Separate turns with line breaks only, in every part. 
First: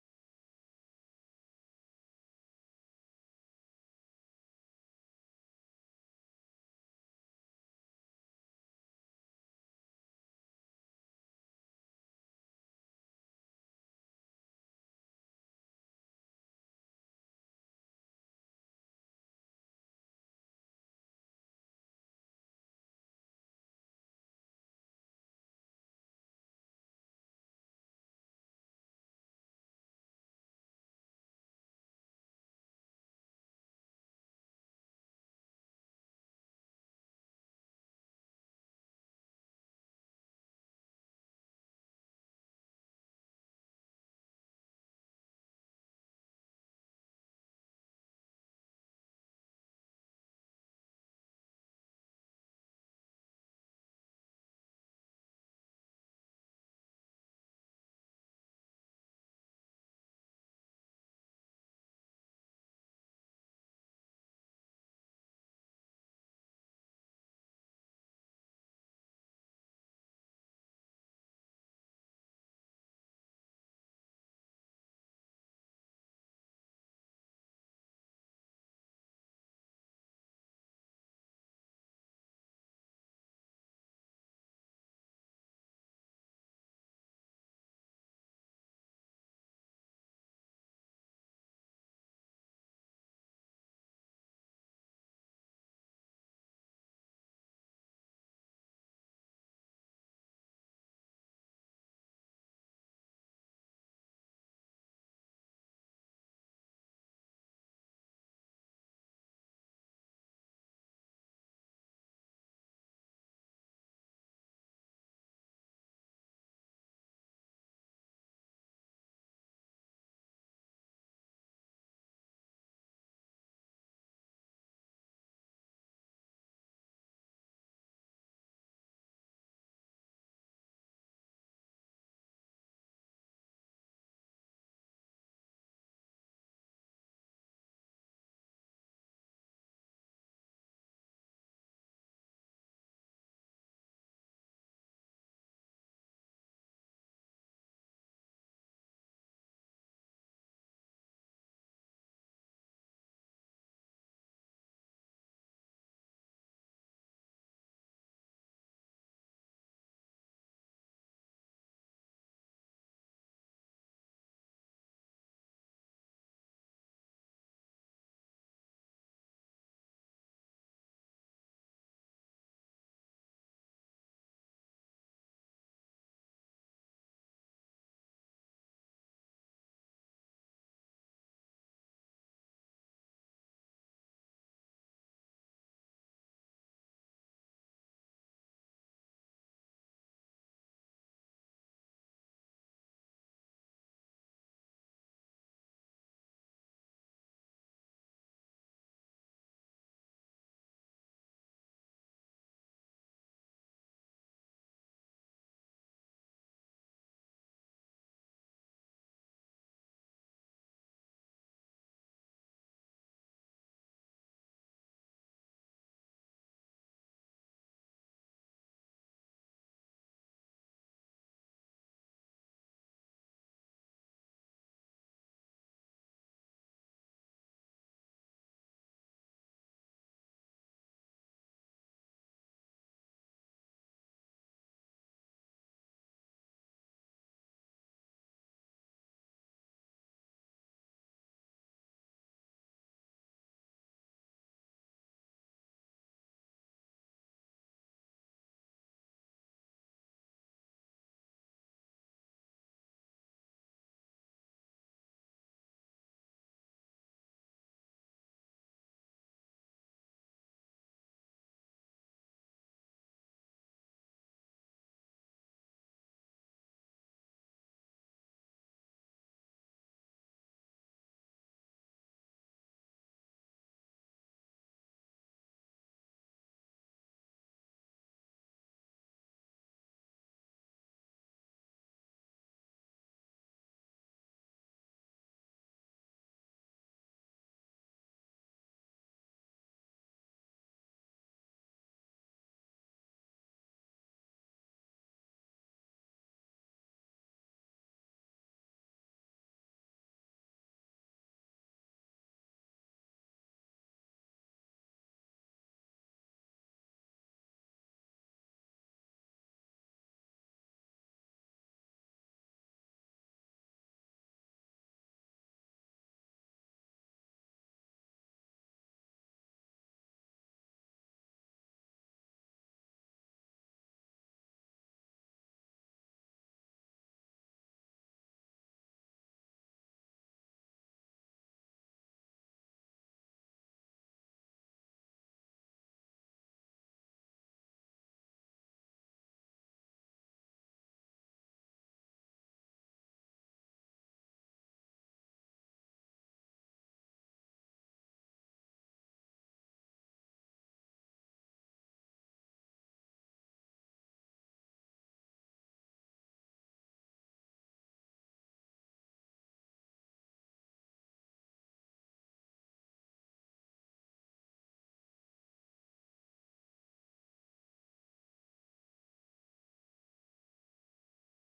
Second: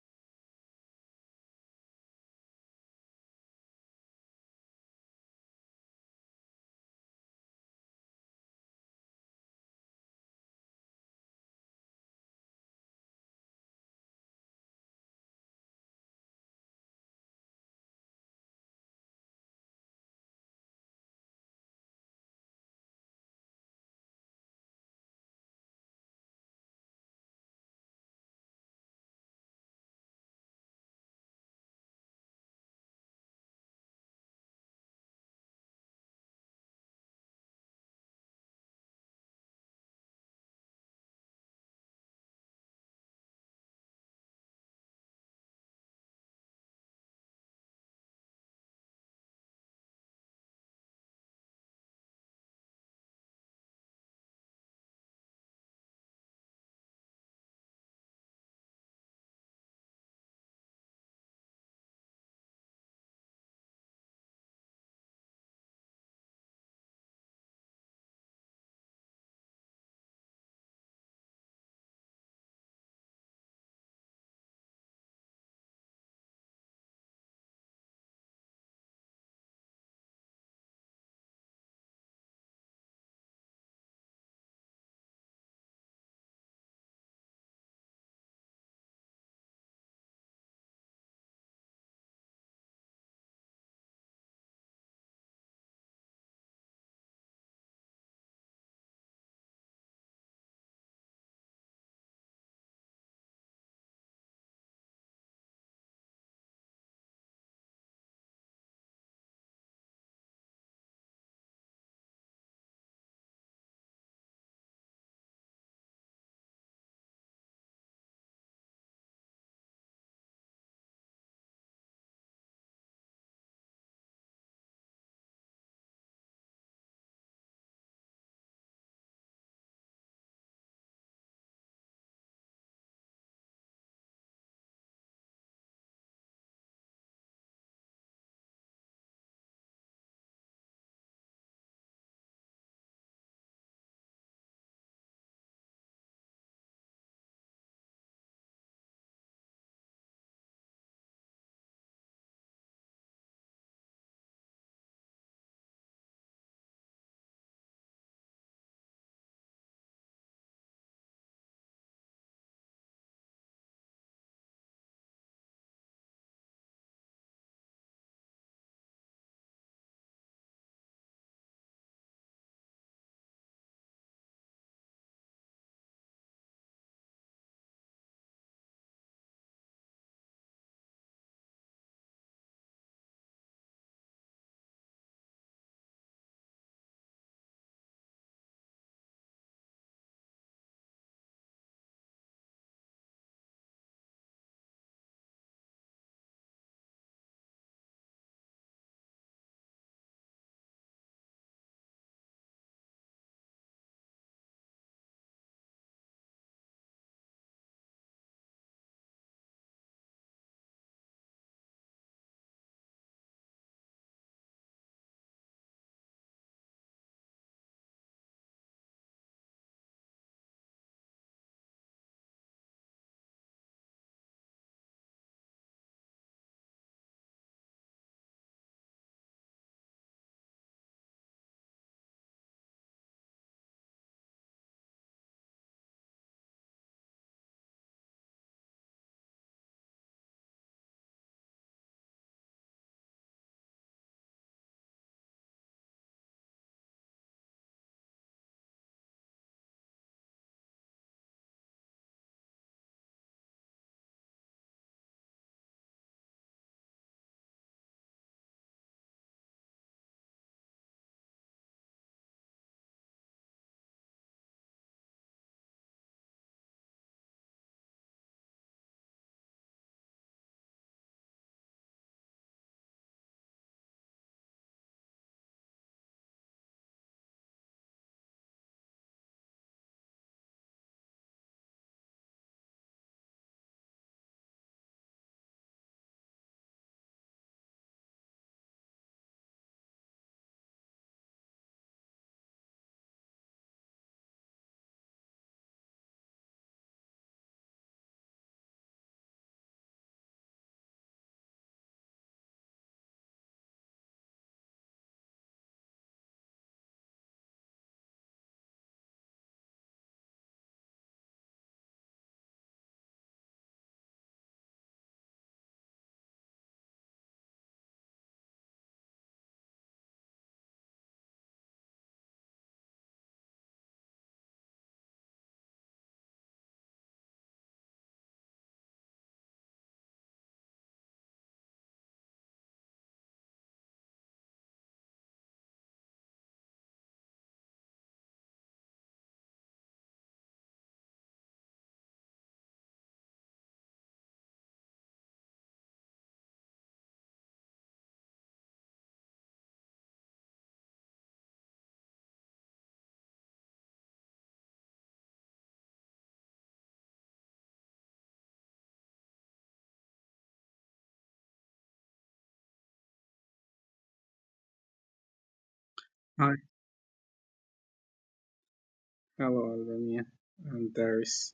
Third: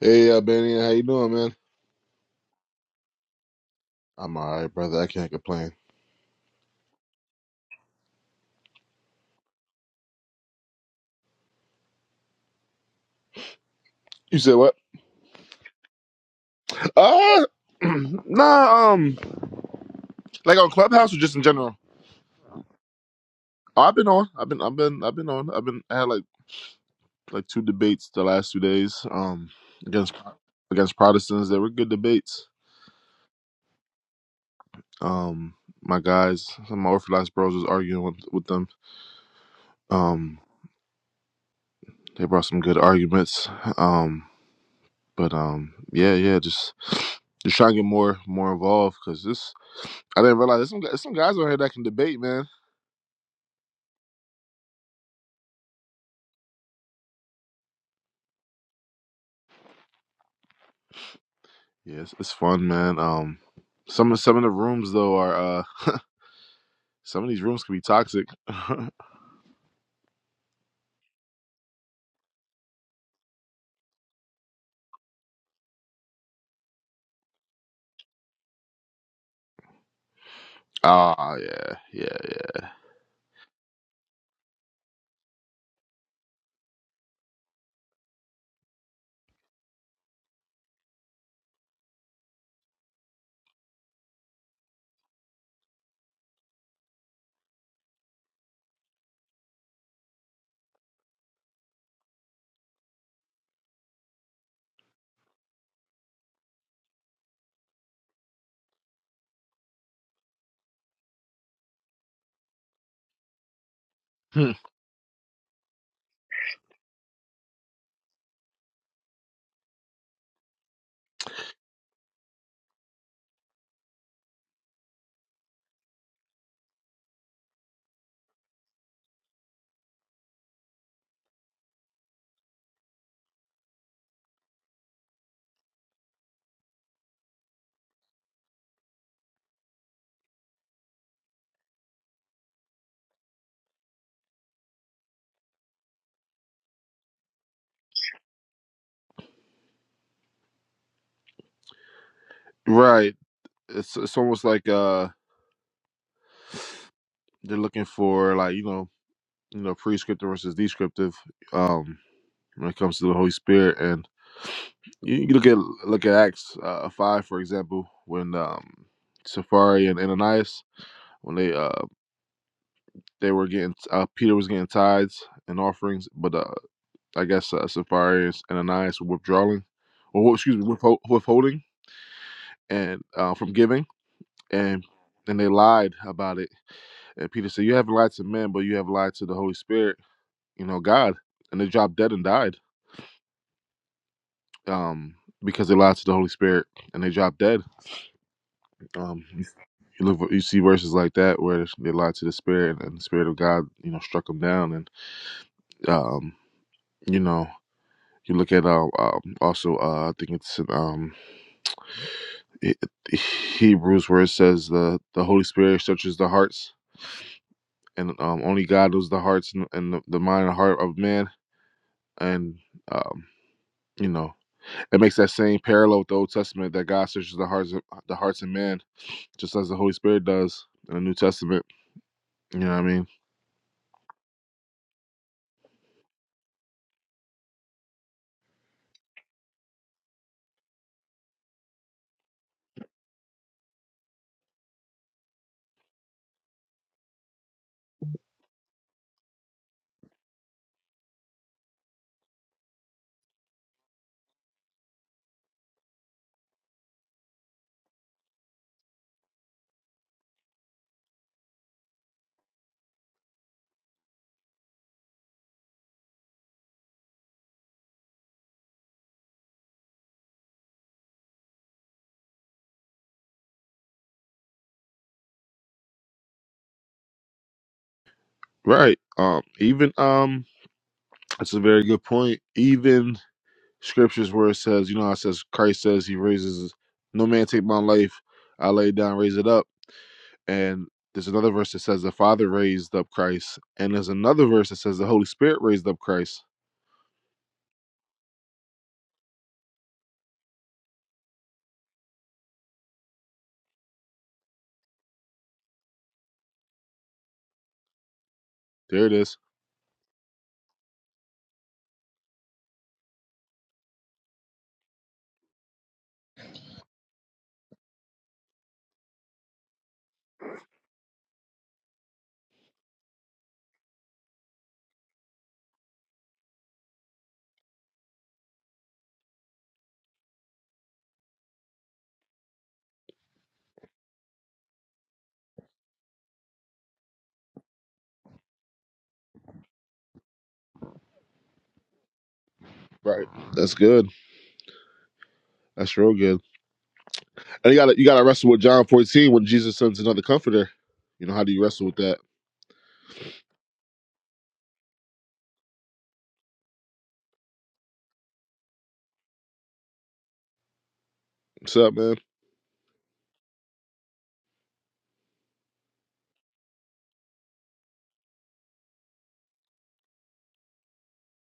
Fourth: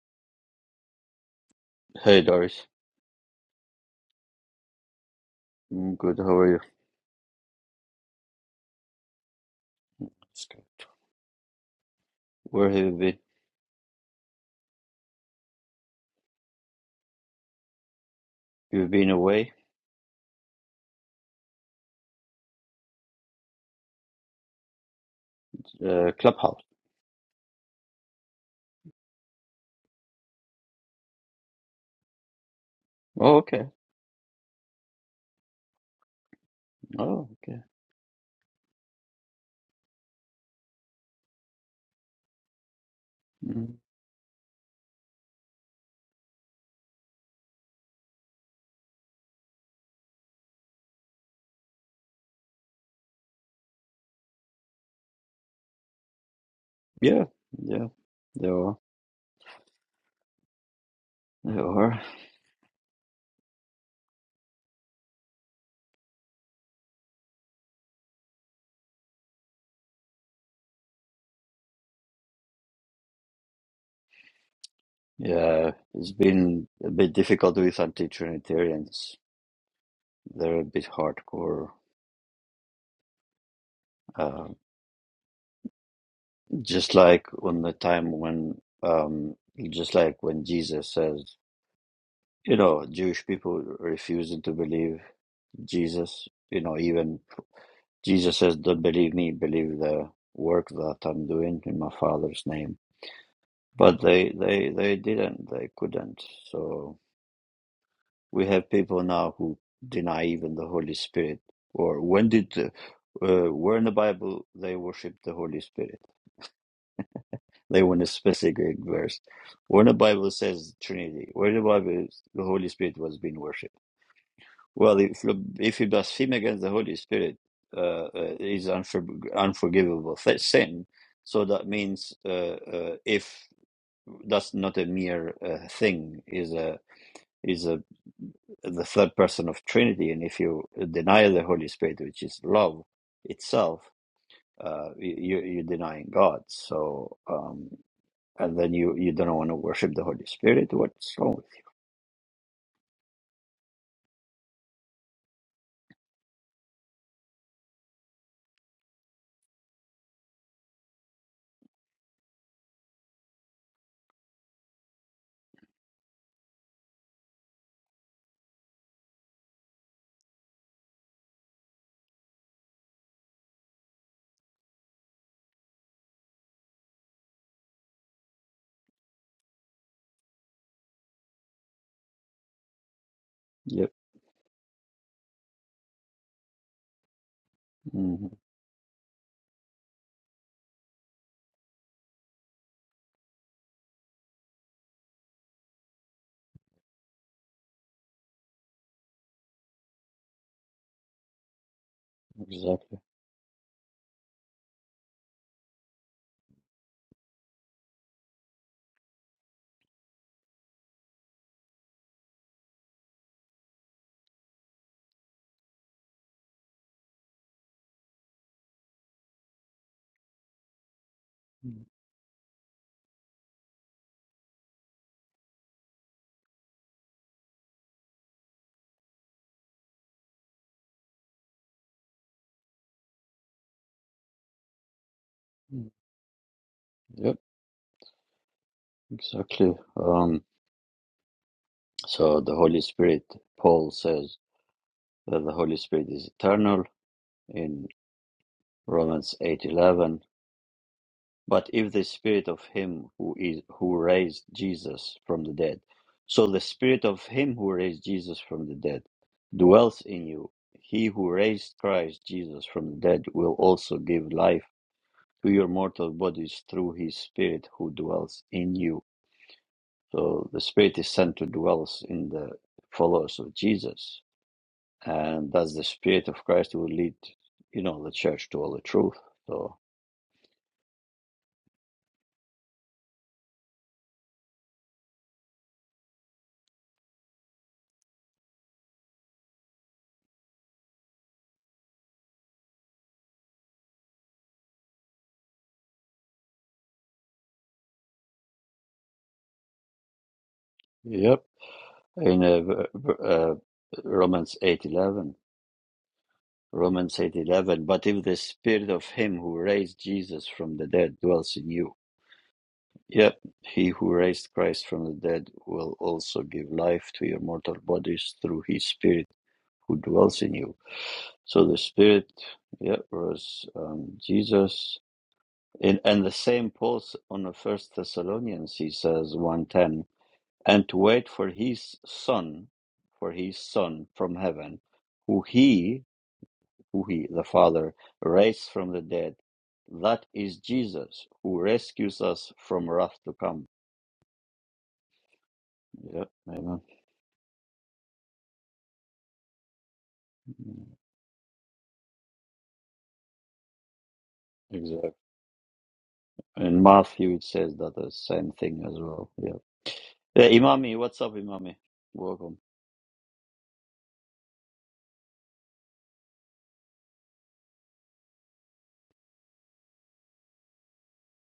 Hey, Albanian, how you doing, man?
Hey Doris,
I'm all right, brother. I can't complain.
I'm good. How are you? It's good. Where have you been?
You said what? Uh,
You've
nah.
been
Um,
away?
like on Clubhouse or just in general? Oh, I've been on. I've been. I've been. I've been on. I've been. I had
Uh,
like
Clubhouse.
like two debates the last two days. Um, against against Protestants, they were good debates.
Oh, okay.
Um, my guys, some of my
Oh,
Orthodox bros
okay.
was arguing with with them. Um, they brought some good arguments.
Mm.
Um, but um, yeah, yeah, just just trying to get more more involved because this I didn't realize there's some there's some guys out here that can debate, man.
Yeah, yeah. There are. There are.
Yeah, it's, it's fun, man. Um, some of some of the rooms though are uh, some of these rooms can be toxic.
Yeah, it's been a bit difficult with anti-Trinitarians. They're a bit
Ah,
hardcore.
yeah, yeah,
Uh, just like on the time when, um, just like when Jesus says, you know, Jewish people refusing to believe Jesus. You know, even. Jesus says, Don't believe me, believe the work that I'm doing in my Father's name. But they, they, they didn't, they couldn't. So we have people now who deny even the Holy Spirit. Or when did, uh, uh, where in the Bible
Hmm.
they worship the Holy Spirit? They want a specific verse. Where in the Bible says Trinity? Where in the Bible the Holy Spirit was being worshipped? Well, if if you blaspheme against the Holy Spirit, uh, uh, is unfor- unforgivable th- sin. So that means uh, uh, if that's not a mere uh, thing, is a is a the third person of Trinity, and if you deny the Holy Spirit, which is love itself, uh, you you- you're denying God. So um, and then you you don't want to worship the Holy Spirit. What's wrong with you?
right. It's it's almost like uh they're looking for like you know you know prescriptive versus descriptive um when it comes to the Holy Spirit, and you, you look at look at Acts uh, five for example when um Safari and Ananias when they uh they were getting uh Peter was getting tithes and offerings, but uh I guess uh, Sapphires and Ananias were withdrawing, or well, excuse me, withhold, withholding and uh, from giving,
Yep,
and and they lied about it. And Peter said, "You haven't lied to
hmm
men, but you have lied to the Holy Spirit, you know, God." And they dropped dead and died um, because they lied to the Holy Spirit, and they dropped dead. Um, you you look, you see verses like that where they lied to the Spirit, and
exactly.
the Spirit of God, you know, struck them down. And um, you know, you look at uh, um, also, uh, I think it's in, um, He- Hebrews where it says the the Holy Spirit searches the hearts, and um, only God knows the hearts and, and the, the mind and heart of man. And um, you know, it makes that same parallel with the Old Testament that God searches the hearts of, the hearts of man, just as the Holy Spirit does in the New Testament. You know what I mean?
Mhm. Yep, exactly. So the Holy Spirit, Paul says that the Holy Spirit is eternal in Romans 8:11. But if the spirit of him who is who raised Jesus from the dead, so the spirit of him who raised Jesus from the dead dwells in you. He who raised Christ Jesus from the dead will also give life to your mortal bodies through his spirit who dwells in you. So the spirit is sent to dwell in the followers of Jesus and that's the spirit of Christ who will lead you know the church to all the
Right.
truth.
Um.
So
Even um. That's a very good point. Even scriptures where it says, you know, how it says Christ says He raises no man take my life, I lay it down, raise it up And there's another verse that says the Father raised up Christ. And there's another verse that says the Holy Spirit raised up Christ.
yep, in uh, uh, Romans eight eleven, Romans eight eleven. But if the spirit of
There it is.
Him who raised Jesus from the dead dwells in you, yep, He who raised Christ from the dead will also give life to your mortal bodies through His Spirit who dwells in you. So the Spirit, yeah, was um, Jesus. And, and the same Paul on the First Thessalonians, he says one ten, and to wait for his Son, for his Son from heaven, who he, who he, the Father, raised from the dead. That is Jesus, who rescues us from wrath
Right.
to come.
That's good. That's real
Yeah,
good.
amen.
And you gotta you gotta wrestle with John 14 when Jesus sends another comforter. You know, how do you wrestle with that?
Exactly. In Matthew, it says that the same thing as well. yeah. Yeah, Imami, what's up, Imami?
What's up, man?
Welcome.
Hi, hello, Albania. I'm Darius.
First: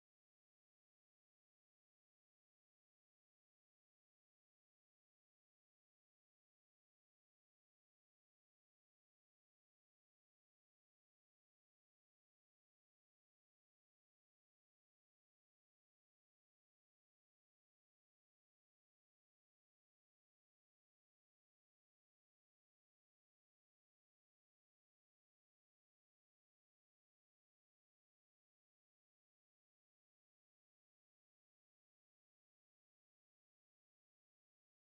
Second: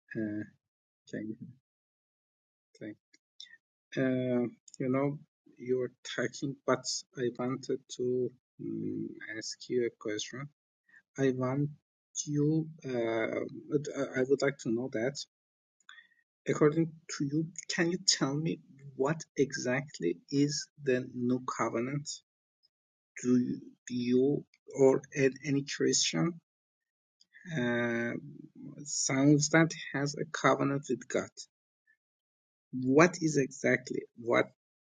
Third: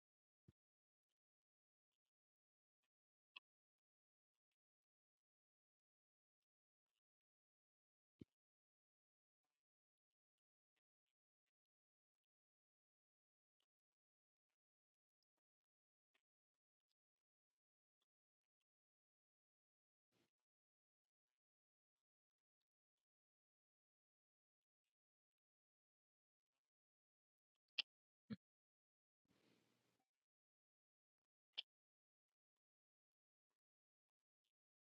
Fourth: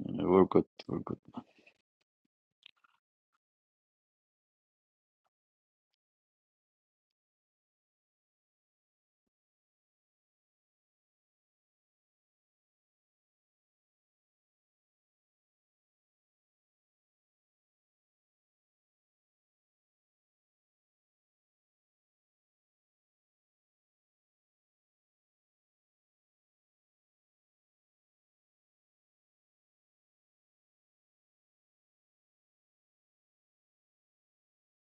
Uh,
Uh,
We're good. We're good.
thank you. Thank uh, you. know, you're talking, but I wanted to mm ask you a question. I want you, uh, but I I would like to know that, according to you, can you tell me what exactly is the New Covenant? Do you, you or an- any Christian uh, sounds that has a covenant with God? what is exactly what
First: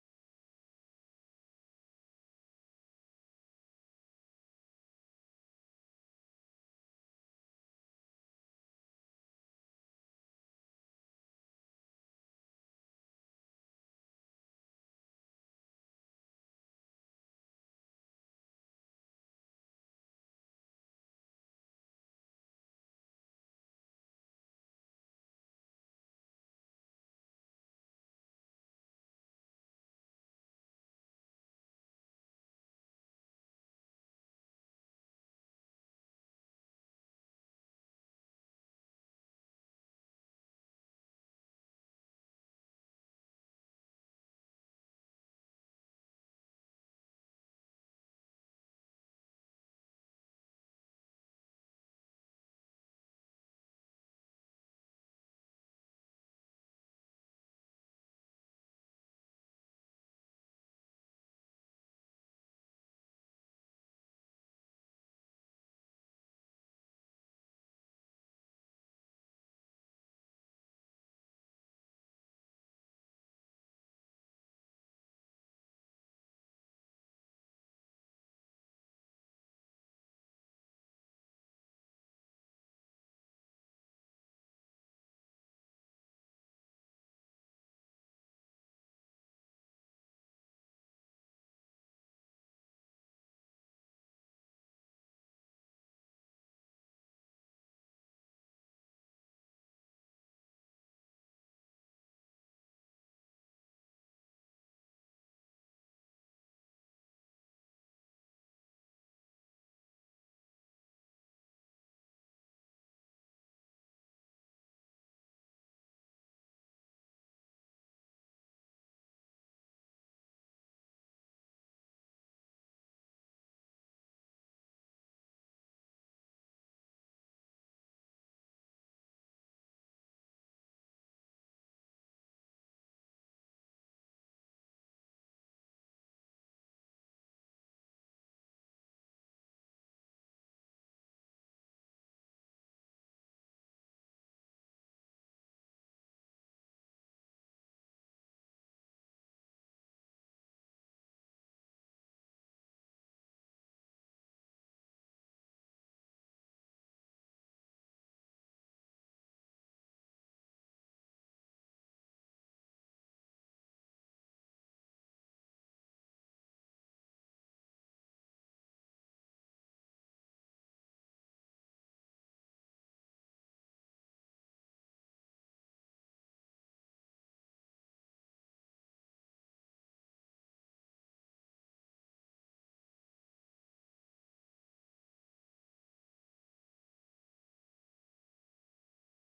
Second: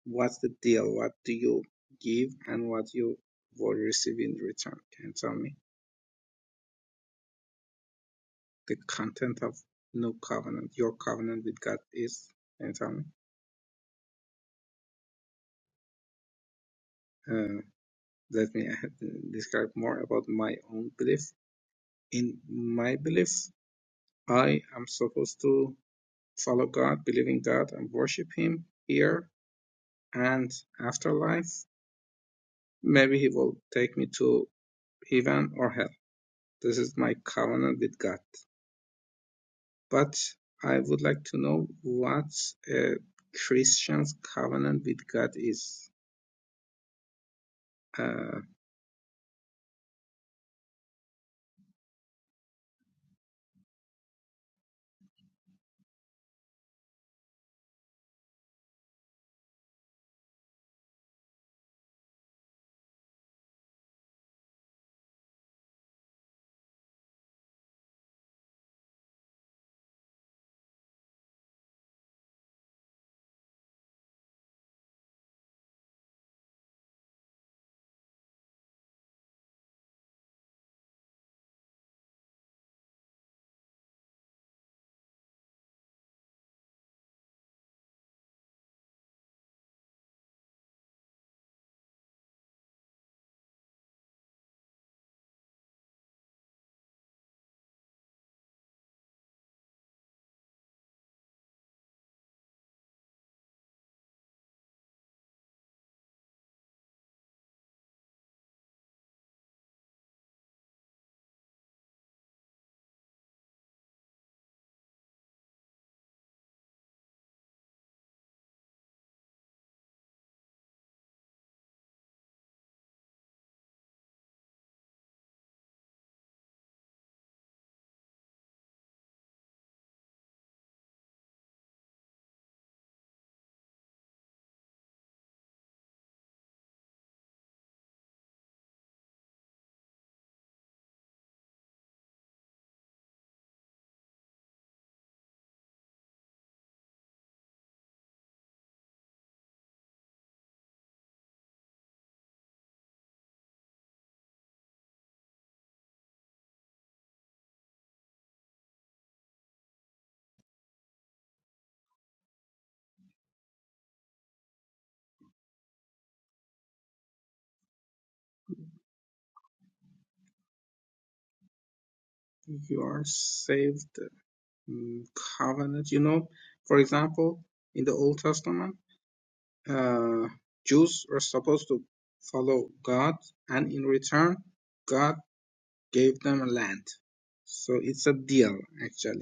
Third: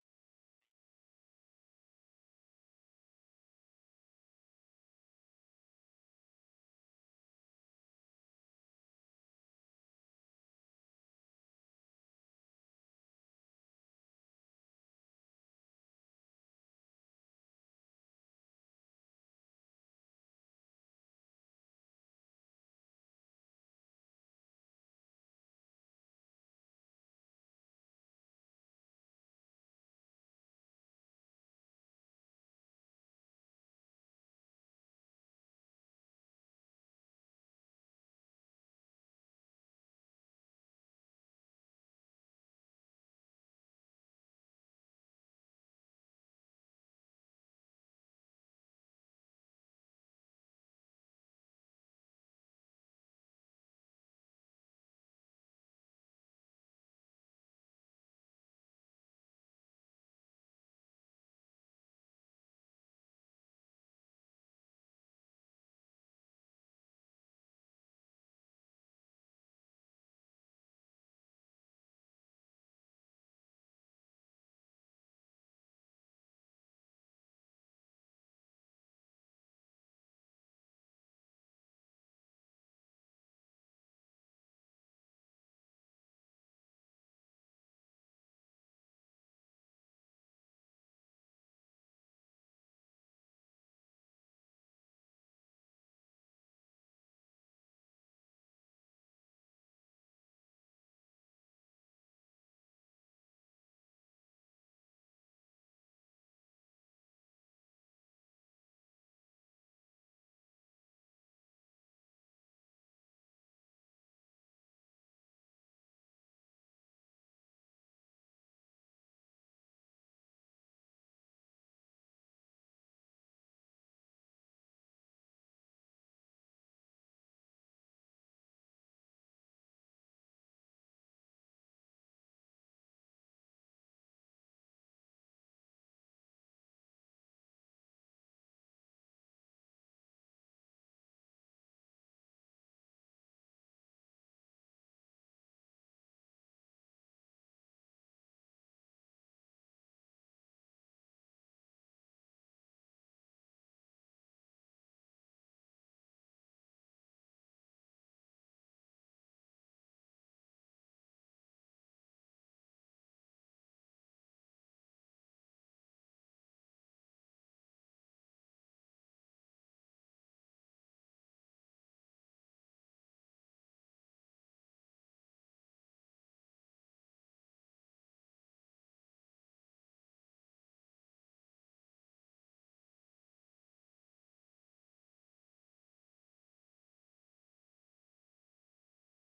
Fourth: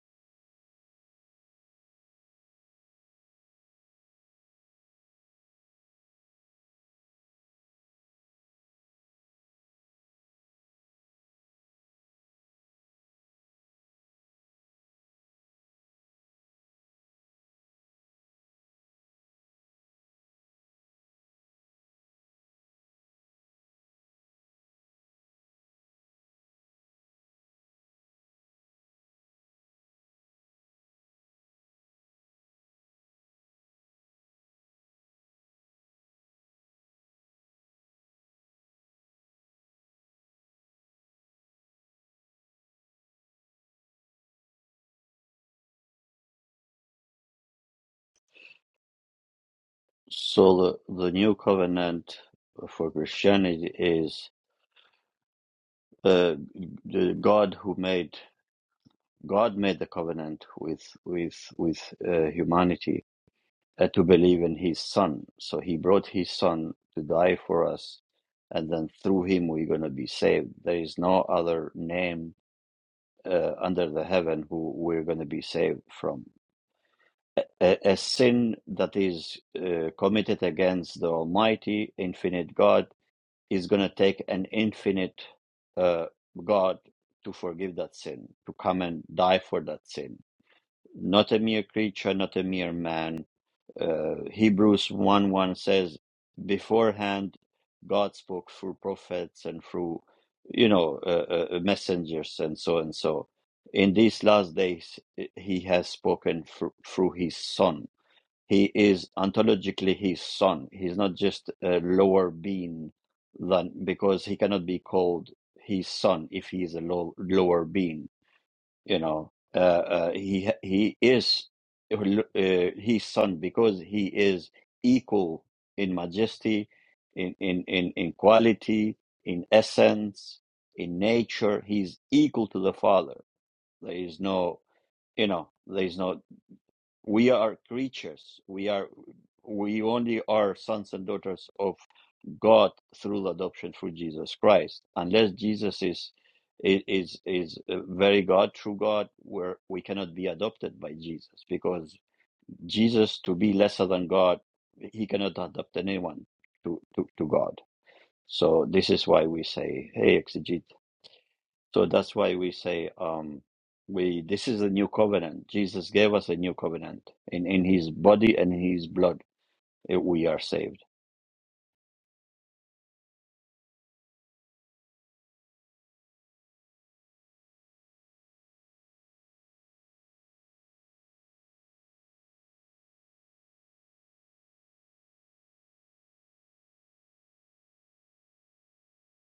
what's the deal what do you give and what you will receive in return can you tell me the content of new covenant your covenant with god is can you tell me uh, let me uh, describe more about my own belief in my belief i am supposed to follow god believe in god and worship him here and afterlife maybe he will take me to heaven or hell This is my covenant with God. But I would like to know what a Christian's covenant with God is. Uh,
So the, the new covenant for Christianity is uh, the God who made God made the covenant with with with uh, humanity uh, to believe in His Son. So He brought His Son to die for us, and then through Him we're gonna be saved. There is no other name uh, under the heaven who we're gonna be saved from. a, a sin that is uh, committed against the Almighty, infinite God, is going to take an infinite uh, God to forgive that sin, to come and die for that sin. Not a mere creature, not a mere man. Uh, Hebrews 1 1 says, beforehand, God spoke through prophets and through, you know, uh, uh, uh, messengers and so and so. In these last days, he has spoken through, through his son he is ontologically his son. He's not just a lower being than because he cannot be called his son if he is a low, lower being. You know, uh, uh, he he is uh, his son because he is equal in majesty, in in in, in quality, in essence, in nature. He's equal to the father. There is no you know. There is no we are creatures we are we only are sons and daughters of god through adoption through jesus christ unless jesus is is is uh, very god true god where we cannot be adopted by jesus because jesus to be lesser than god he cannot adopt anyone to to, to god so this is why we say hey exegesis so that's why we say um, we this is a new covenant. Jesus gave us a new covenant in in His body and in His blood. eh, We are saved.
you are saved mm, covenant. You know, for example, in the Old Testament, uh, Jews were supposed to follow God, and in return, God gave them a land. So it's a deal, actually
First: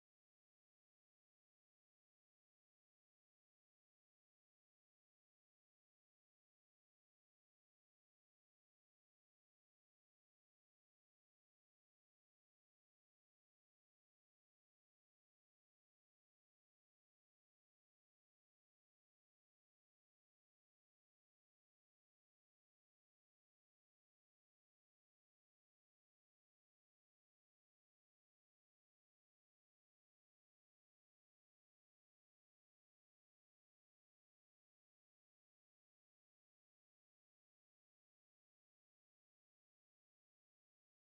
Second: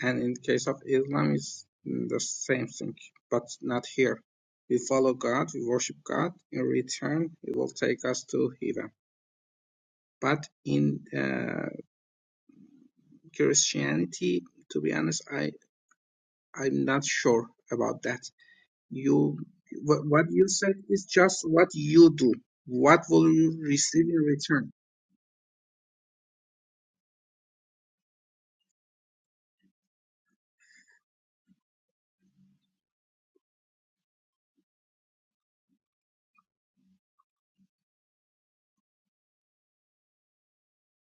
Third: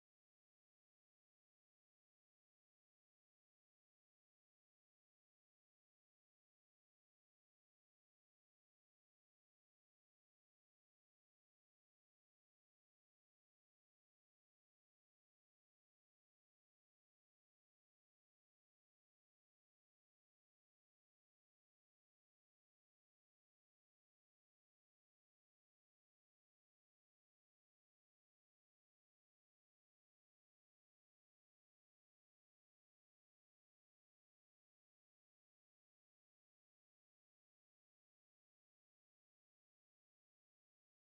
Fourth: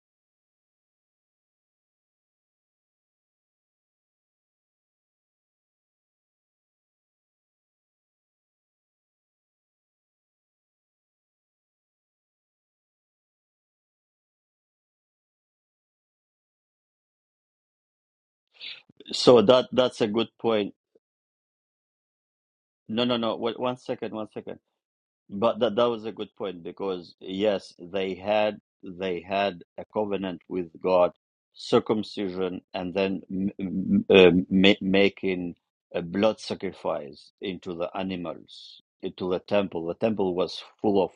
And in the case of Islam, it's the same thing, but not here. We follow God, we worship God. In return, He will take us to heaven. But in uh, Christianity, to be honest, I I'm not sure about that. You
So that that's
wh-
a
what
good
you
point.
said is just what you do. What
No, no,
will
no.
you
Wait, one
receive
second,
in
one second.
return?
But that that was a good point because yes, they had they had a covenant with God, circumcision, and then m m- um, ma- making a blood sacrifice into the animals, into the temple. The temple was full of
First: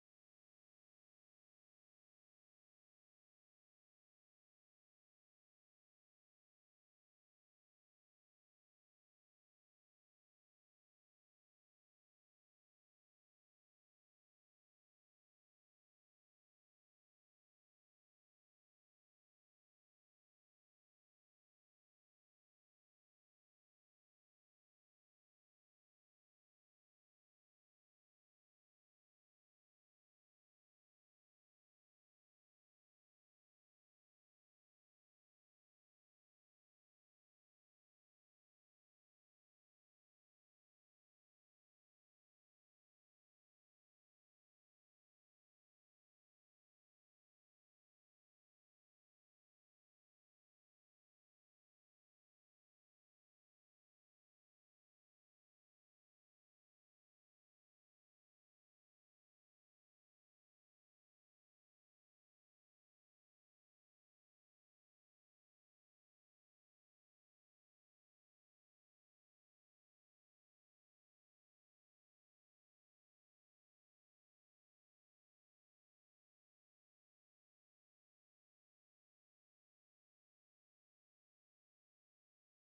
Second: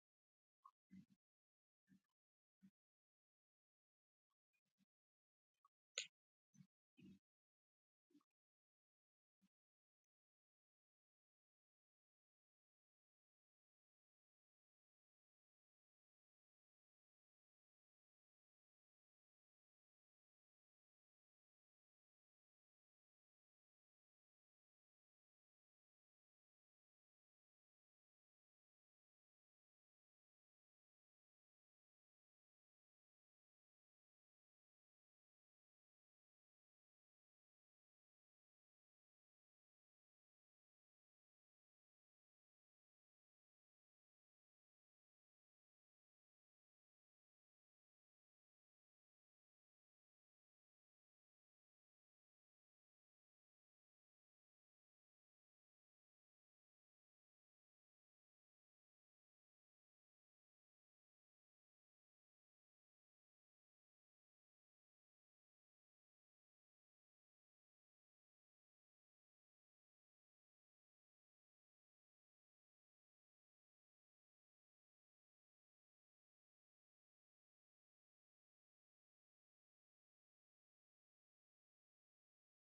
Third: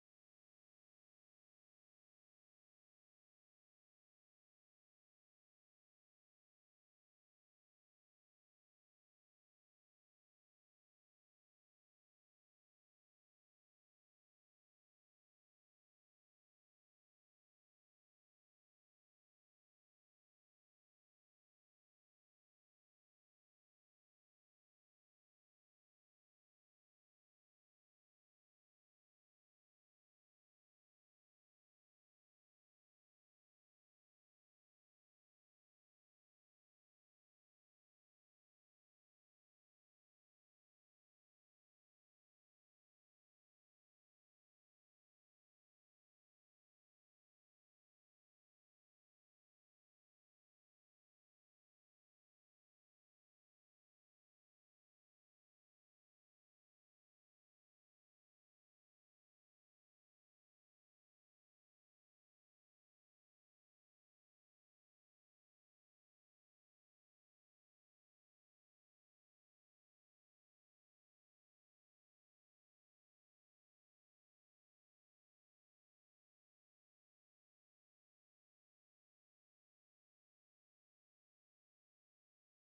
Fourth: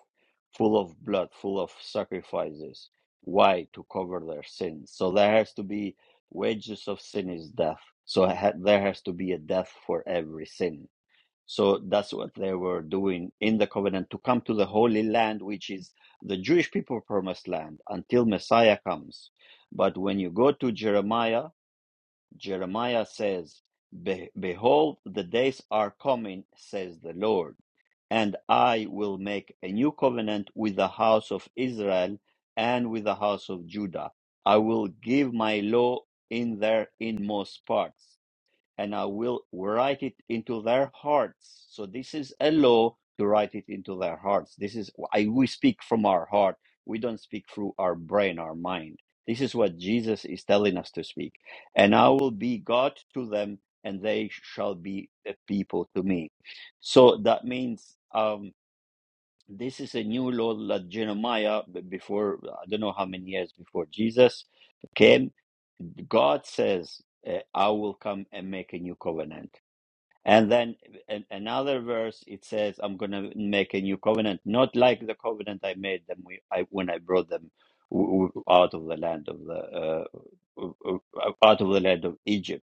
full of blood, full of sacrifices. Why? To cover their sins. So there has to be wages of sin is death. So ha there has to be a death for every sin so that's what they were doing in the covenant to come to the Holy Land, which is the Jewish people promised land until Messiah comes. But when you go to Jeremiah, Jeremiah says, "Be- Behold, the days are coming, says the Lord, and I will make a new covenant with the house of Israel and with the house of Judah. I will give my law in their inmost parts and I will write it into their hearts. So this is a law to write it into their hearts. This is I, we speak from our heart. We don't speak through our brain, our mind. This is what Jesus is telling us to speak. And I will be God to them, and they shall be a people to me. So that means um, this is a new law that Jeremiah, b- before I don't know how many years before Jesus came, God says, uh, I will come and make a new covenant and then in another verse, it says, "I'm going to make a new covenant, not like the covenant I made them we, I, when I brought them w- w- out of the land of the uh, w- w- out of the land of Egypt."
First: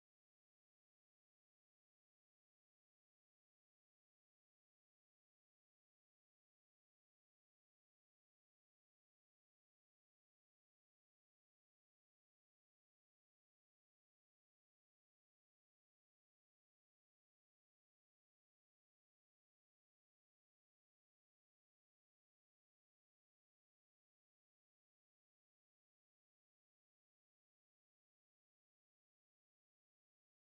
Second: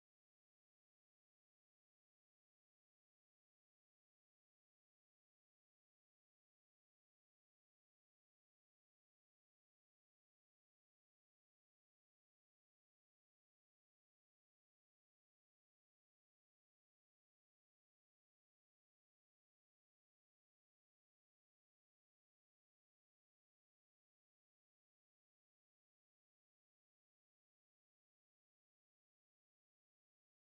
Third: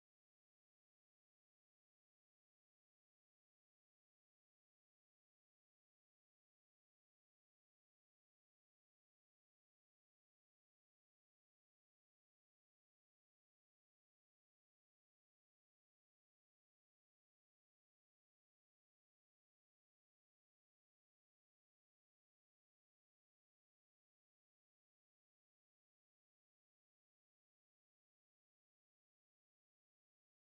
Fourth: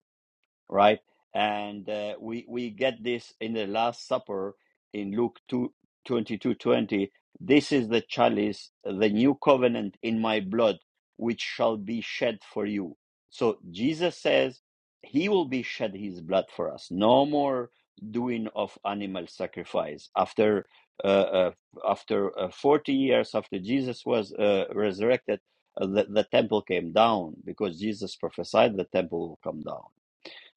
right? And uh, we we get this in the Last Supper in Luke 2 22 20. This is the chalice, the new covenant in my blood, which shall be shed for you. So Jesus says he will be shed his blood for us. No more doing of animal sacrifice. After uh, uh, after uh, 40 years after Jesus was uh, resurrected, uh, the, the temple came down because Jesus prophesied the temple will come down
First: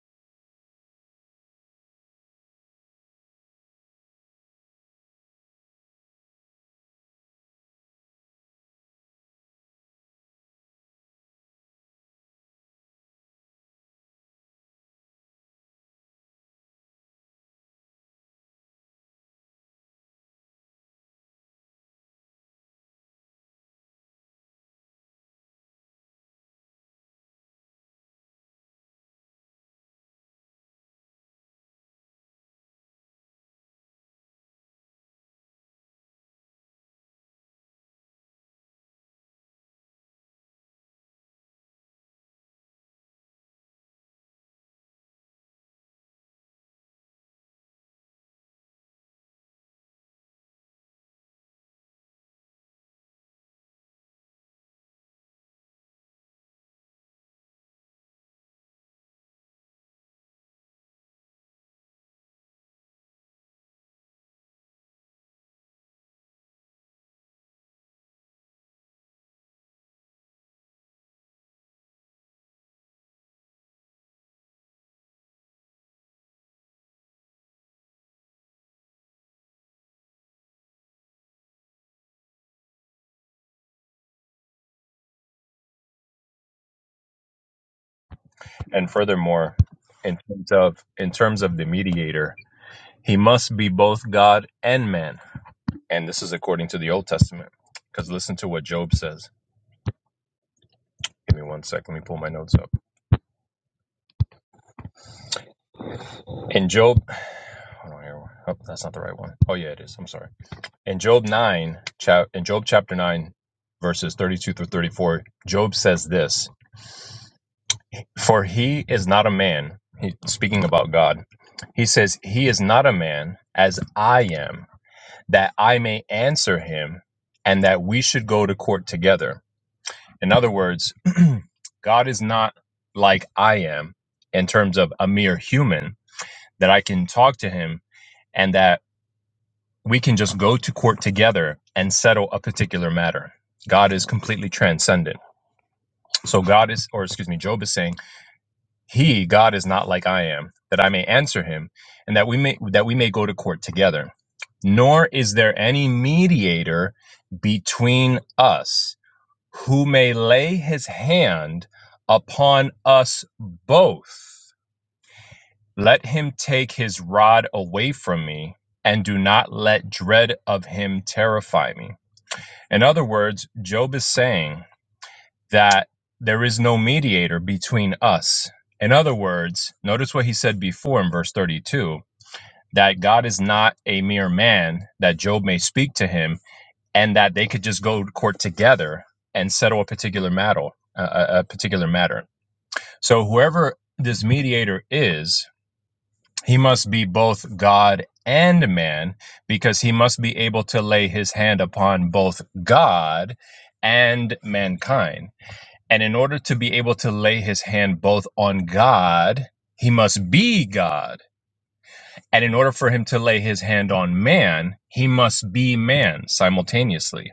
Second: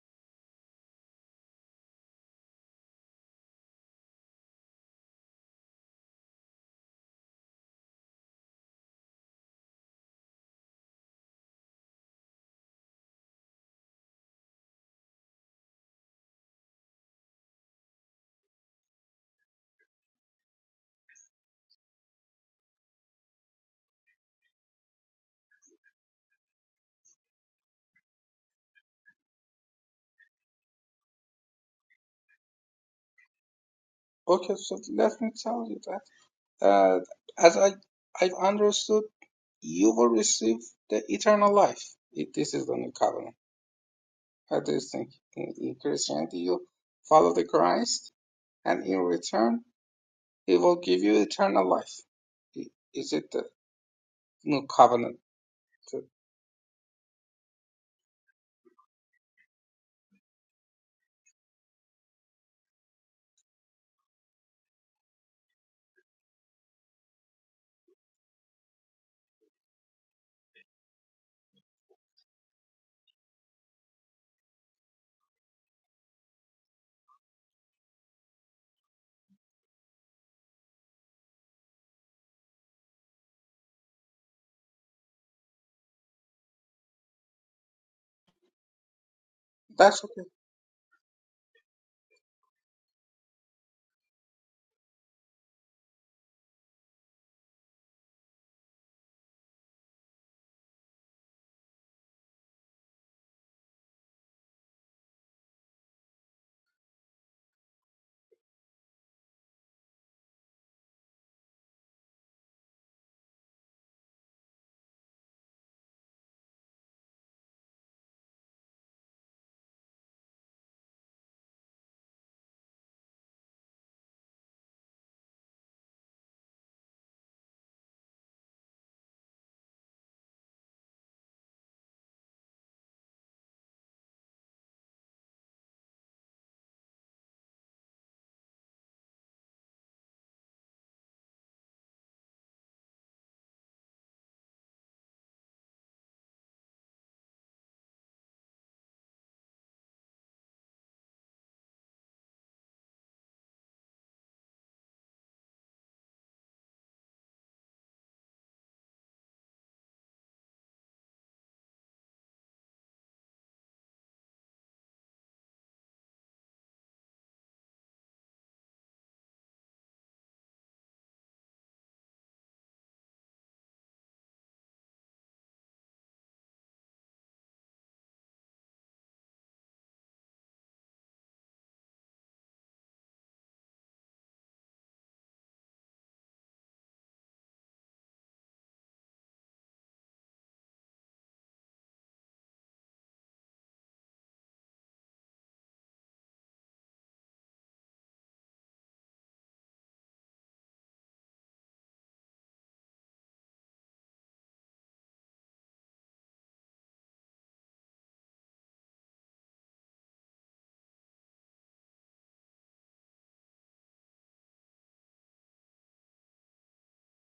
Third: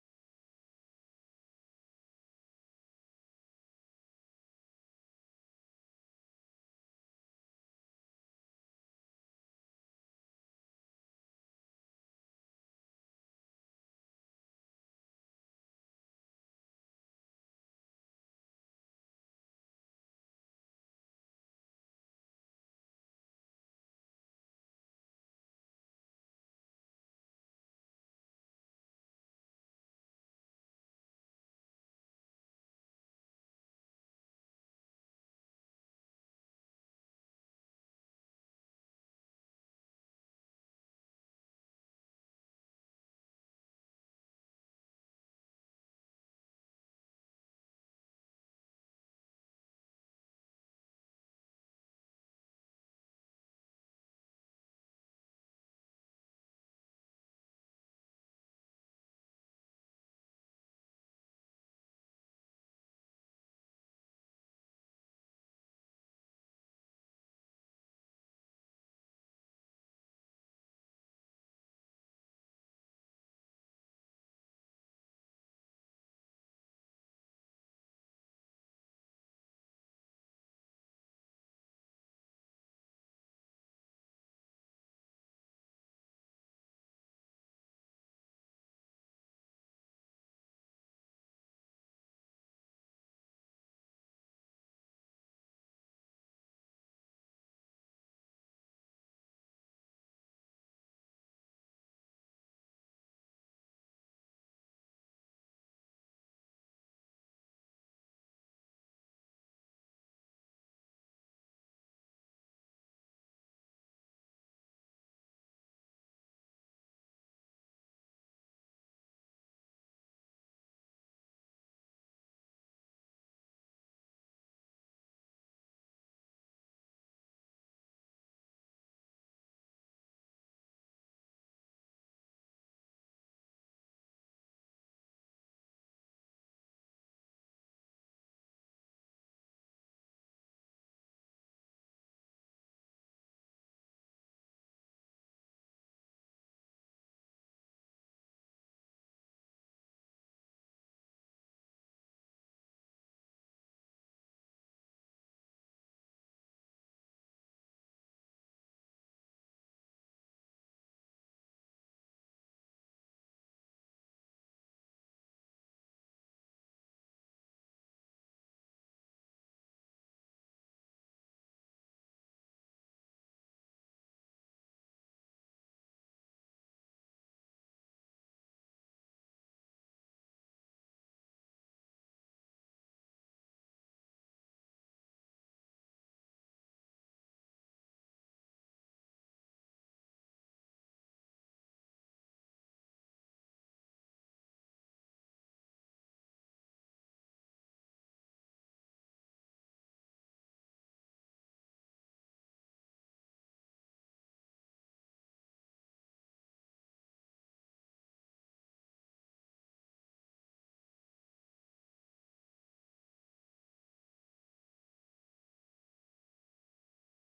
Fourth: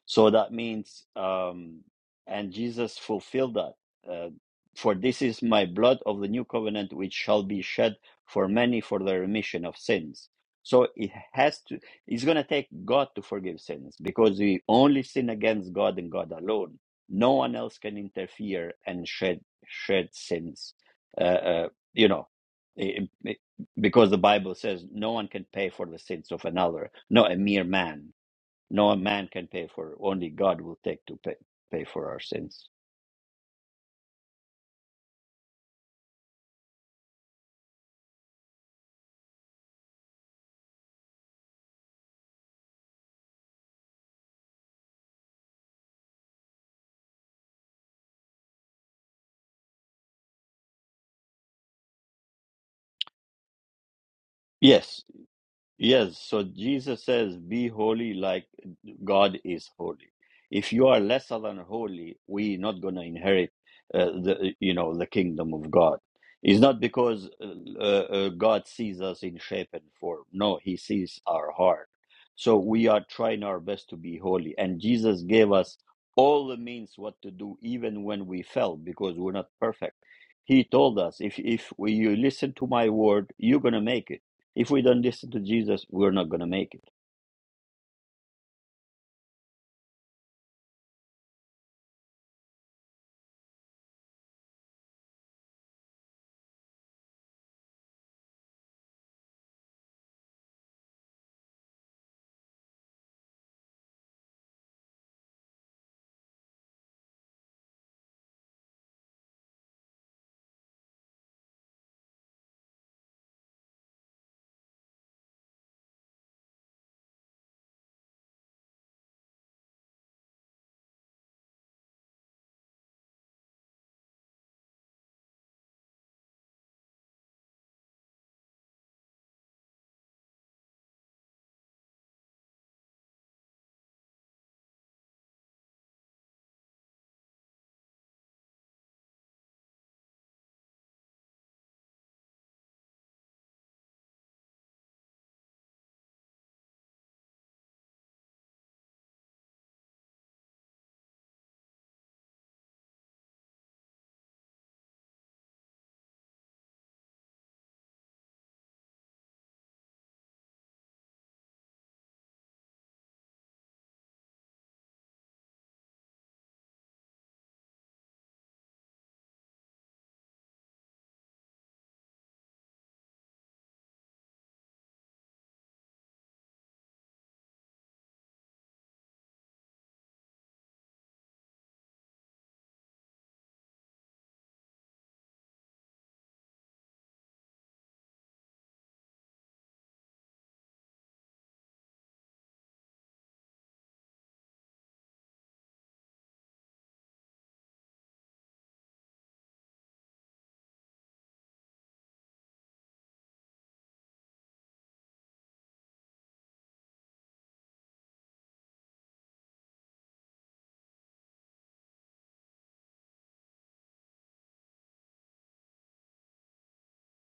so that means, um, and Jesus fulfilled that. Uh, for this is my blood of the new covenant, which shall be shed for many for the remission of sins. So it has to, it's going to take God to forgive sins because we only sin against God and God alone. No one else can interfere and shed, shed sins. Uh, uh, you know, i- i- because the Bible says no one can pay for the sins of another, not a mere man no man can pay for it. Only God will take to pay, pay for our sins.
Okay, so let me tell you that. Uh, as I I've understood you will receive the eternal life. It- This is the new covenant. What do you think? In, in Christianity, you follow the Christ, and in return, He will give you eternal life. I- Is it the new
Yes.
covenant? So
Yes, so Jesus says, Be holy like God is holy. If you are lesser than holy, we're not going to inherit uh, the you know the kingdom of God. It's not because uh, uh, uh, God sees us in shape and form. No, He sees our heart. So we are trying our best to be holy, and Jesus gave us all the means what to do, even when we fell, because we're not perfect. He told us, if if we, you listen to my word, you're gonna make it if we don't listen to Jesus, we're not gonna make it.
And furthermore,
That's
in
okay.
terms of in terms of the mediator, he must be both God and man. And this is according to the Old Testament. Because listen to what Job says. Give me one sec. Let me pull my notes up. In Job, hold on here. Oh, that's not the right one. Oh yeah, it is. I'm sorry. In Job nine, chap in Job chapter nine, verses thirty-two through thirty-four, Job says this: "For he is not a man." He, speaking about God, he says, "He is not a man as I am." that I may answer him and that we should go to court together. In other words, God is not like I am in terms of a mere human that I can talk to him and that we can just go to court together and settle a particular matter. God is completely transcendent. So God is, or excuse me, Job is saying, He, God, is not like I am, that I may answer him, and that we may that we may go to court together. Nor is there any mediator between us who may lay his hand upon us both. Let him take his rod away from me, and do not let dread of him terrify me. In other words, Job is saying that there is no mediator between us. In other words, notice what he said before in verse 32 that God is not a mere man, that Job may speak to him, and that they could just go to court together and settle a particular matter. A, a particular matter. So, whoever this mediator is, he must be both God and man because he must be able to lay his hand upon both God and mankind and in order to be able to lay his hand both on God, he must be God. And in order for him to lay his hand on man, he must be man simultaneously.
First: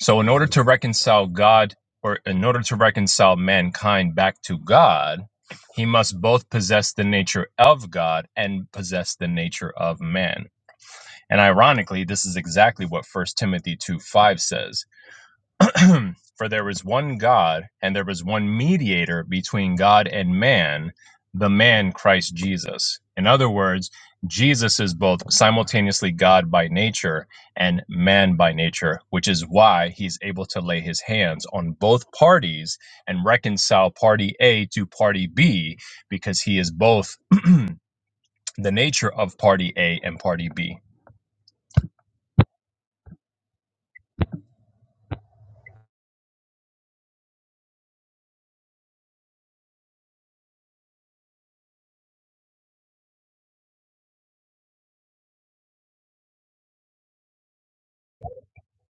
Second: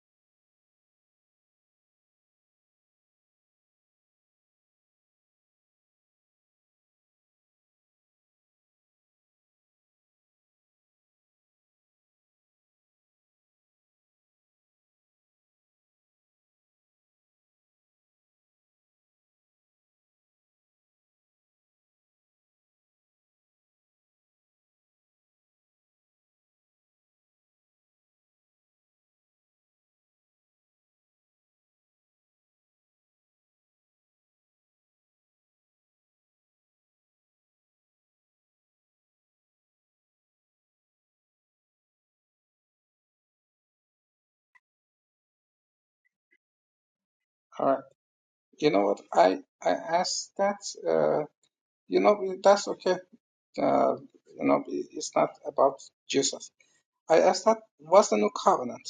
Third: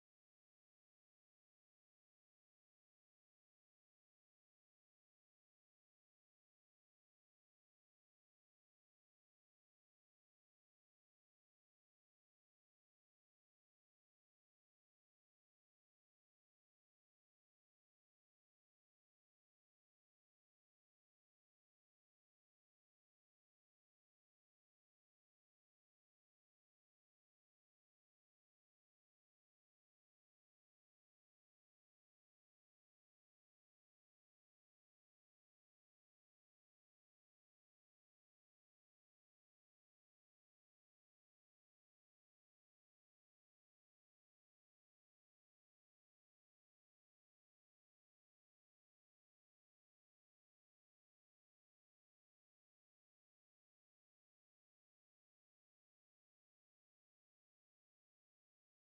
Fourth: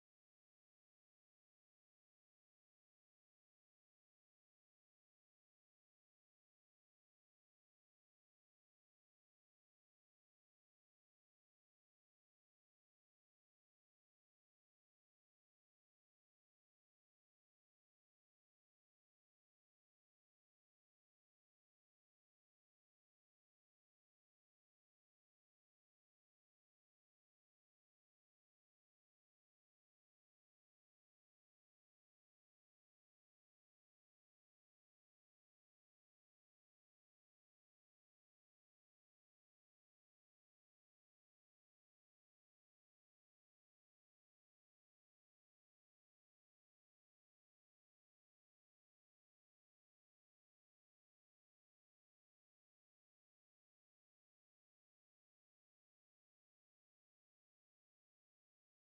So, in order to reconcile God, or in order to reconcile mankind back to God, he must both possess the nature of God and possess the nature of man. And ironically, this is exactly what First Timothy 2 5 says For there was one God, and there was one mediator between God and man, the man Christ Jesus. In other words, Jesus is both simultaneously God by nature and man by nature, which is why he's able to lay his hands on both parties and reconcile party A to party B, because he is both the nature of party A and party B. The
All right. You know what? I I asked that. Uh, you know that's okay. Uh, you know it- it's not about Jesus. I asked that. What's the new covenant?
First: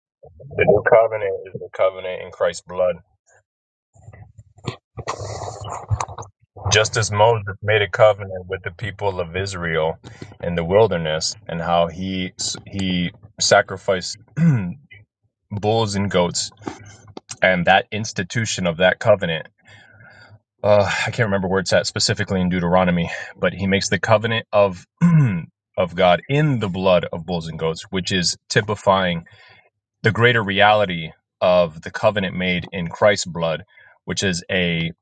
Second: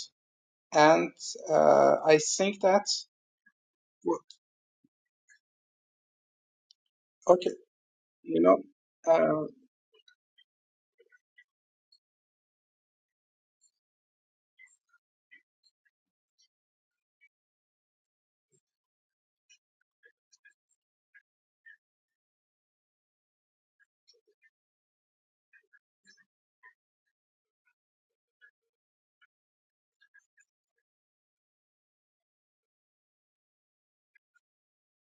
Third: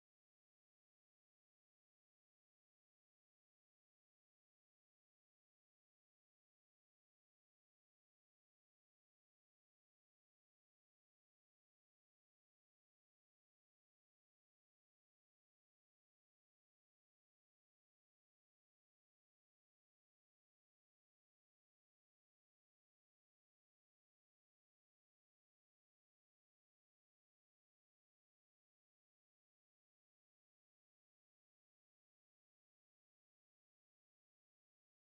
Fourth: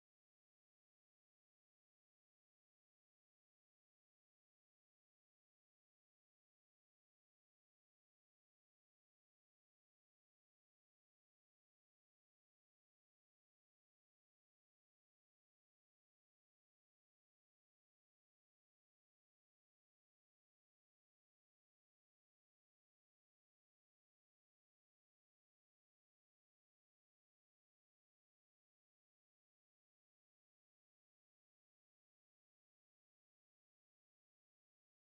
new
And
covenant is the
uh, I
covenant in
think
Christ's
that.
blood.
well,
Just as
Okay.
Moses made a
You
covenant
know.
with the people of
um,
Israel in the wilderness, and how he he sacrificed bulls and goats, and that institution of that covenant uh, I can't remember where it's at specifically in Deuteronomy, but he makes the covenant of of God in the blood of bulls and goats, which is typifying the greater reality of the covenant made in Christ's blood, which is a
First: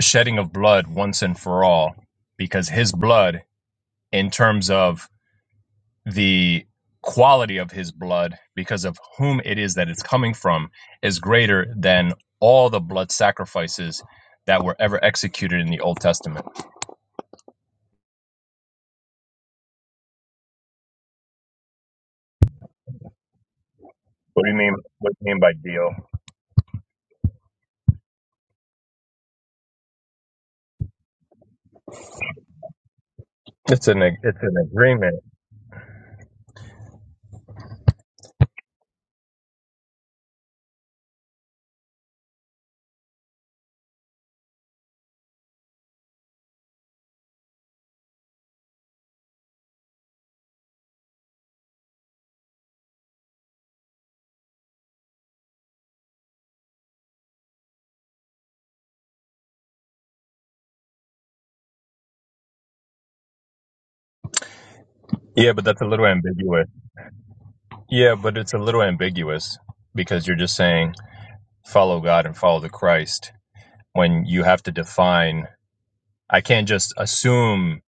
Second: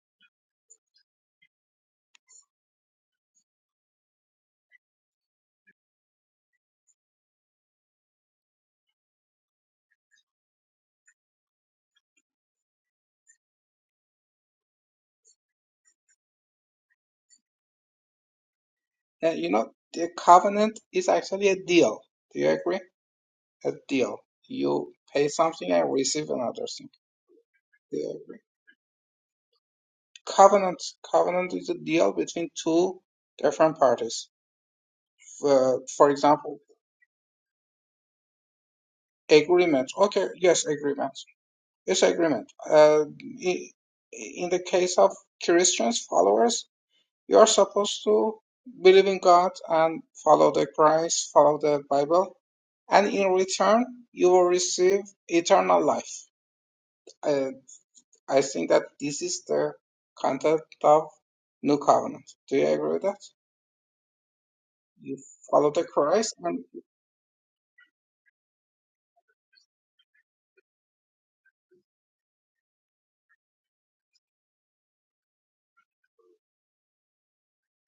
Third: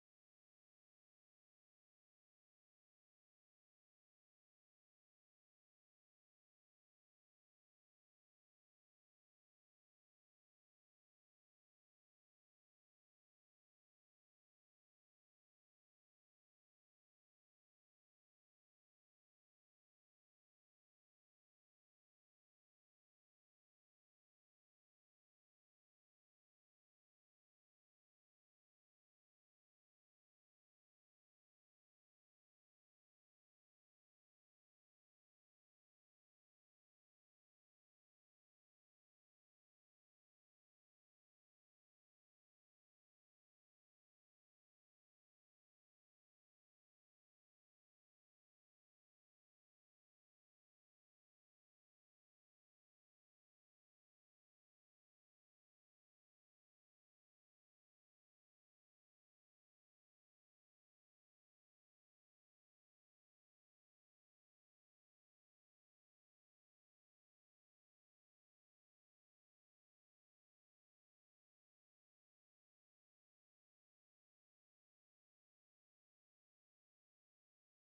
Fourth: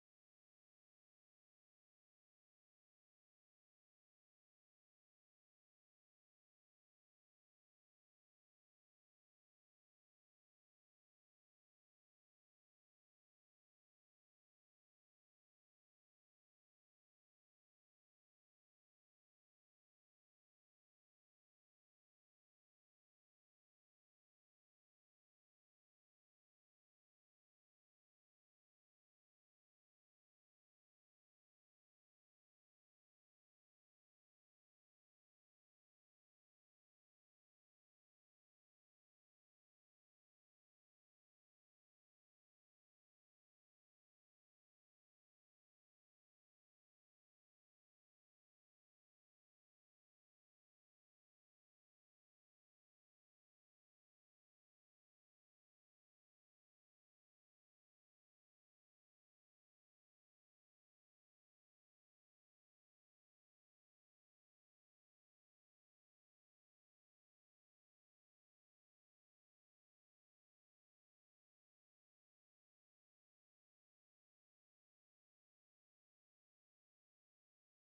shedding of blood once and for all, because his blood, in terms of the quality of his blood, because of whom it is that it's coming from, is greater than all the blood sacrifices that were ever executed in the Old Testament.
Uh, you know, the covenant is actually a deal. Do you agree? A deal.
What do you mean?
You
What do
pay
you mean by
something
deal?
and receive another thing. Do you agree? Covenant, covenant is a deal between two different
It's an ag-
parties.
it's an agreement.
Uh, for example, agreement. Okay, yes, agreement. Yes, agreement. Uh, i- in the case of Christians, followers, You are supposed to believe in God and follow the Christ, follow the Bible, and in return, you will receive eternal life. I, I think that this is the content of New Covenant. Do you agree with that? You
Yeah, but
follow
that's
the
a little
Christ, and
ambiguous. Yeah, but it's a little ambiguous because you're just saying follow God and follow the Christ when you have to define. I can't just assume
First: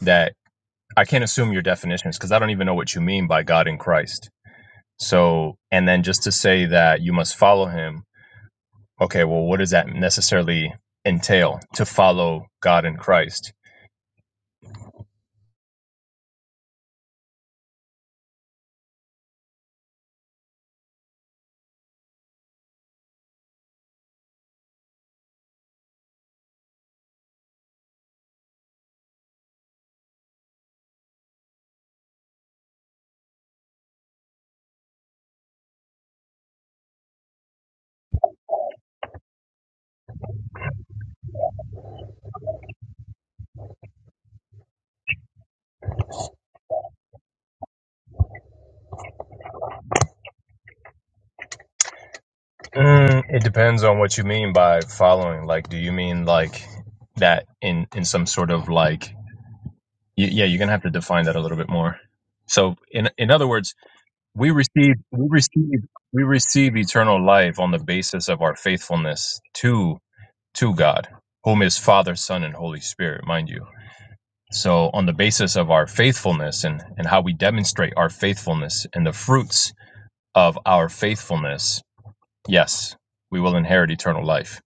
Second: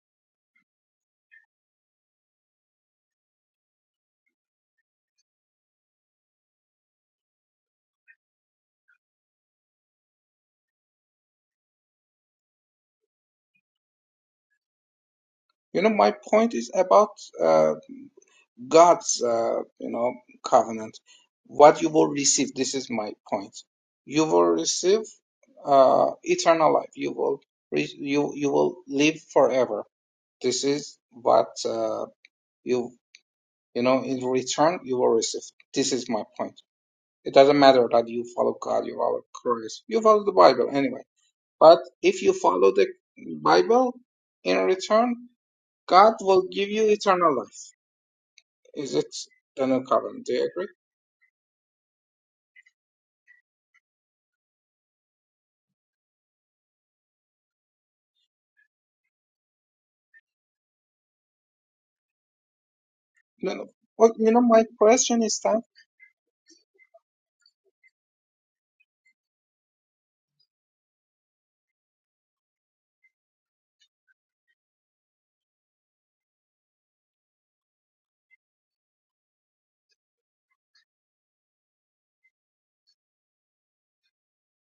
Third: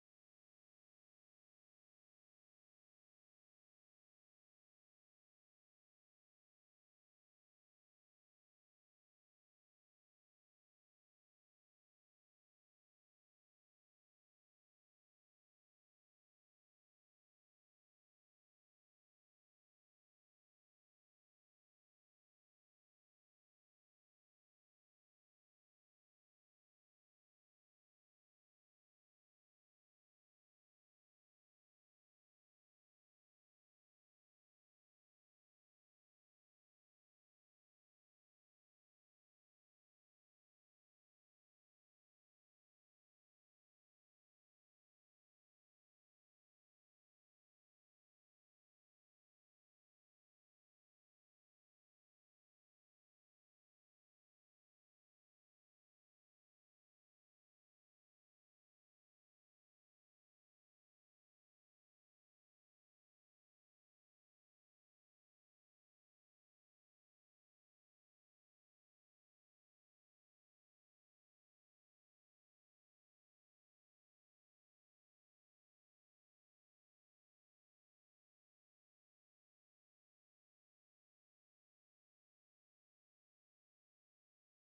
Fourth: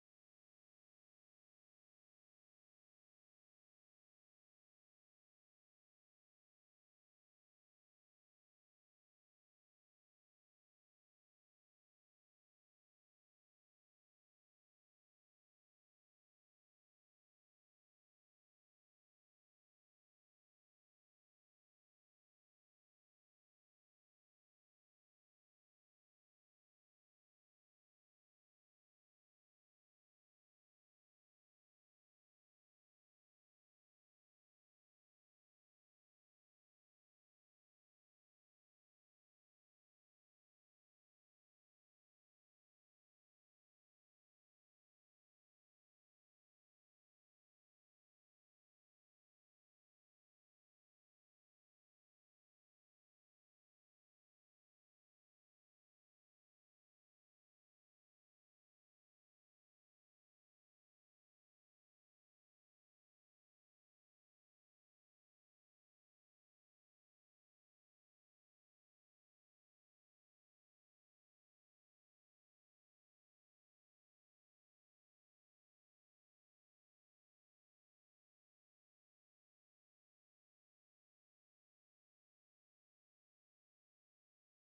that I can't assume your definitions because I don't even know what you mean by God and Christ. So, and then just to say that you must follow Him. Okay, well, what does that necessarily entail to follow God and Christ?
you know, my point is about uh, God's, uh, you know, covenant, what you will receive. This is my point. You will receive uh, eternal life. You will re- you you will live forever. This is what uh, you you know in return you will receive. This is my point. It doesn't matter that you follow God, you follow Christ, you follow the Bible anyway. But if you follow the Bible, in return, God will give you eternal life. Is it the new covenant? Do you agree?
Mm, it depends on what you mean by following. Like, do you mean like that in in some sort of like? You, yeah, you're gonna have to define that a little bit more. So, in in other
No, no.
words,
well, you know,
We
my
receive
question
we
is that
receive we receive eternal life on the basis of our faithfulness to to God, whom is Father, Son, and Holy Spirit, mind you. So on the basis of our faithfulness and, and how we demonstrate our faithfulness and the fruits of our faithfulness, yes, we will inherit eternal life.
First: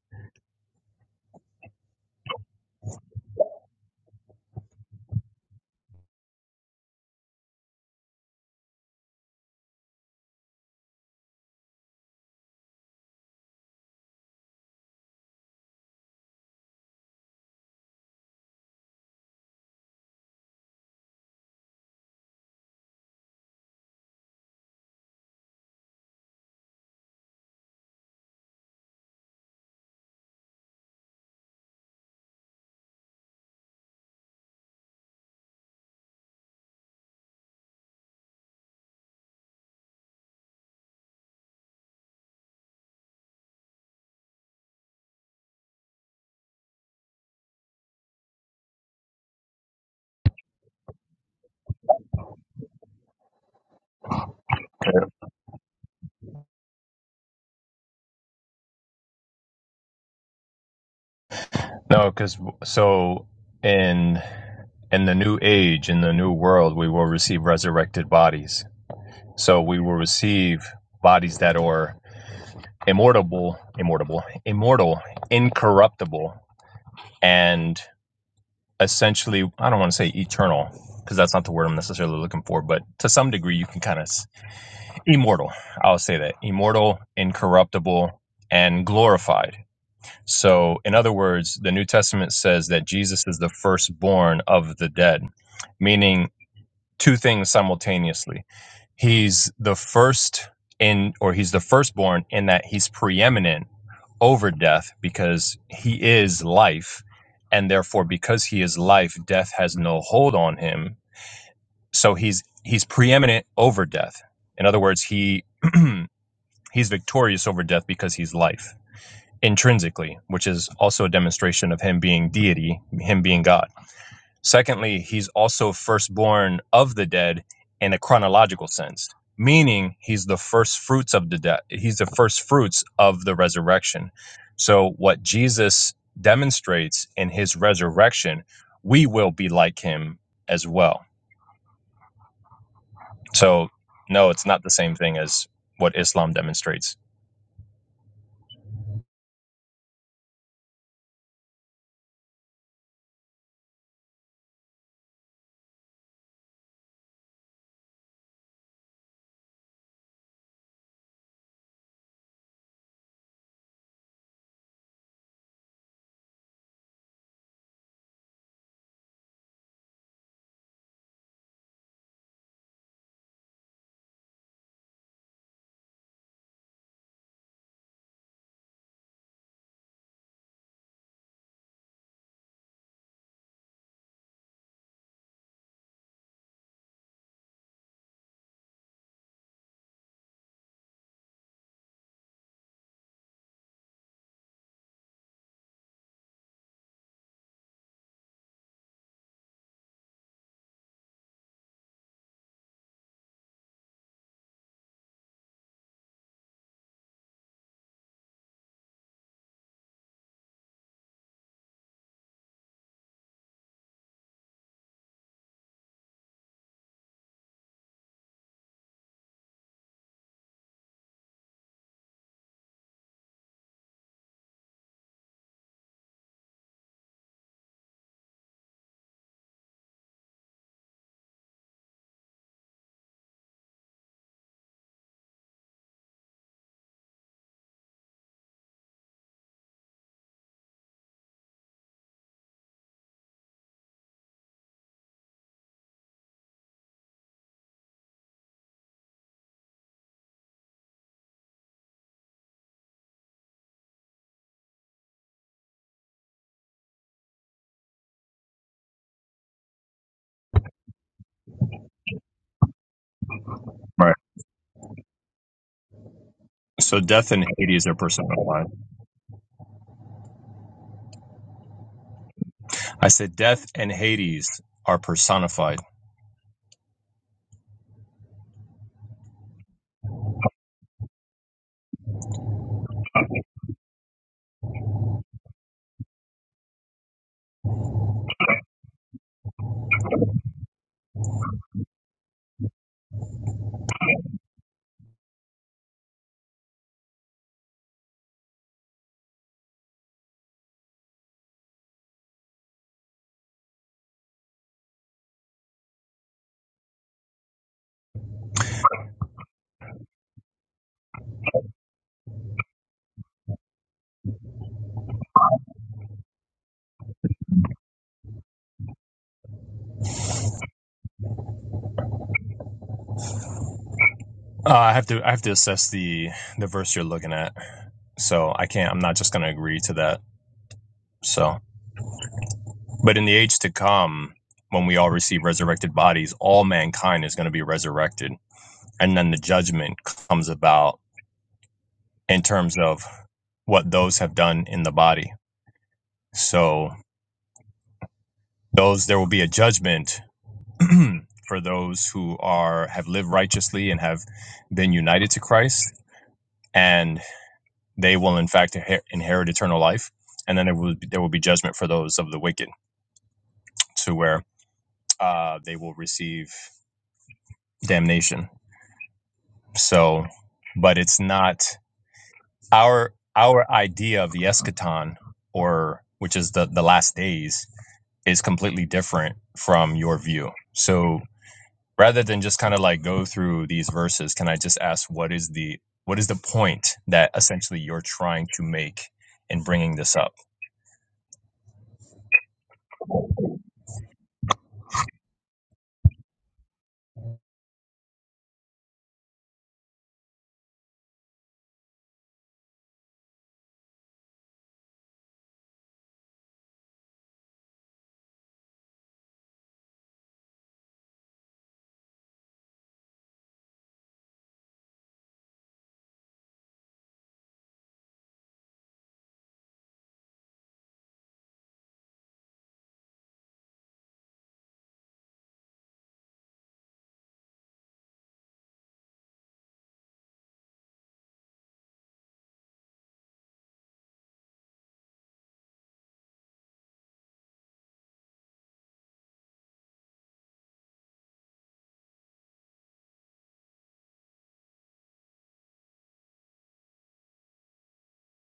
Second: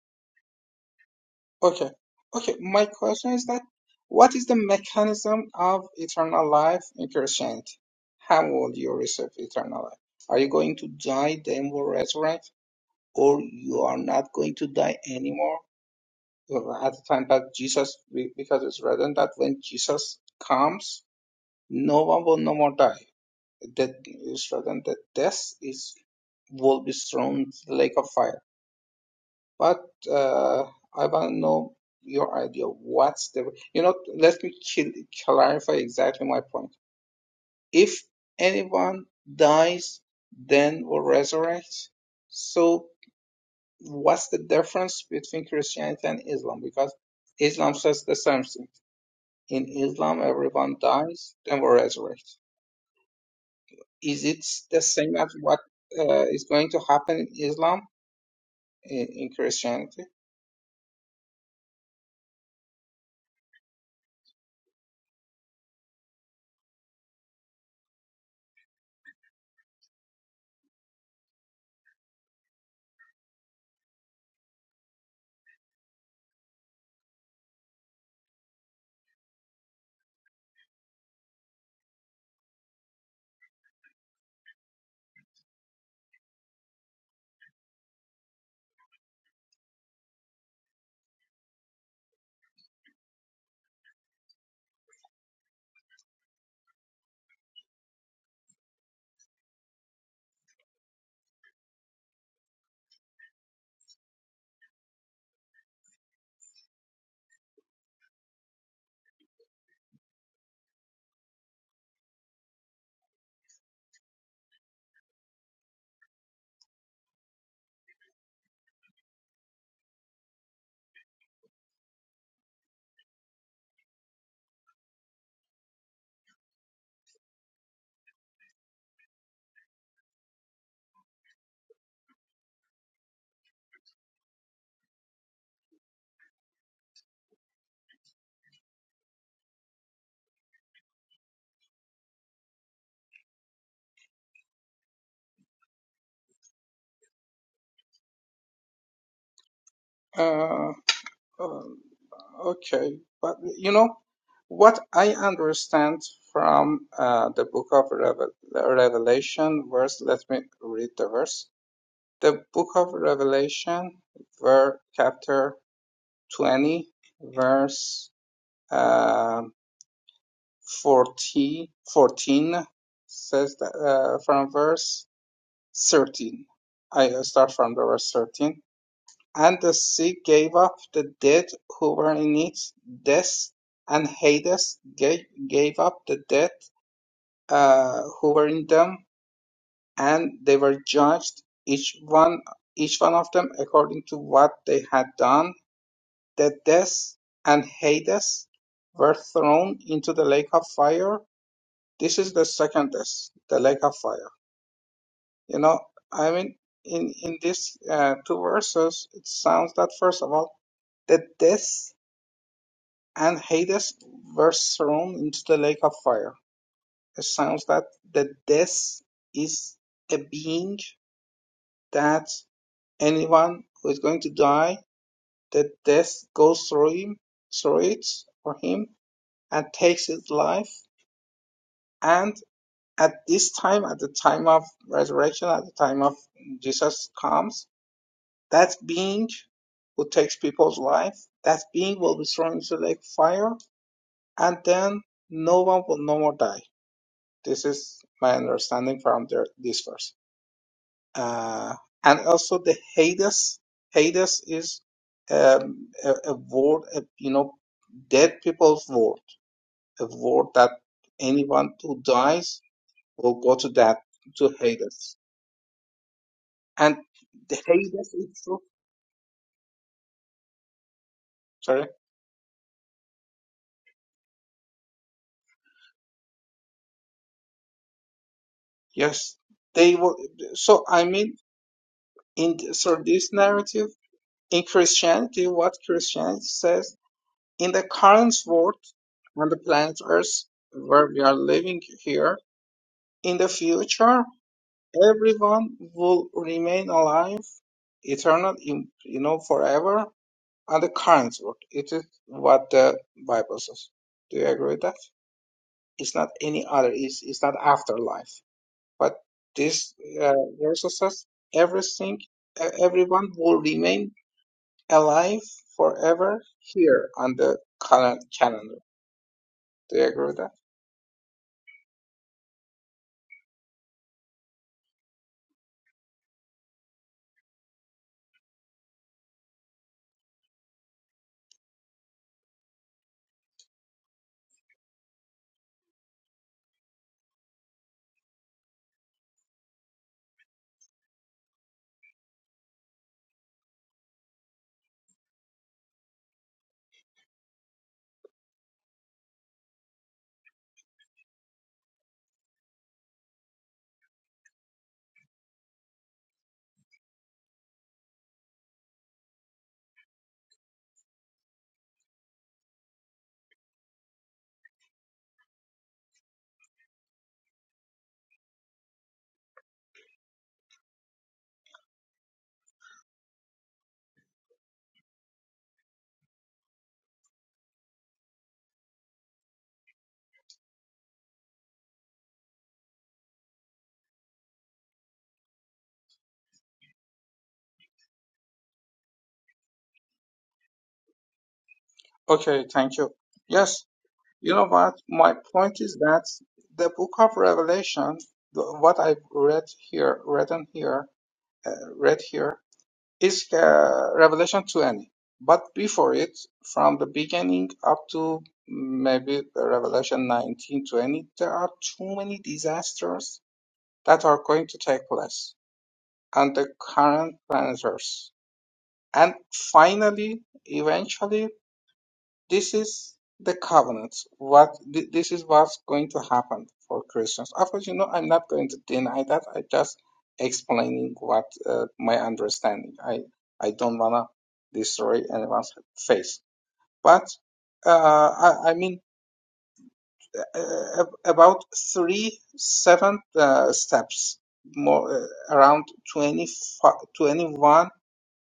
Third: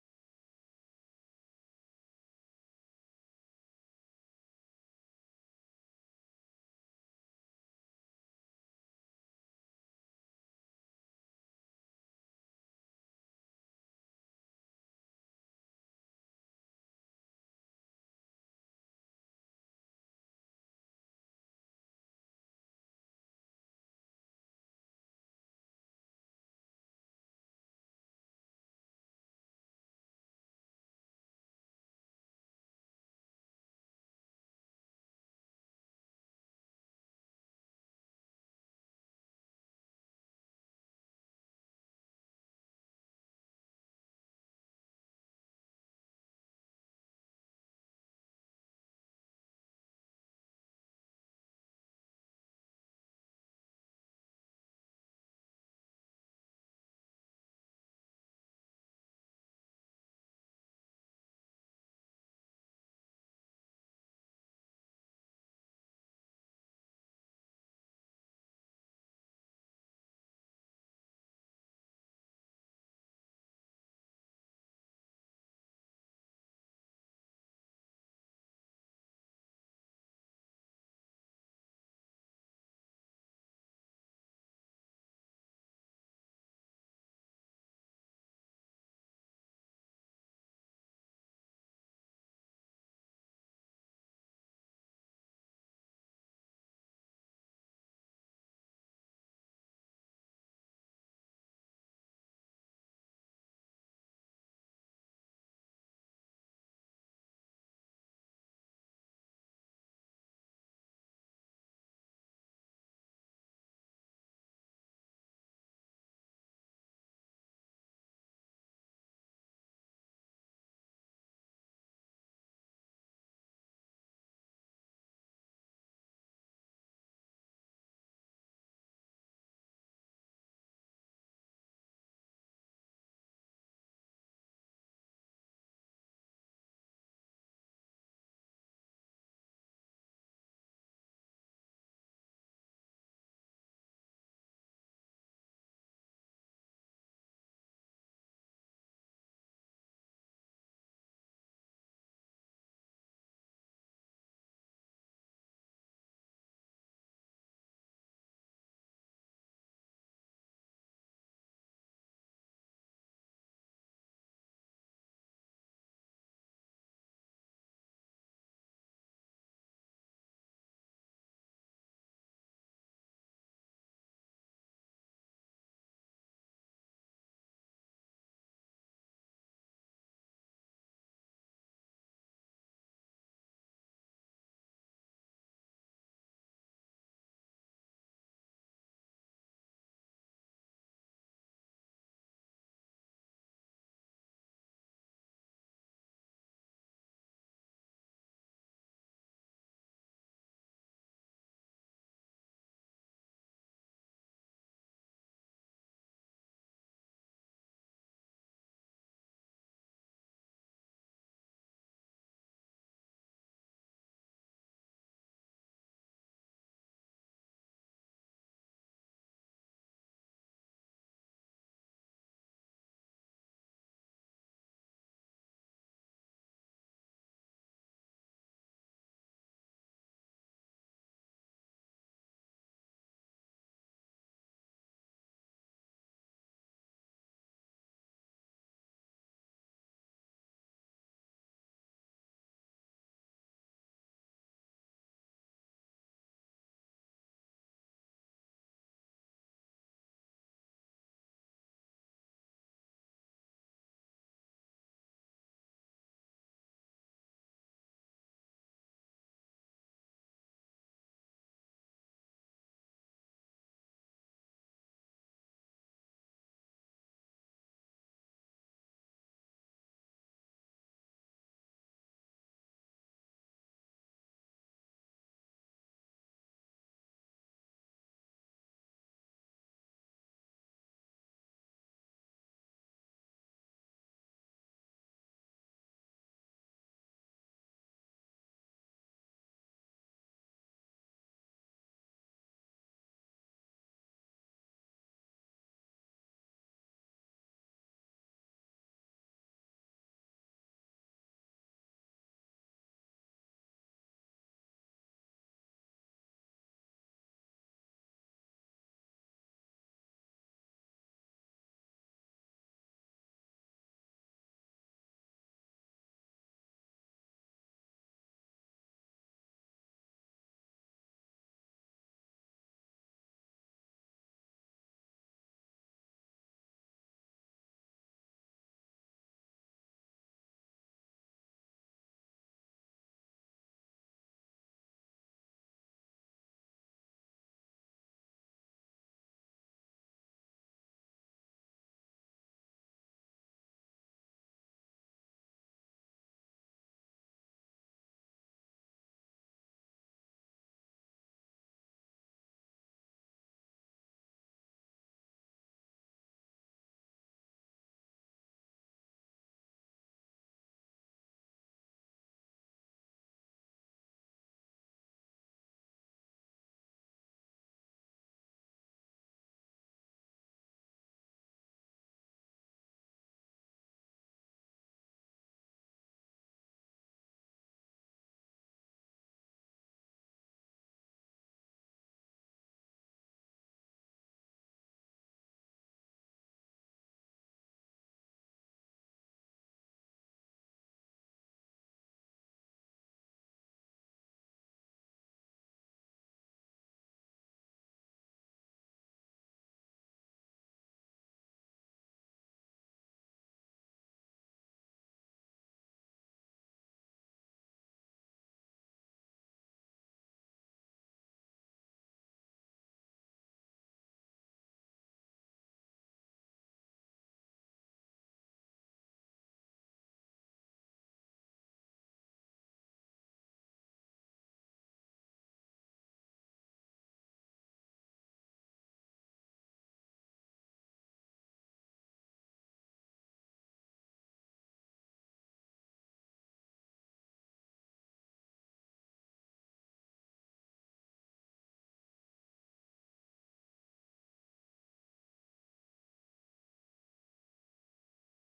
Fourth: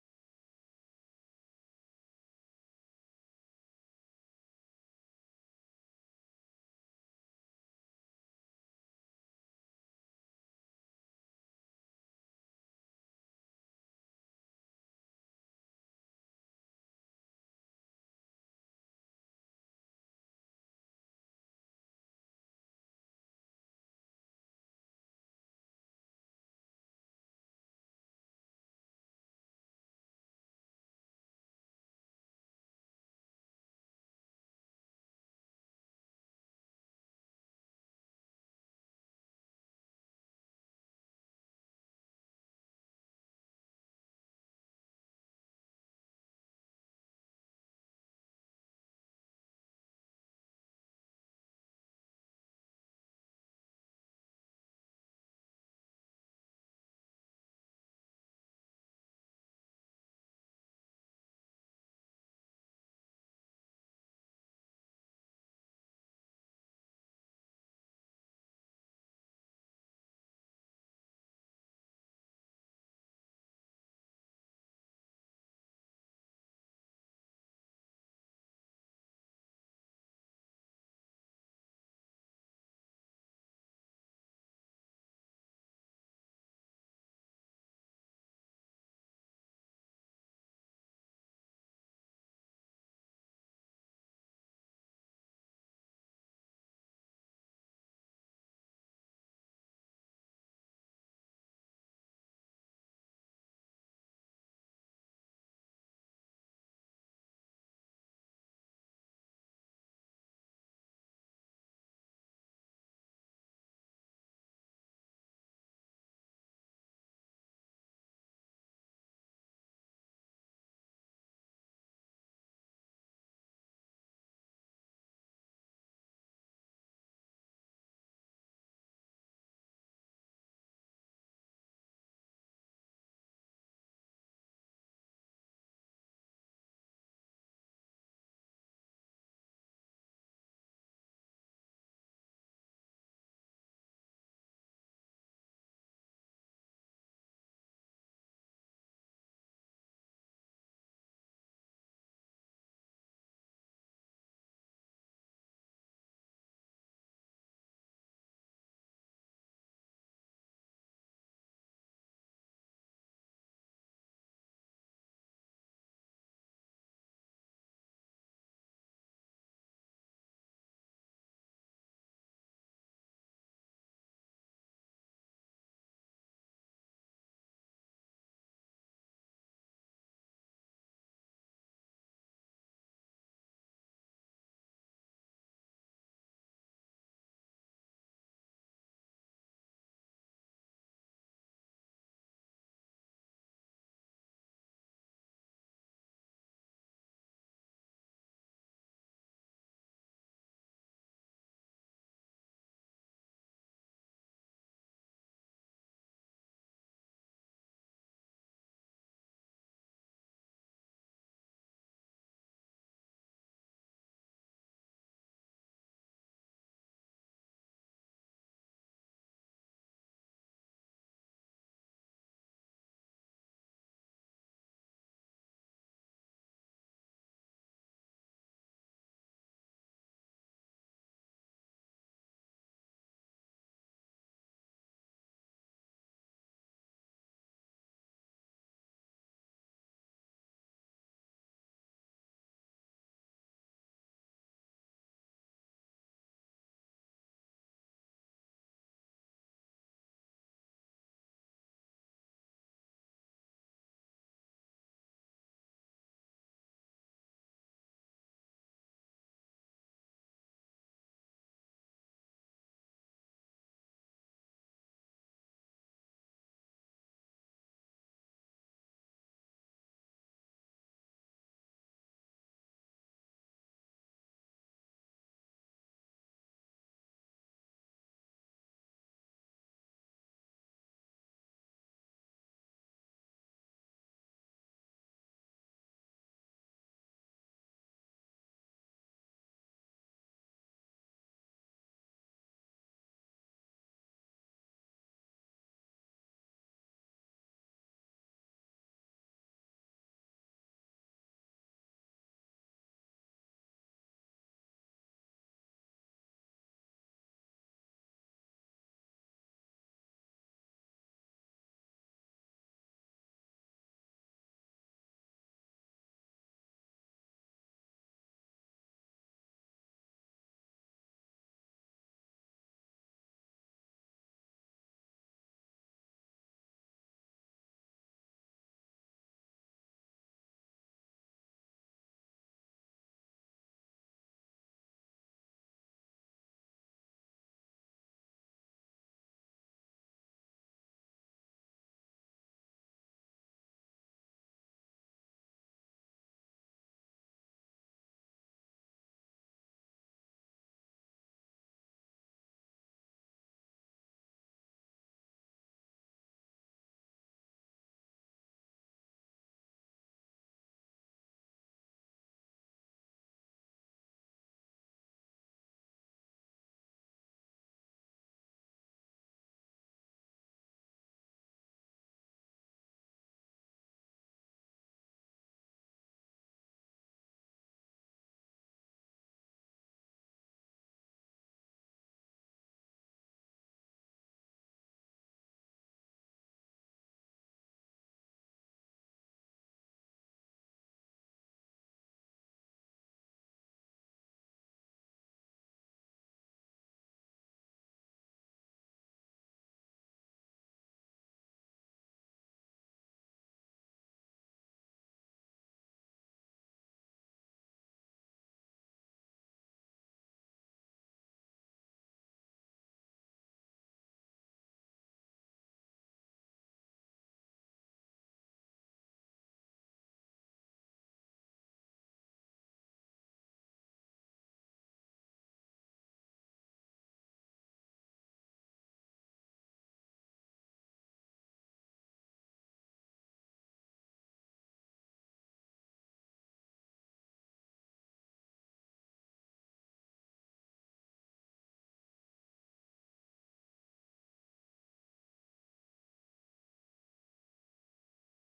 okay, okay. My question is that what is the mechanism of eternal life in Christianity? How will you receive eternal life? Are you going to die, then will resurrect, or you are not going to die anymore? Well, At the time that Jesus, be- because it's written that when Jesus comes, no one will no more die. that rather than that death is will be thrown to the lake of fire. But uh, I want to know your idea. What's the you know? Let me kill, clarify exactly my point. If anyone dies, then will resurrect. So what's the difference between Christianity and Islam? Because Islam says the same thing. In Islam, everyone dies, then will resurrect. Is it the same as what uh, is going to happen in Islam? in, in Christianity.
No, because so in in the new age, in the new world, we will receive resurrected bodies. So we will receive bodies that are immortal, immortal, immortal, incorruptible, and essentially, I don't want to say eternal because that's not the word I'm necessarily looking for, but to some degree, you can kind of immortal. I'll say that immortal, incorruptible, and glorified. So, in other words, the New Testament says that Jesus is the firstborn of the dead, meaning two things simultaneously. He's the first in, or he's the firstborn in that he's preeminent over death because he is life. And therefore, because he is life, death has no hold on him. So he's he's preeminent over death. In other words, he he's victorious over death because he's life intrinsically, which is also a demonstration of him being deity, him being God. Secondly, he's also firstborn of the dead in a chronological sense, meaning he's the first fruits of the dead. He's the first fruits of the resurrection. So what Jesus demonstrates in his resurrection, we will be like him as well. So no, it's not the same thing as what Islam demonstrates.
Uh, um, okay, but you know what I understand from uh, the book of Revel Revelation verse. Let me read the verse. The book of Revelation, verse chapter twenty, verse uh, 40, 14 says that, uh, from verse thirteen. I uh, start from the verse thirteen And the sea gave up the dead who were in it. Death and Hades gave, gave up the dead uh, who were in them, and they were judged, each one, each one of them according to what they had done. The death and Hades were thrown into the lake of fire. This is the second death, the lake of fire. You know, I mean, in in these uh, two verses, it sounds that first of all, the death and Hades were thrown into the lake of fire. It sounds that the death is a being that anyone who is going to die, the death goes through him, through it for him, and takes his life. And at this time, at the time of resurrection, at the time of Jesus comes, that being who takes people's life, that being will be thrown into the lake of fire, and then no one will no more die This is my understanding from their, this verse. Uh, and also the Hades, Hades is um, a, a word, a, you know, dead people's word, a word that anyone who dies will go to that,
Right.
to Hades. And
So death and
the
Hades
Hades
are
is true.
personified.
sorry,
I said death and Hades are personified.
yes, they were, so I mean, in, so this narrative, in Christianity, what Christianity says in the current world on the planet Earth where we are living here, in the future, everyone will remain alive eternal, in, you know, forever on the current world. It is what the Bible says. Do you agree with that? It's not any other, it's, it's not afterlife. But this uh, verse says everything, uh, everyone will remain alive forever here on the current calendar. Do you agree with that?
Uh, I have to I have to assess the the verse you're looking at. So I can't I'm not just going to agree to that. So, but in the age to come when we all receive resurrected bodies, all mankind is going to be resurrected. And then the judgment comes about in terms of what those have done in the body. So, those there will be a judgment for those who are have lived righteously and have been united to Christ, and they will in fact inher- inherit eternal life. And then there will be, there will be judgment for those of the wicked, to where uh, they will receive damnation. So, but it's not our our idea of the eschaton, or which is the the last days, is completely different from your view. So rather than just kind of like go through these verses can i just ask what is the what is the point that essentially you're trying to make in bringing this up
Okay, thank you. Yes, you know what? My point is that the book of Revelation, the- what I've read here, written here, uh, read here, is uh, Revelation 20. But before it, from the beginning up to maybe Revelation 19 20, there are too many disasters that are going to take place on the current planet Earth. And finally, eventually, This is the covenant. What thi- this is what's going to happen for Christians. Of course, you know I'm not going to deny that. I just explaining what uh, my understanding. I I don't wanna destroy anyone's faith. But uh, I, I mean uh, about three seven uh, steps more uh, around 20,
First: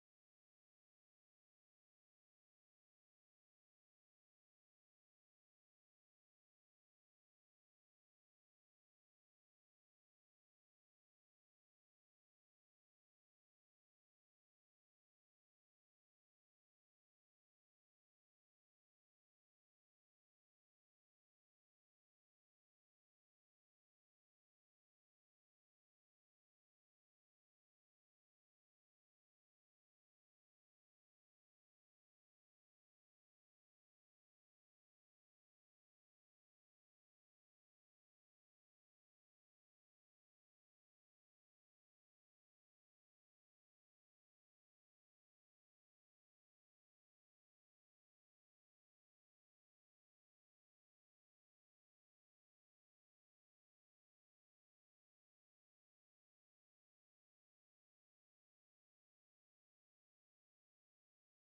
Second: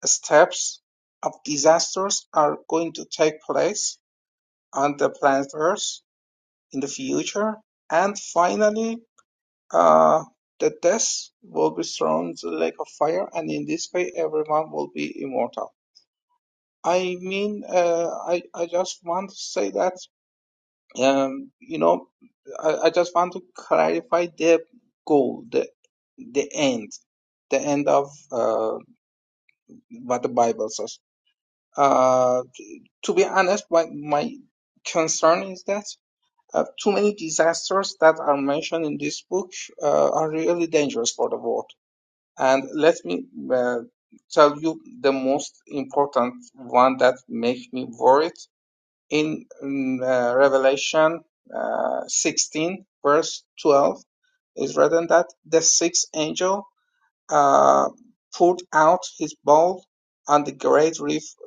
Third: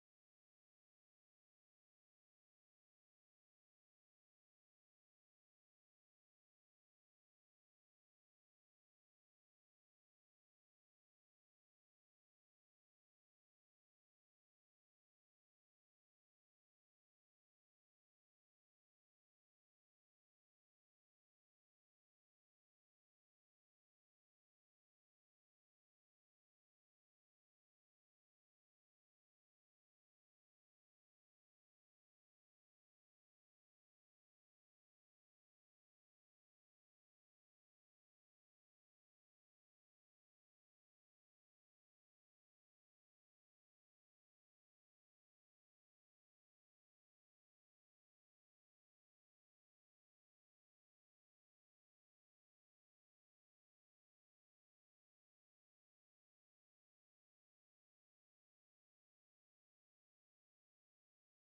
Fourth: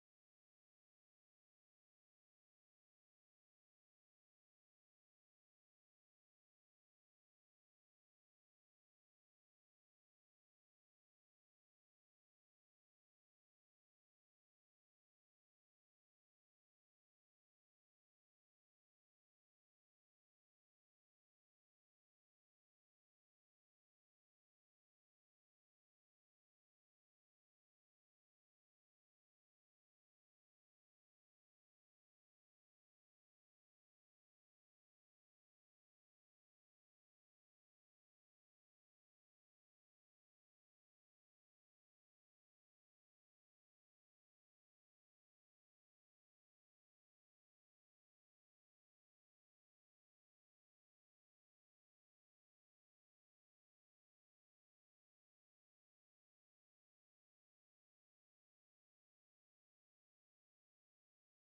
steps of disasters are going to take place on the planet Earth in the future. And finally, uh, the death will be thrown to the lake of fire, and in this way, everyone will be immortal. I mean, uh, I, I just want to say that, um, you know, I, I just want to clarify the goal, the, the end, the end of uh, what the Bible says. Uh, to be honest, my, my concern is that. Uh, too many disasters that are mentioned in this book uh, are really dangerous for the world. And let me uh, tell you the most important one that makes me worried in mm, uh, Revelation uh, 16, verse 12 is written that the sixth angel uh, poured out his bowl on the great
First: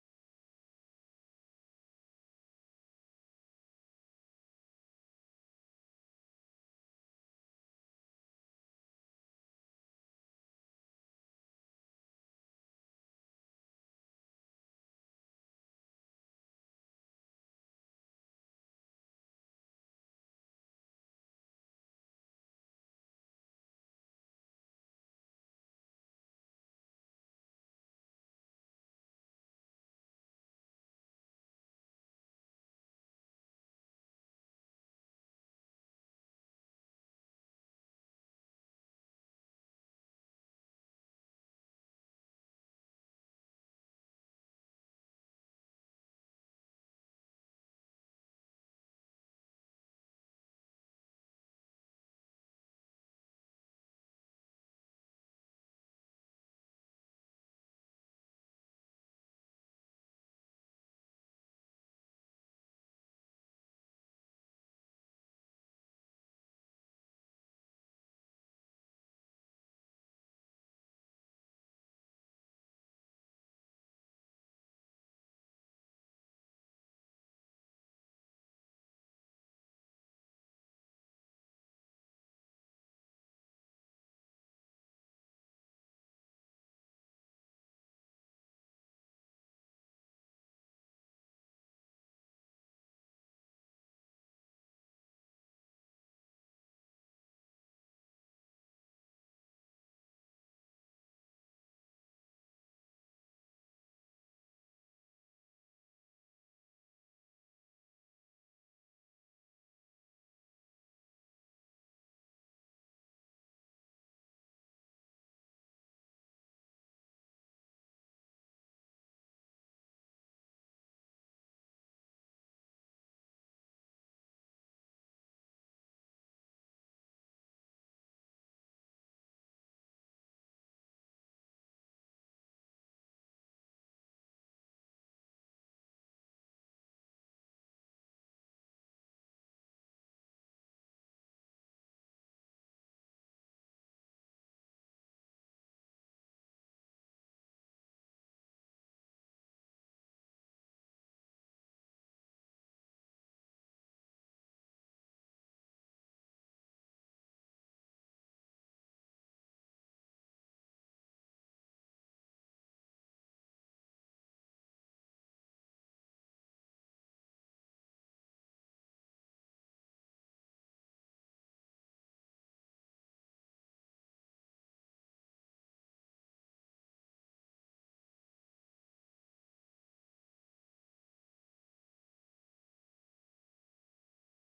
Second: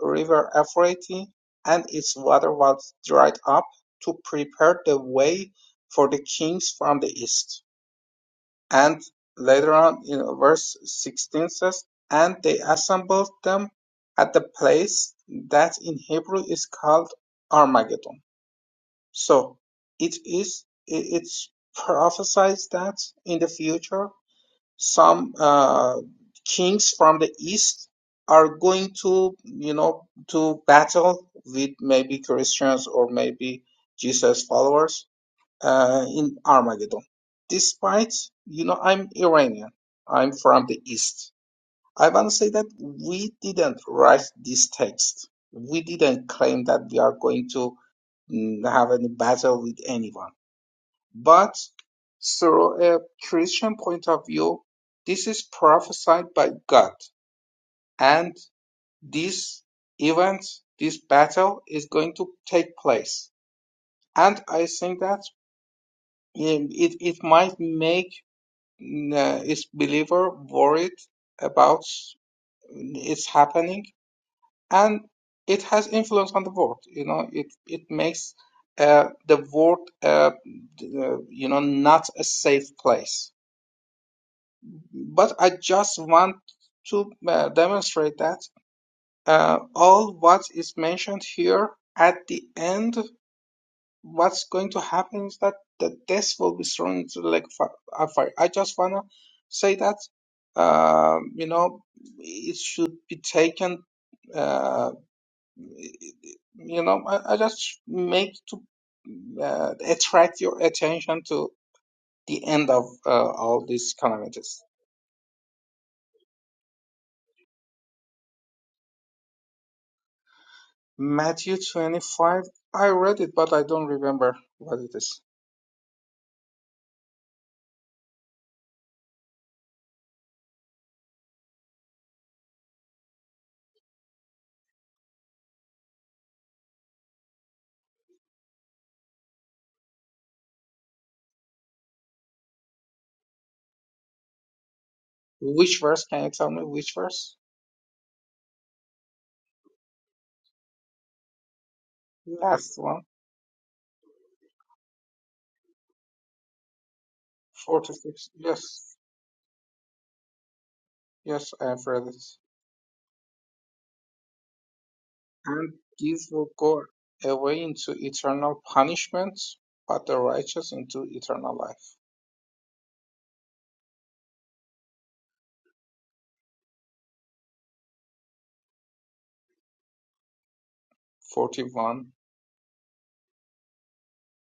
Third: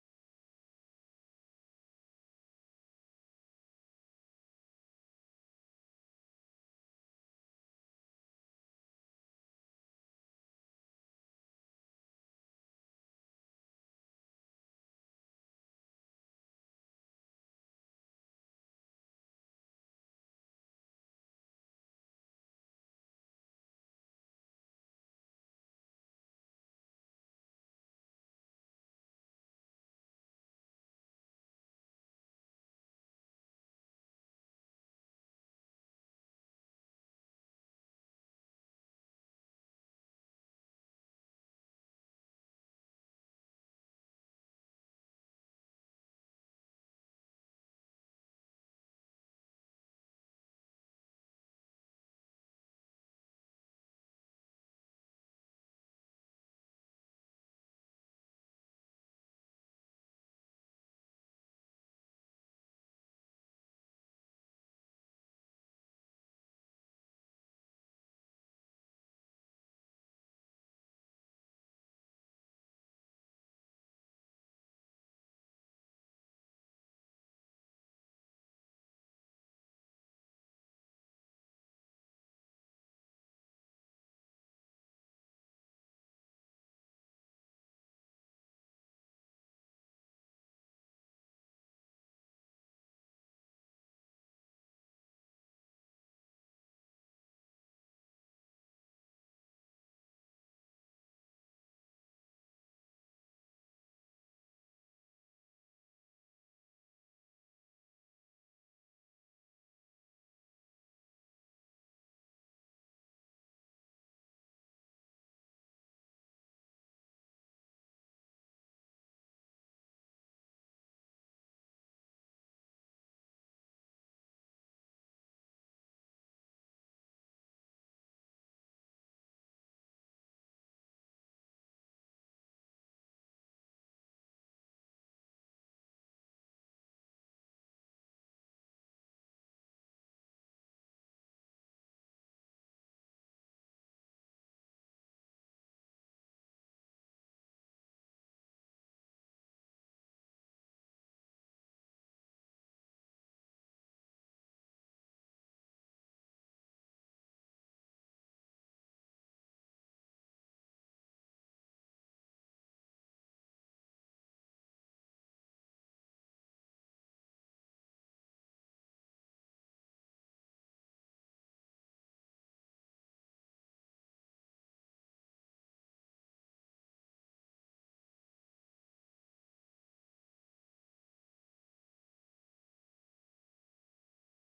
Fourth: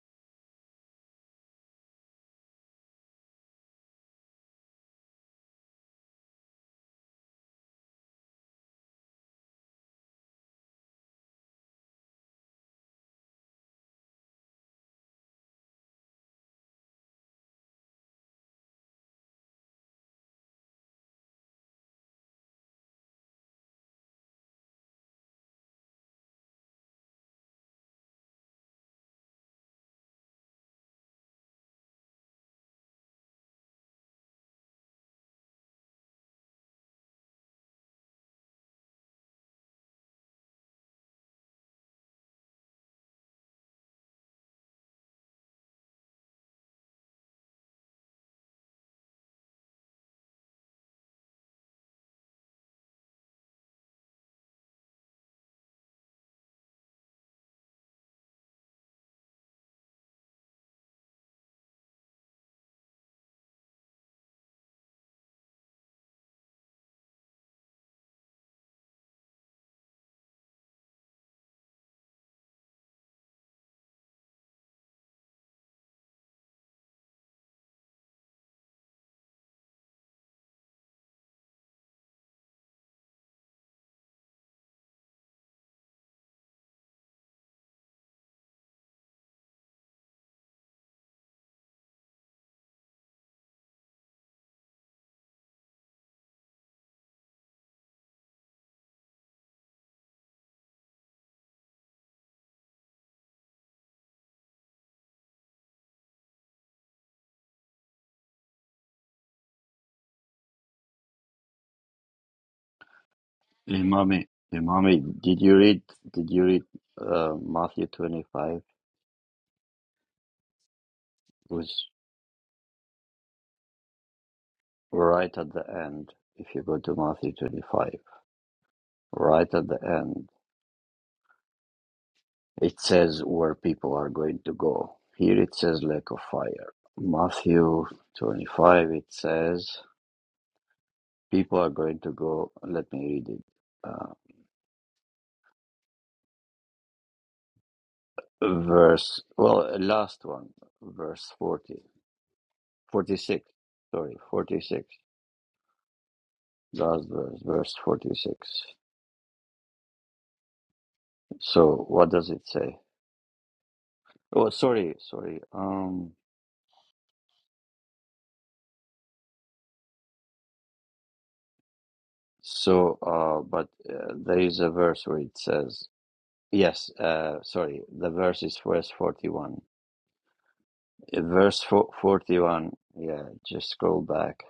river Euphrates, and its water was dried up to prepare the way for the kings from the east. And later on in verse 16 says, and they assembled them at the place that in Hebrew is called Armageddon. So it is, it- it's prophesied that in the future some uh, kings from the east are going to you know to battle with maybe Christians or maybe Jesus followers uh, in Armageddon. Despite you know I'm Iranian, I'm from the east. I want to say that we didn't write this text. We didn't claim that we are going to mm, have any battle with anyone but through a Christian point of view, this is prophesied by God, and this event, this battle is going to take place. And I think that um, it, it might make uh, its believer worried about uh, its happening, and it has influence on the world. You know, it it makes uh, the world, uh, uh, you know, not a safe place. but I just want to uh, demonstrate that uh, all what is mentioned here at the end, what's going to happen is that the death will be thrown into the lake of fi- of fire. I just wanna say that um, you know it should be taken. Uh, you know, I, I just make to uh, attract your attention to the end of uh, all
Hey,
these
mommy.
calamities.
Hey, mommy. Did you read? Did you read uh, Matthew twenty-five? It
Matthew
Was
25. I read it, but I don't remember what it is.
right at the end. If you go to Matthew twenty-five, right at the end, it says where people are going to go. Here it says lake of fire. Matthew twenty-five. It says people are going to go. Let me read it. Uh,
Which verse? Can you tell me which verse?
verse. Well, last one. Verse forty.
Last one,
Forty-six. Sorry, forty-six. That's verse, verse
46.
46.
Yes, yes, I have
So
read
what
it.
does it say? Oh, sorry, sorry.
And
Um,
these will go away into eternal punishment, but the righteous into eternal life.
so, uh, but uh, there is a verse where it says, yes, uh, sorry, the verse is verse 41. Uh, Verse fo-
41.
41, yeah, just scroll back.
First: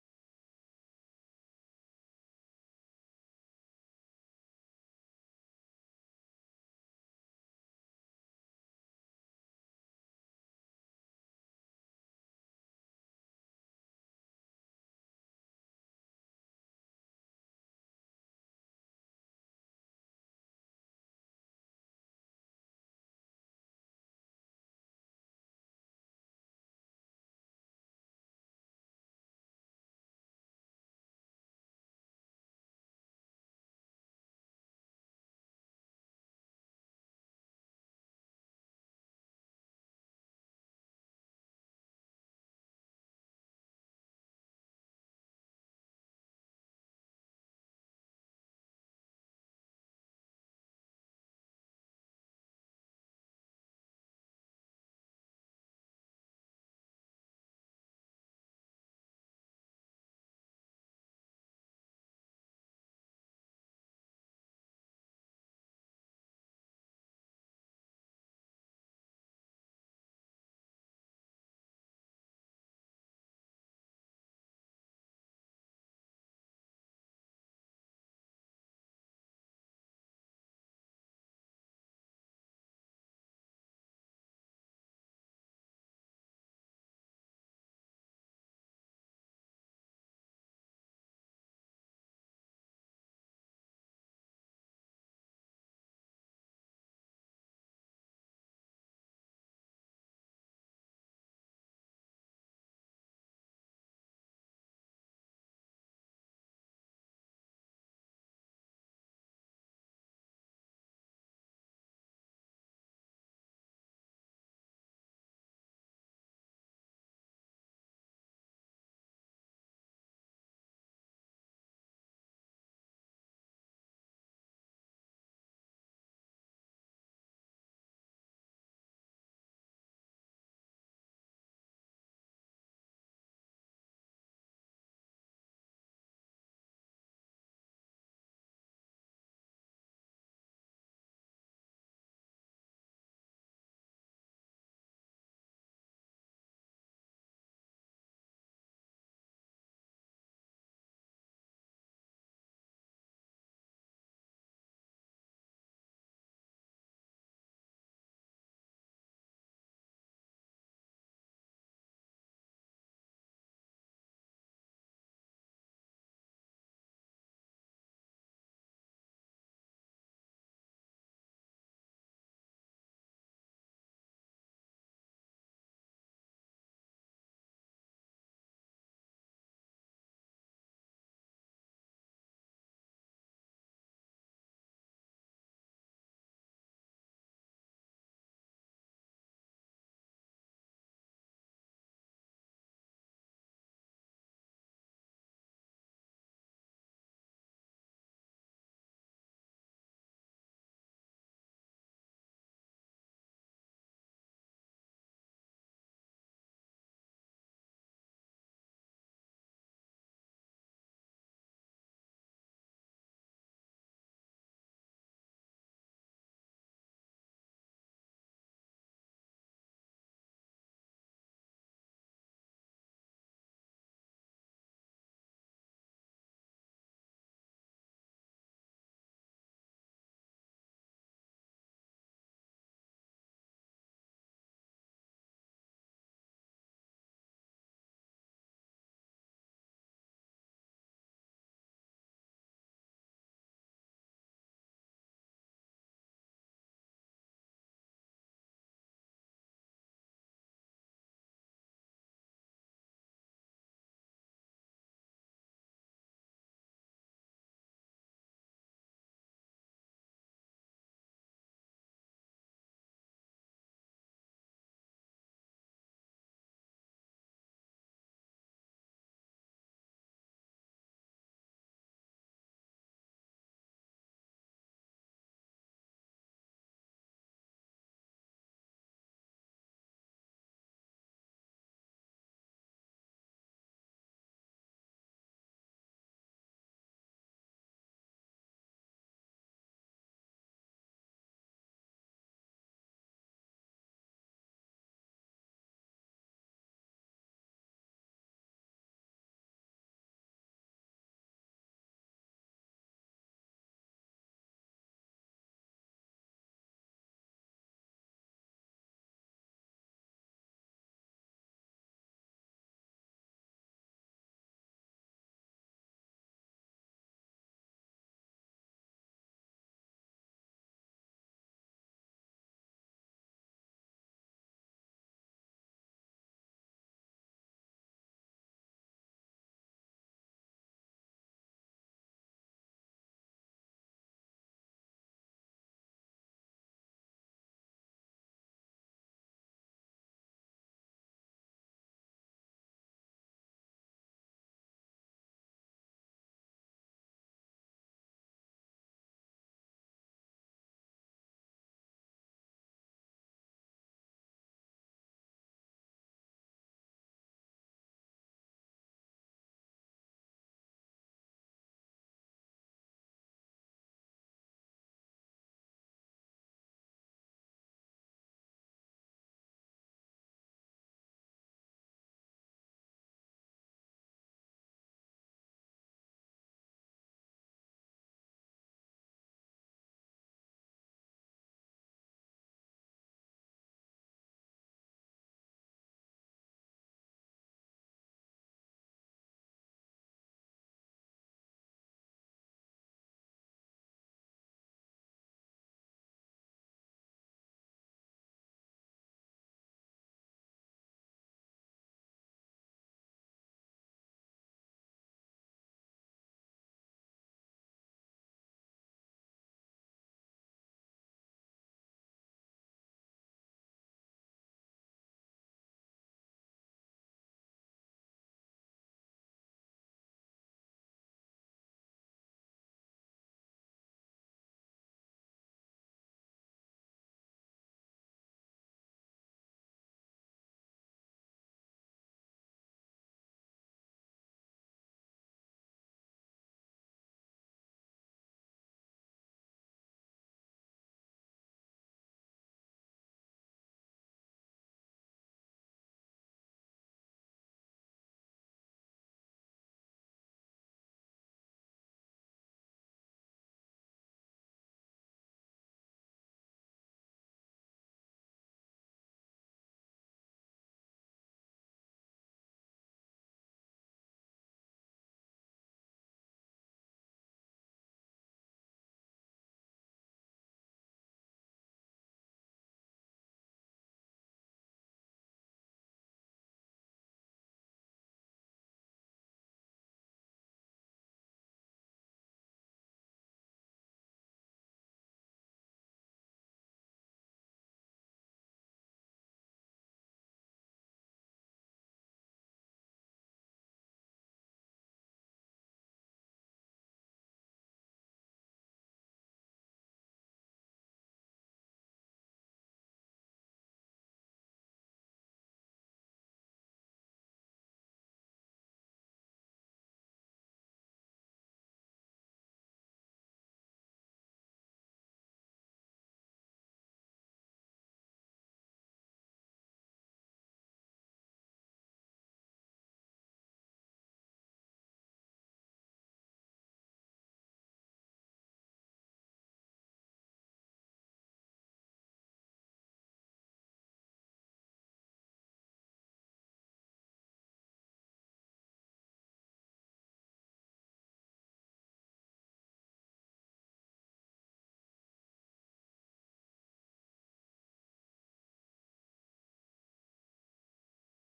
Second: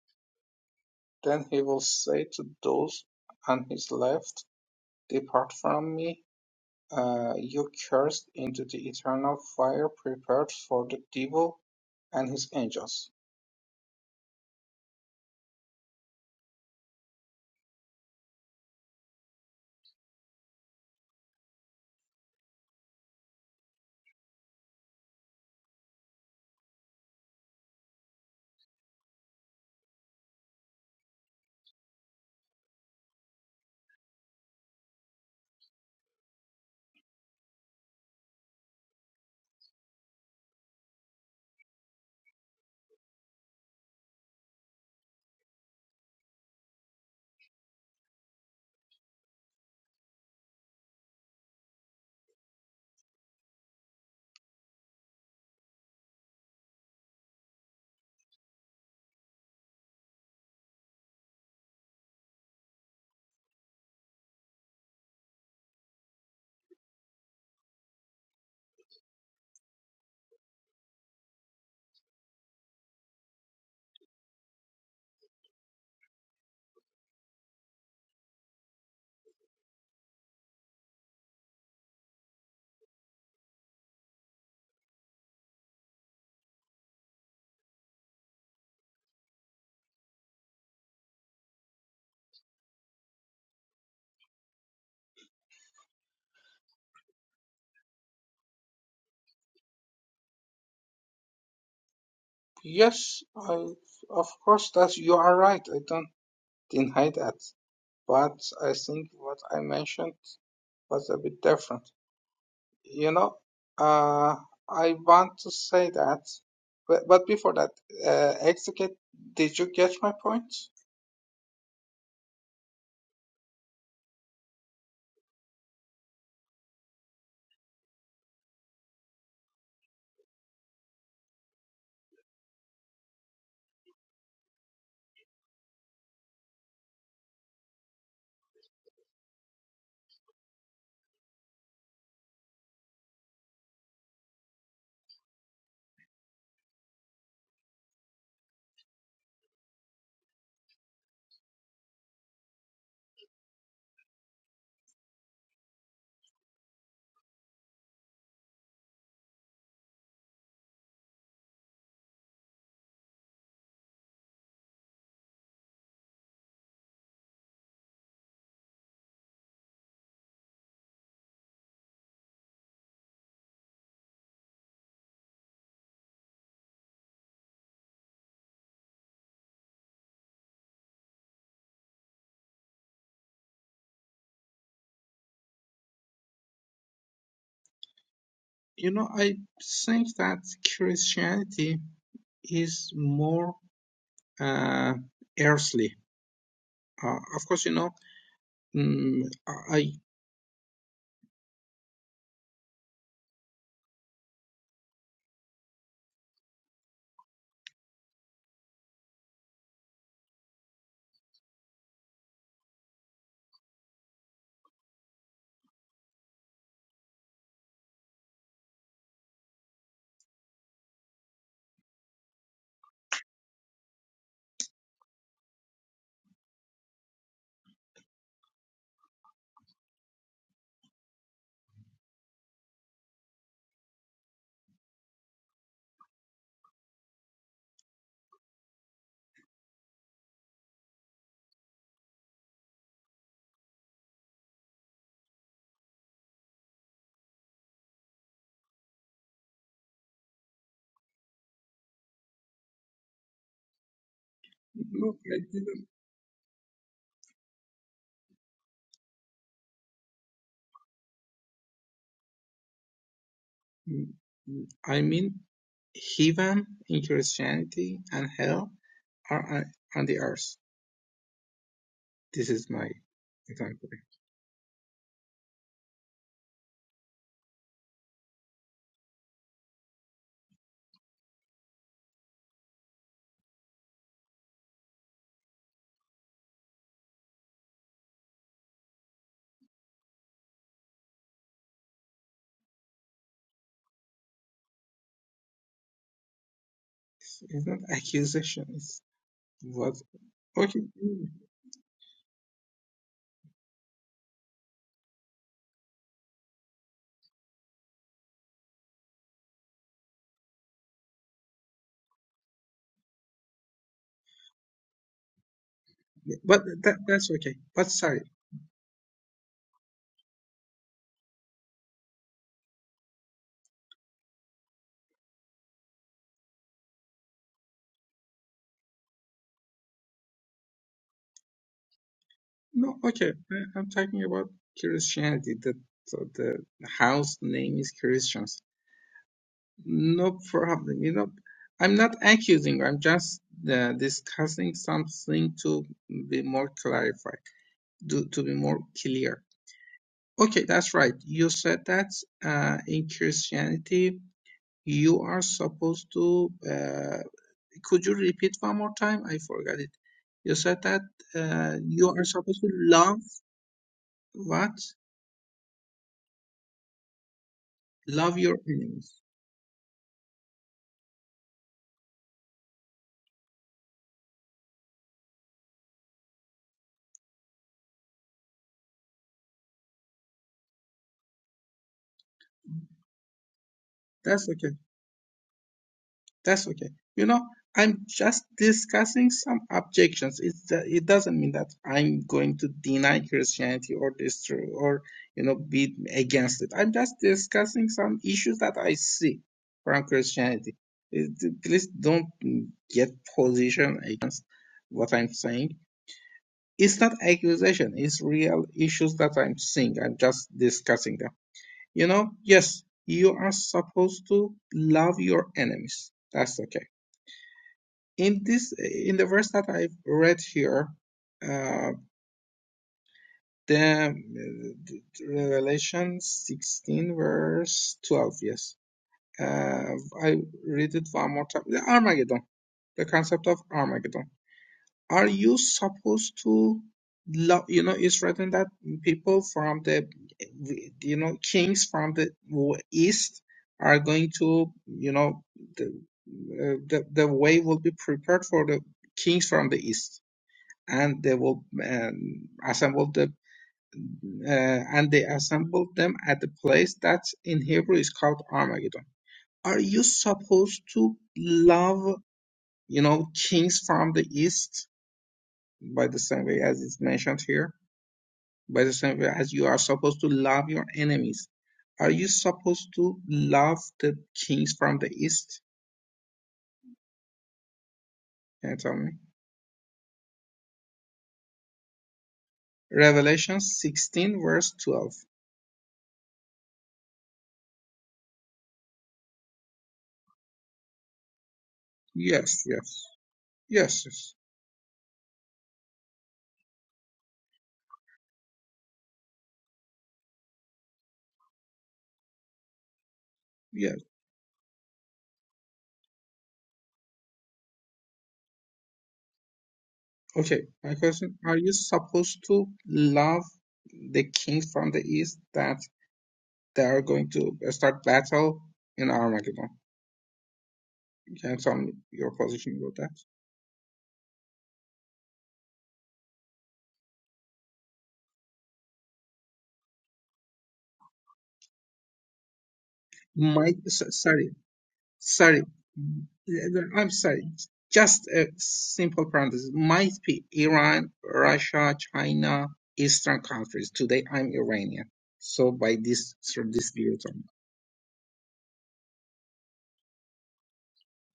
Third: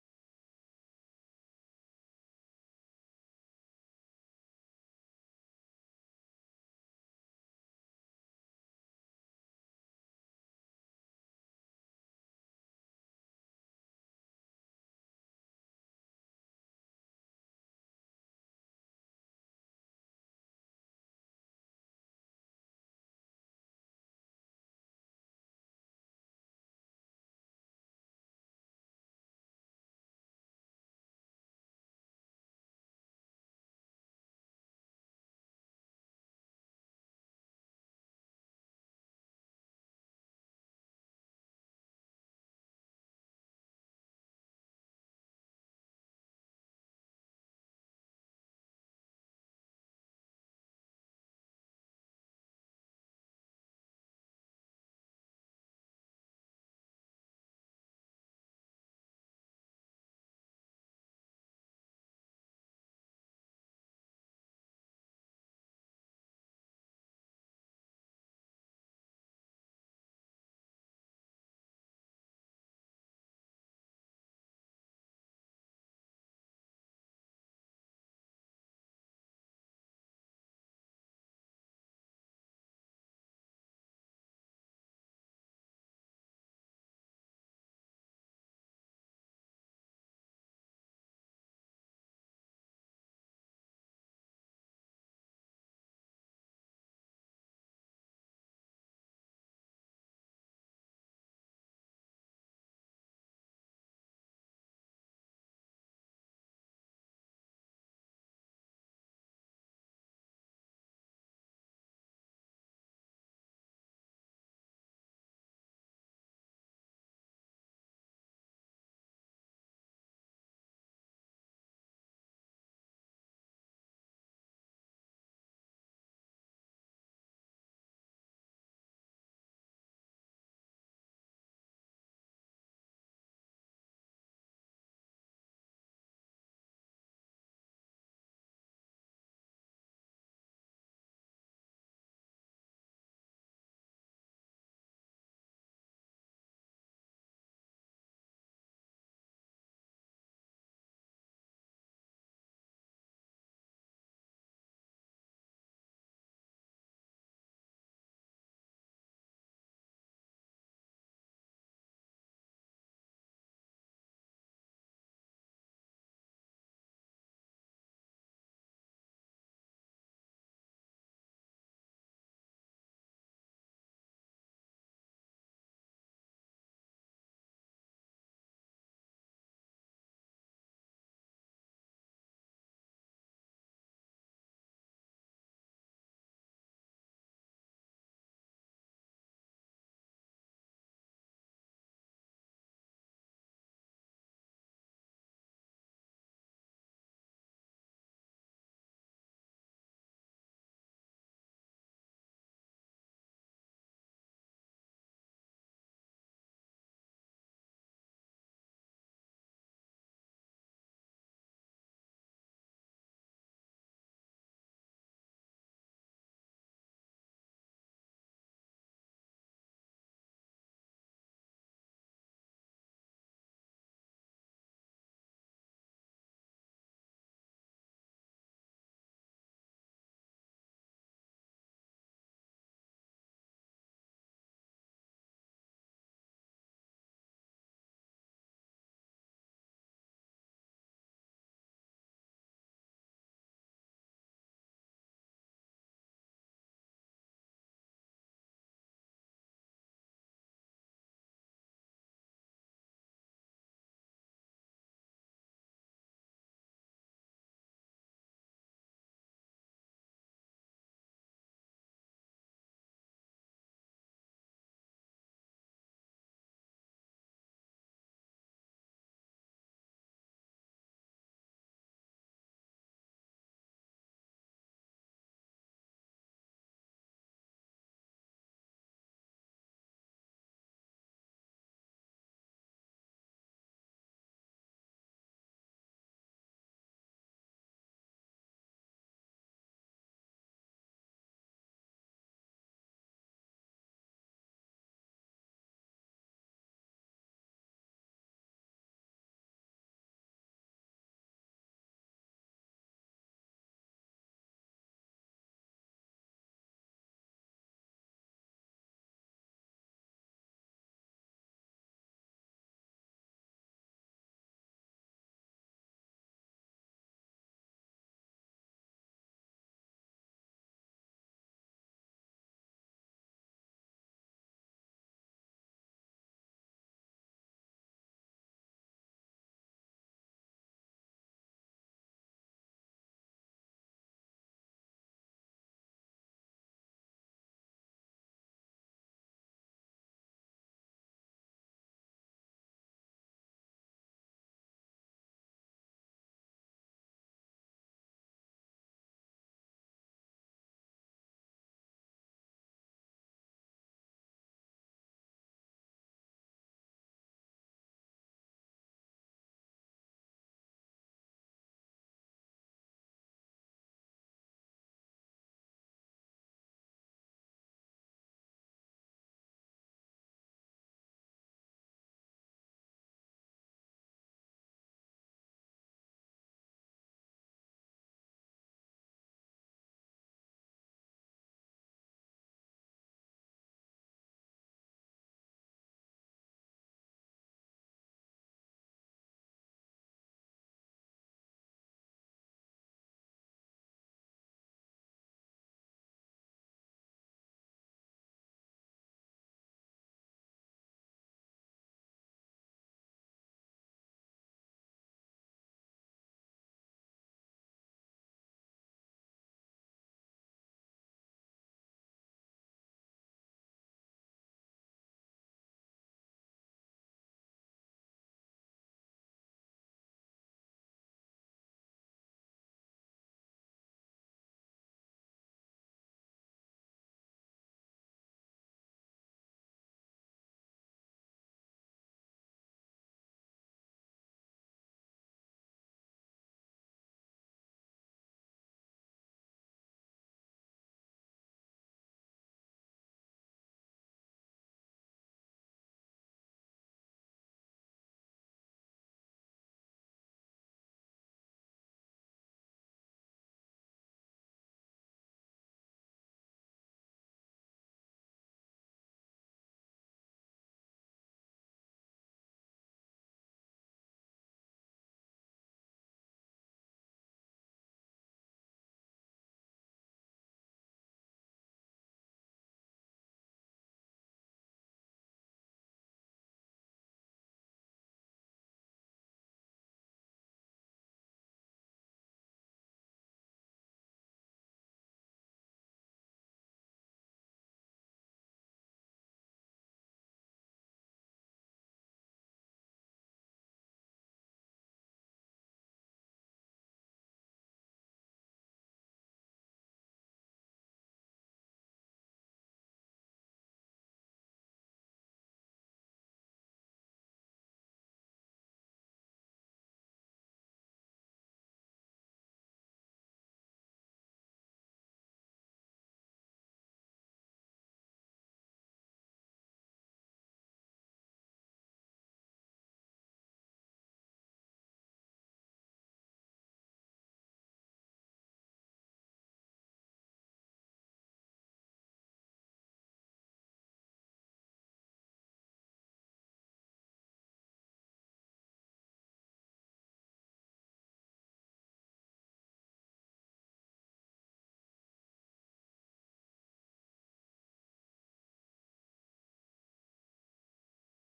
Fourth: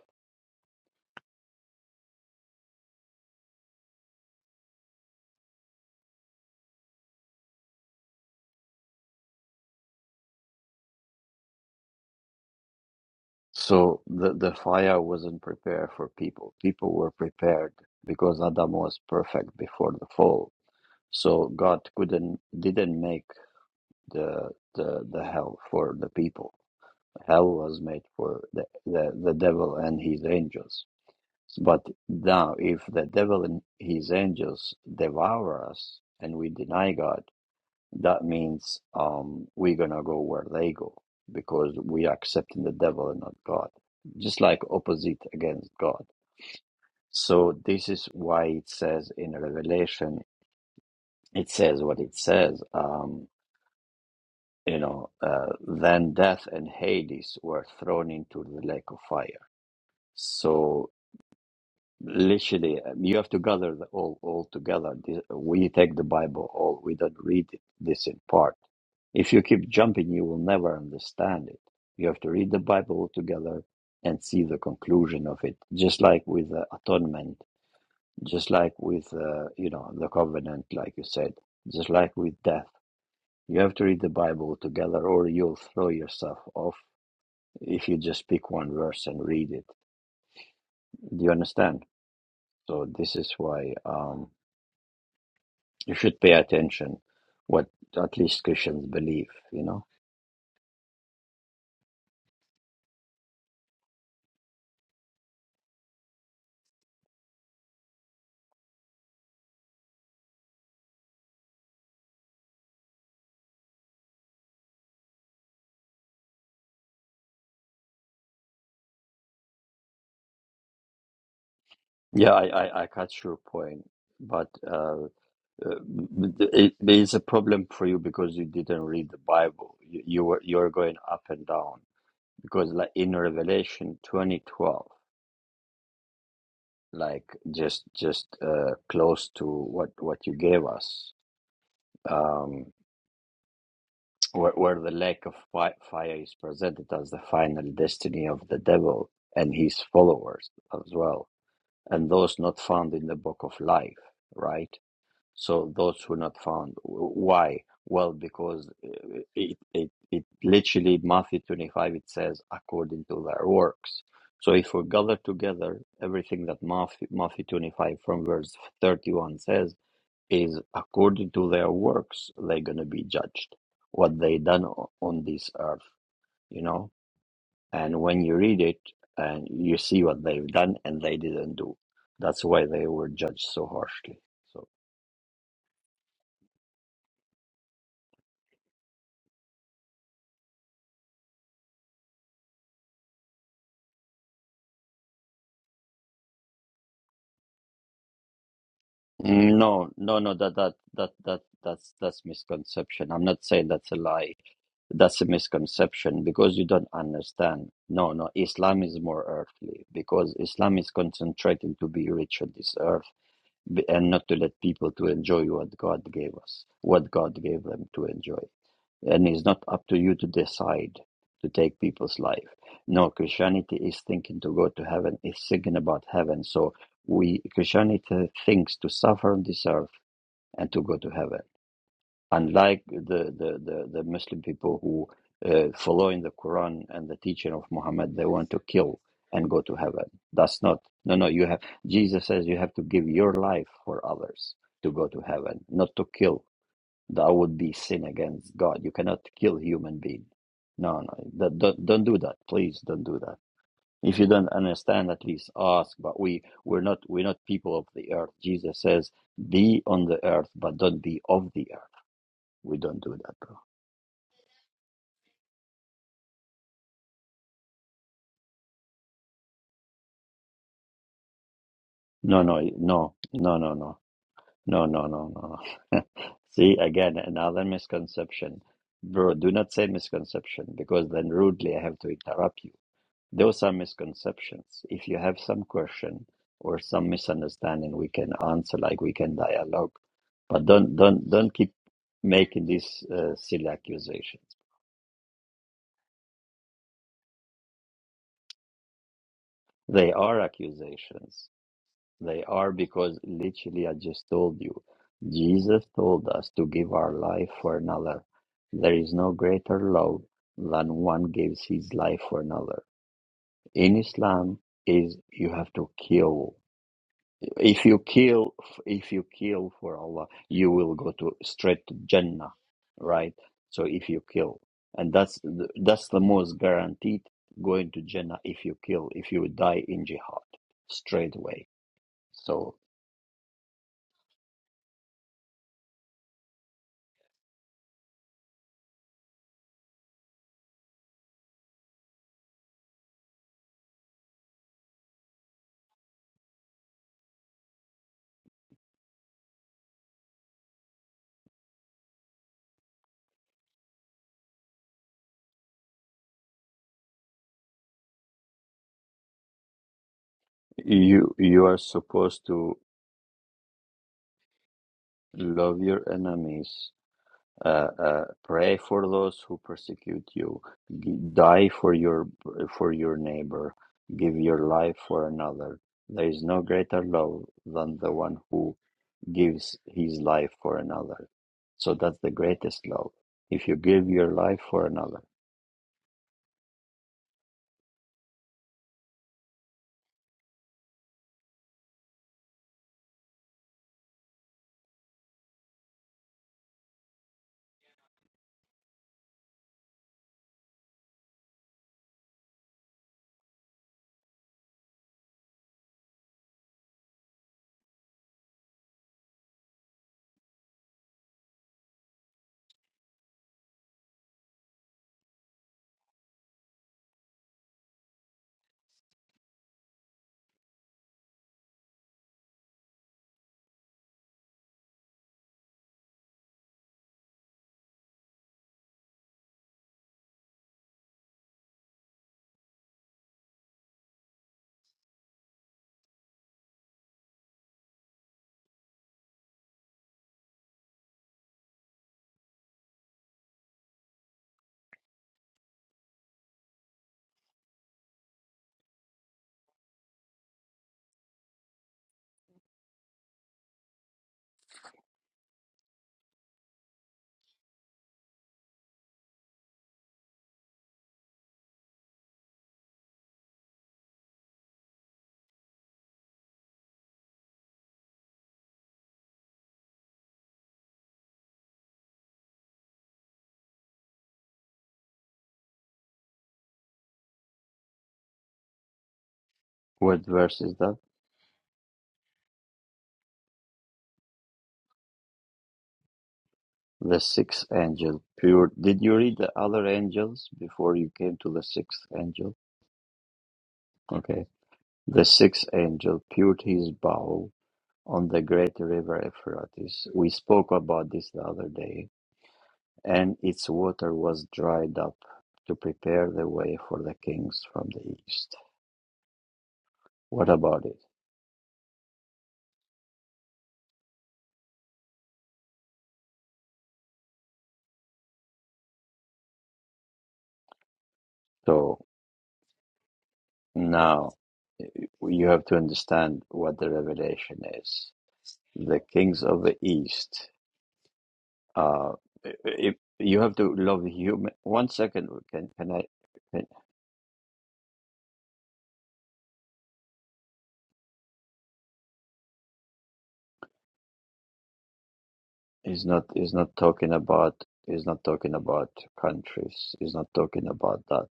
Then he will say to those on his left, Depart from me, Uh, you cursed into the eternal fire prepared for the devil and his angels.
So the, the fire wasn't prepared for people. People were prepared because Adam was perfect before the fall. So God couldn't, didn't make the, the, the hell for the people Hell was made for the, the, the devil and his angels. But now, if the devil and his angels devour us and we deny God, that means um, we're going to go where they go because we are accepting the devil and not God, just like opposite against God. So, this is why it says in Revelation, it says what it says. Um, you know, uh, then death and Hades were thrown into the lake of fire. So Literally, um, you have to gather the- all all together. This- We take the Bible all. We don't read it, this in part. If you keep jumping, you will never understand it. You have to read the Bible altogether and see the conclusion of it. Just like with the atonement, just like with uh, you know the covenant, like you said, just like with death. You have to read the Bible together, or you'll throw yourself off if you just pick one verse and read it. Do you understand? So this is why. Um, you should pay attention what at least Christians believe, you know.
Yes, I, of course that you are right. I don't deny that. But I think what I mentioned was a bit different. You know, uh, I want to say that, but, but before that, uh, exegete, did you get my point?
Yeah, I, I, I catch your point, but uh, uh, it, it is a problem for you because you didn't read the Bible. You, you were you're going up and down because like in Revelation 2012, like just just uh, close to what what you gave us, um, where, where the lake of fi- fire is presented as the final destiny of the devil and his followers as well and those not found in the book of life, right? So those who not found. Why? Well, because uh, it, it, it literally, Matthew 25, it says, according to their works. So if we gather together, everything that Matthew, Matthew 25 from verse 31 says is according to their works, they're going to be judged, what they done o- on this earth, you know? And when you read it and you see what they've done and they didn't do, that's why they were judged so harshly. So
You know, I think that Christianity is more uh, earthly Uh, of course, you know, mm,
no,
I
no, no, that that that that that's that's misconception. I'm not saying that's a lie. That's a misconception because you don't understand. No, no, Islam is more earthly because Islam is concentrating to be rich on this earth b- and not to let people to enjoy what God gave us, what God gave them to enjoy. And it's not up to you to decide to take people's life. No, Christianity is thinking to go to heaven, it's thinking about heaven. So we Christianity thinks to suffer on this earth and to go to heaven. Unlike the, the, the, the Muslim people who uh, follow in the Quran and the teaching of Muhammad, they want to kill and go to heaven. That's not no no you have Jesus says you have to give your life for others to go to heaven, not to kill that would be sin against God. You cannot kill human being. No, no, that, don't don't do that. Please don't do that. If you don't understand,
no,
at
I
least
didn't.
ask. But we we're not we're not people of the earth. Jesus says, "Be on the earth, but don't be of the earth." We don't do that, bro.
mm, mm, I mean, heaven in Christianity and hell are on on the earth.
No,
This
no,
is my
no, no, no,
example.
no, no, no, no, no. See again another misconception, bro. Do not say misconception because then rudely I have to interrupt you Those are misconceptions. If you have some question or some misunderstanding, we can answer, like we can dialogue. But don't don't don't keep making these uh, silly accusations.
It's, it's not accusation. It's what?
They are
Okay, mm,
accusations. They are because literally I just told you, Jesus told us to give our life for another. There is no greater love than one gives his life for another. In Islam is you have to kill
but that that's okay.
If
But
you
sorry,
kill, if you kill for Allah, you will go to straight to Jannah, right? So if you kill, and that's the, that's the most guaranteed going to Jannah if you kill, if you die in jihad straight away. So
no, okay. I, I'm talking about Christianity. The so the house name is Christian. No problem. You know, I'm not accusing. I'm just uh, discussing something to be more clarified, to, to be more clear. Okay, that's right. You said that uh, in Christianity, you are supposed to. Uh, could you repeat one more time? I forgot it. You said that
you you
uh,
are
you are
supposed
supposed to
to
love what?
love your enemies uh, uh,
Love your
pray for
enemies.
those who persecute you G- die for your for your neighbor give your life for another there is no greater love than the one who gives his life for another so that's the greatest love if you give your
That's
life
okay.
for another
That's okay. You know, I'm just discussing some objections. It's the, it doesn't mean that I'm going to deny Christianity or destroy or you know be against it. I'm just discussing some issues that I see from Christianity. It- Please don't get position against what I'm saying. It's not accusation. It's real issues that I'm seeing. I'm just discussing them. You know, yes, you are supposed to love your enemies. That's okay in this in the verse that I've read here, uh, the, the Revelation 16 verse 12. Yes, uh, I read it one more time. The Armageddon, the concept of Armageddon. Are you supposed to love? You know, it's written that people from the you know kings from the east are going to you know the uh, the, the way will be prepared for the kings from the east and they will um, assemble the uh, and they assembled them at the place that in Hebrew is called Armageddon. Are you supposed to love you know kings from the east by the same way as it's mentioned here? By the same way as you are supposed to love your enemies, are you supposed to love the kings from the east? Can you tell me?
what verse is that
Revelation 16 verse 12.
the sixth angel pure did you read the other angels before you came to the sixth angel
Yes, yes, yes, yes,
okay the sixth angel pured his bow on the great river Euphrates. We spoke about this the other day, and its
yes.
water was dried up to prepare the way for the kings from the east. What
Okay,
about
my
it?
question, are you supposed to love the king from the east that they are going to start battle in Armageddon? Can you tell me
So
your position about that?
now you have to understand what the revelation is. The kings of the east. Uh, if you have
My,
to
so-
love
sorry,
human. One second,
sorry,
can can I? Can,
I'm sorry. Just a simple parenthesis. Might be Iran, Russia, China, Eastern countries. Today I'm Iranian. So by
he's not.
this,
He's
through
not
this
talking
view,
about. He's not talking about countries. He's not talking about that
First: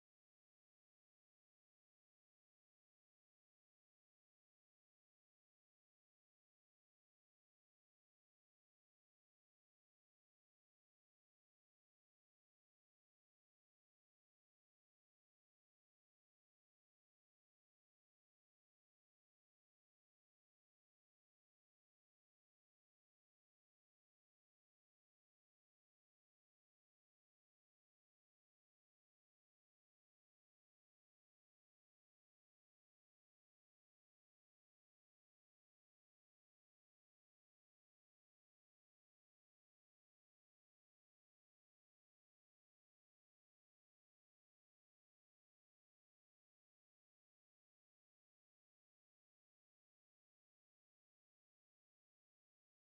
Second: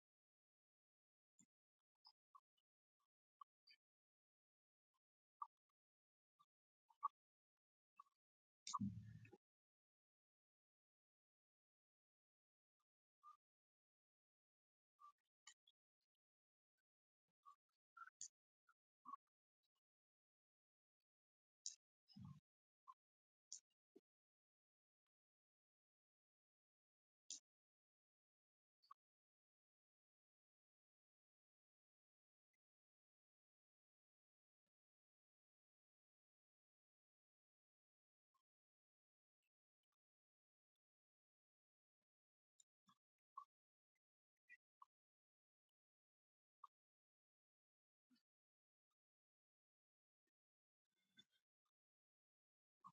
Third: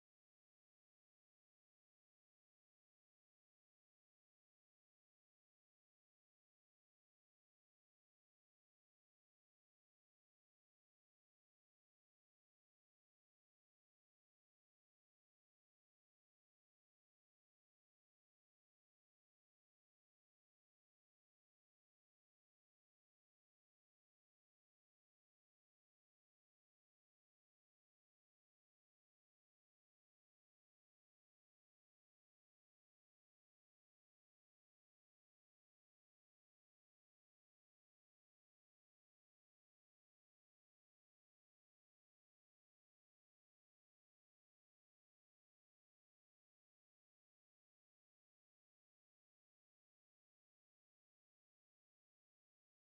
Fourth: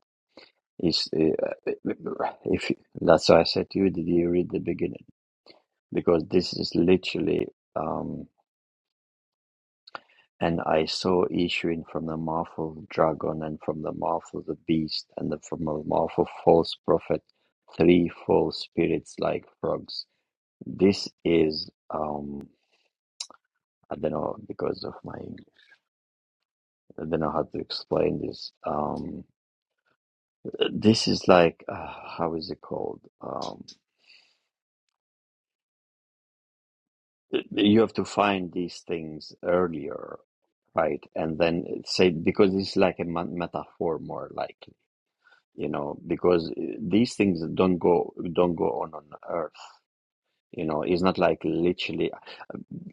Is uh, uh, if that's why I said to you, did you read the beginning? Because this is literally, um, and I saw issuing from the mouth of the dragon and from the mouth of the beast and the, from the mouth of false prophet, three false spirits like frogs. This is, um, I don't know because of my, I don't know how to explain this. Um, this is like, uh, how is it called? Um, you have to find these things earlier Right, and then say because it's like a metaphor more likely, you know, because uh, these things don't go don't go on on earth, you know. It's not like literally.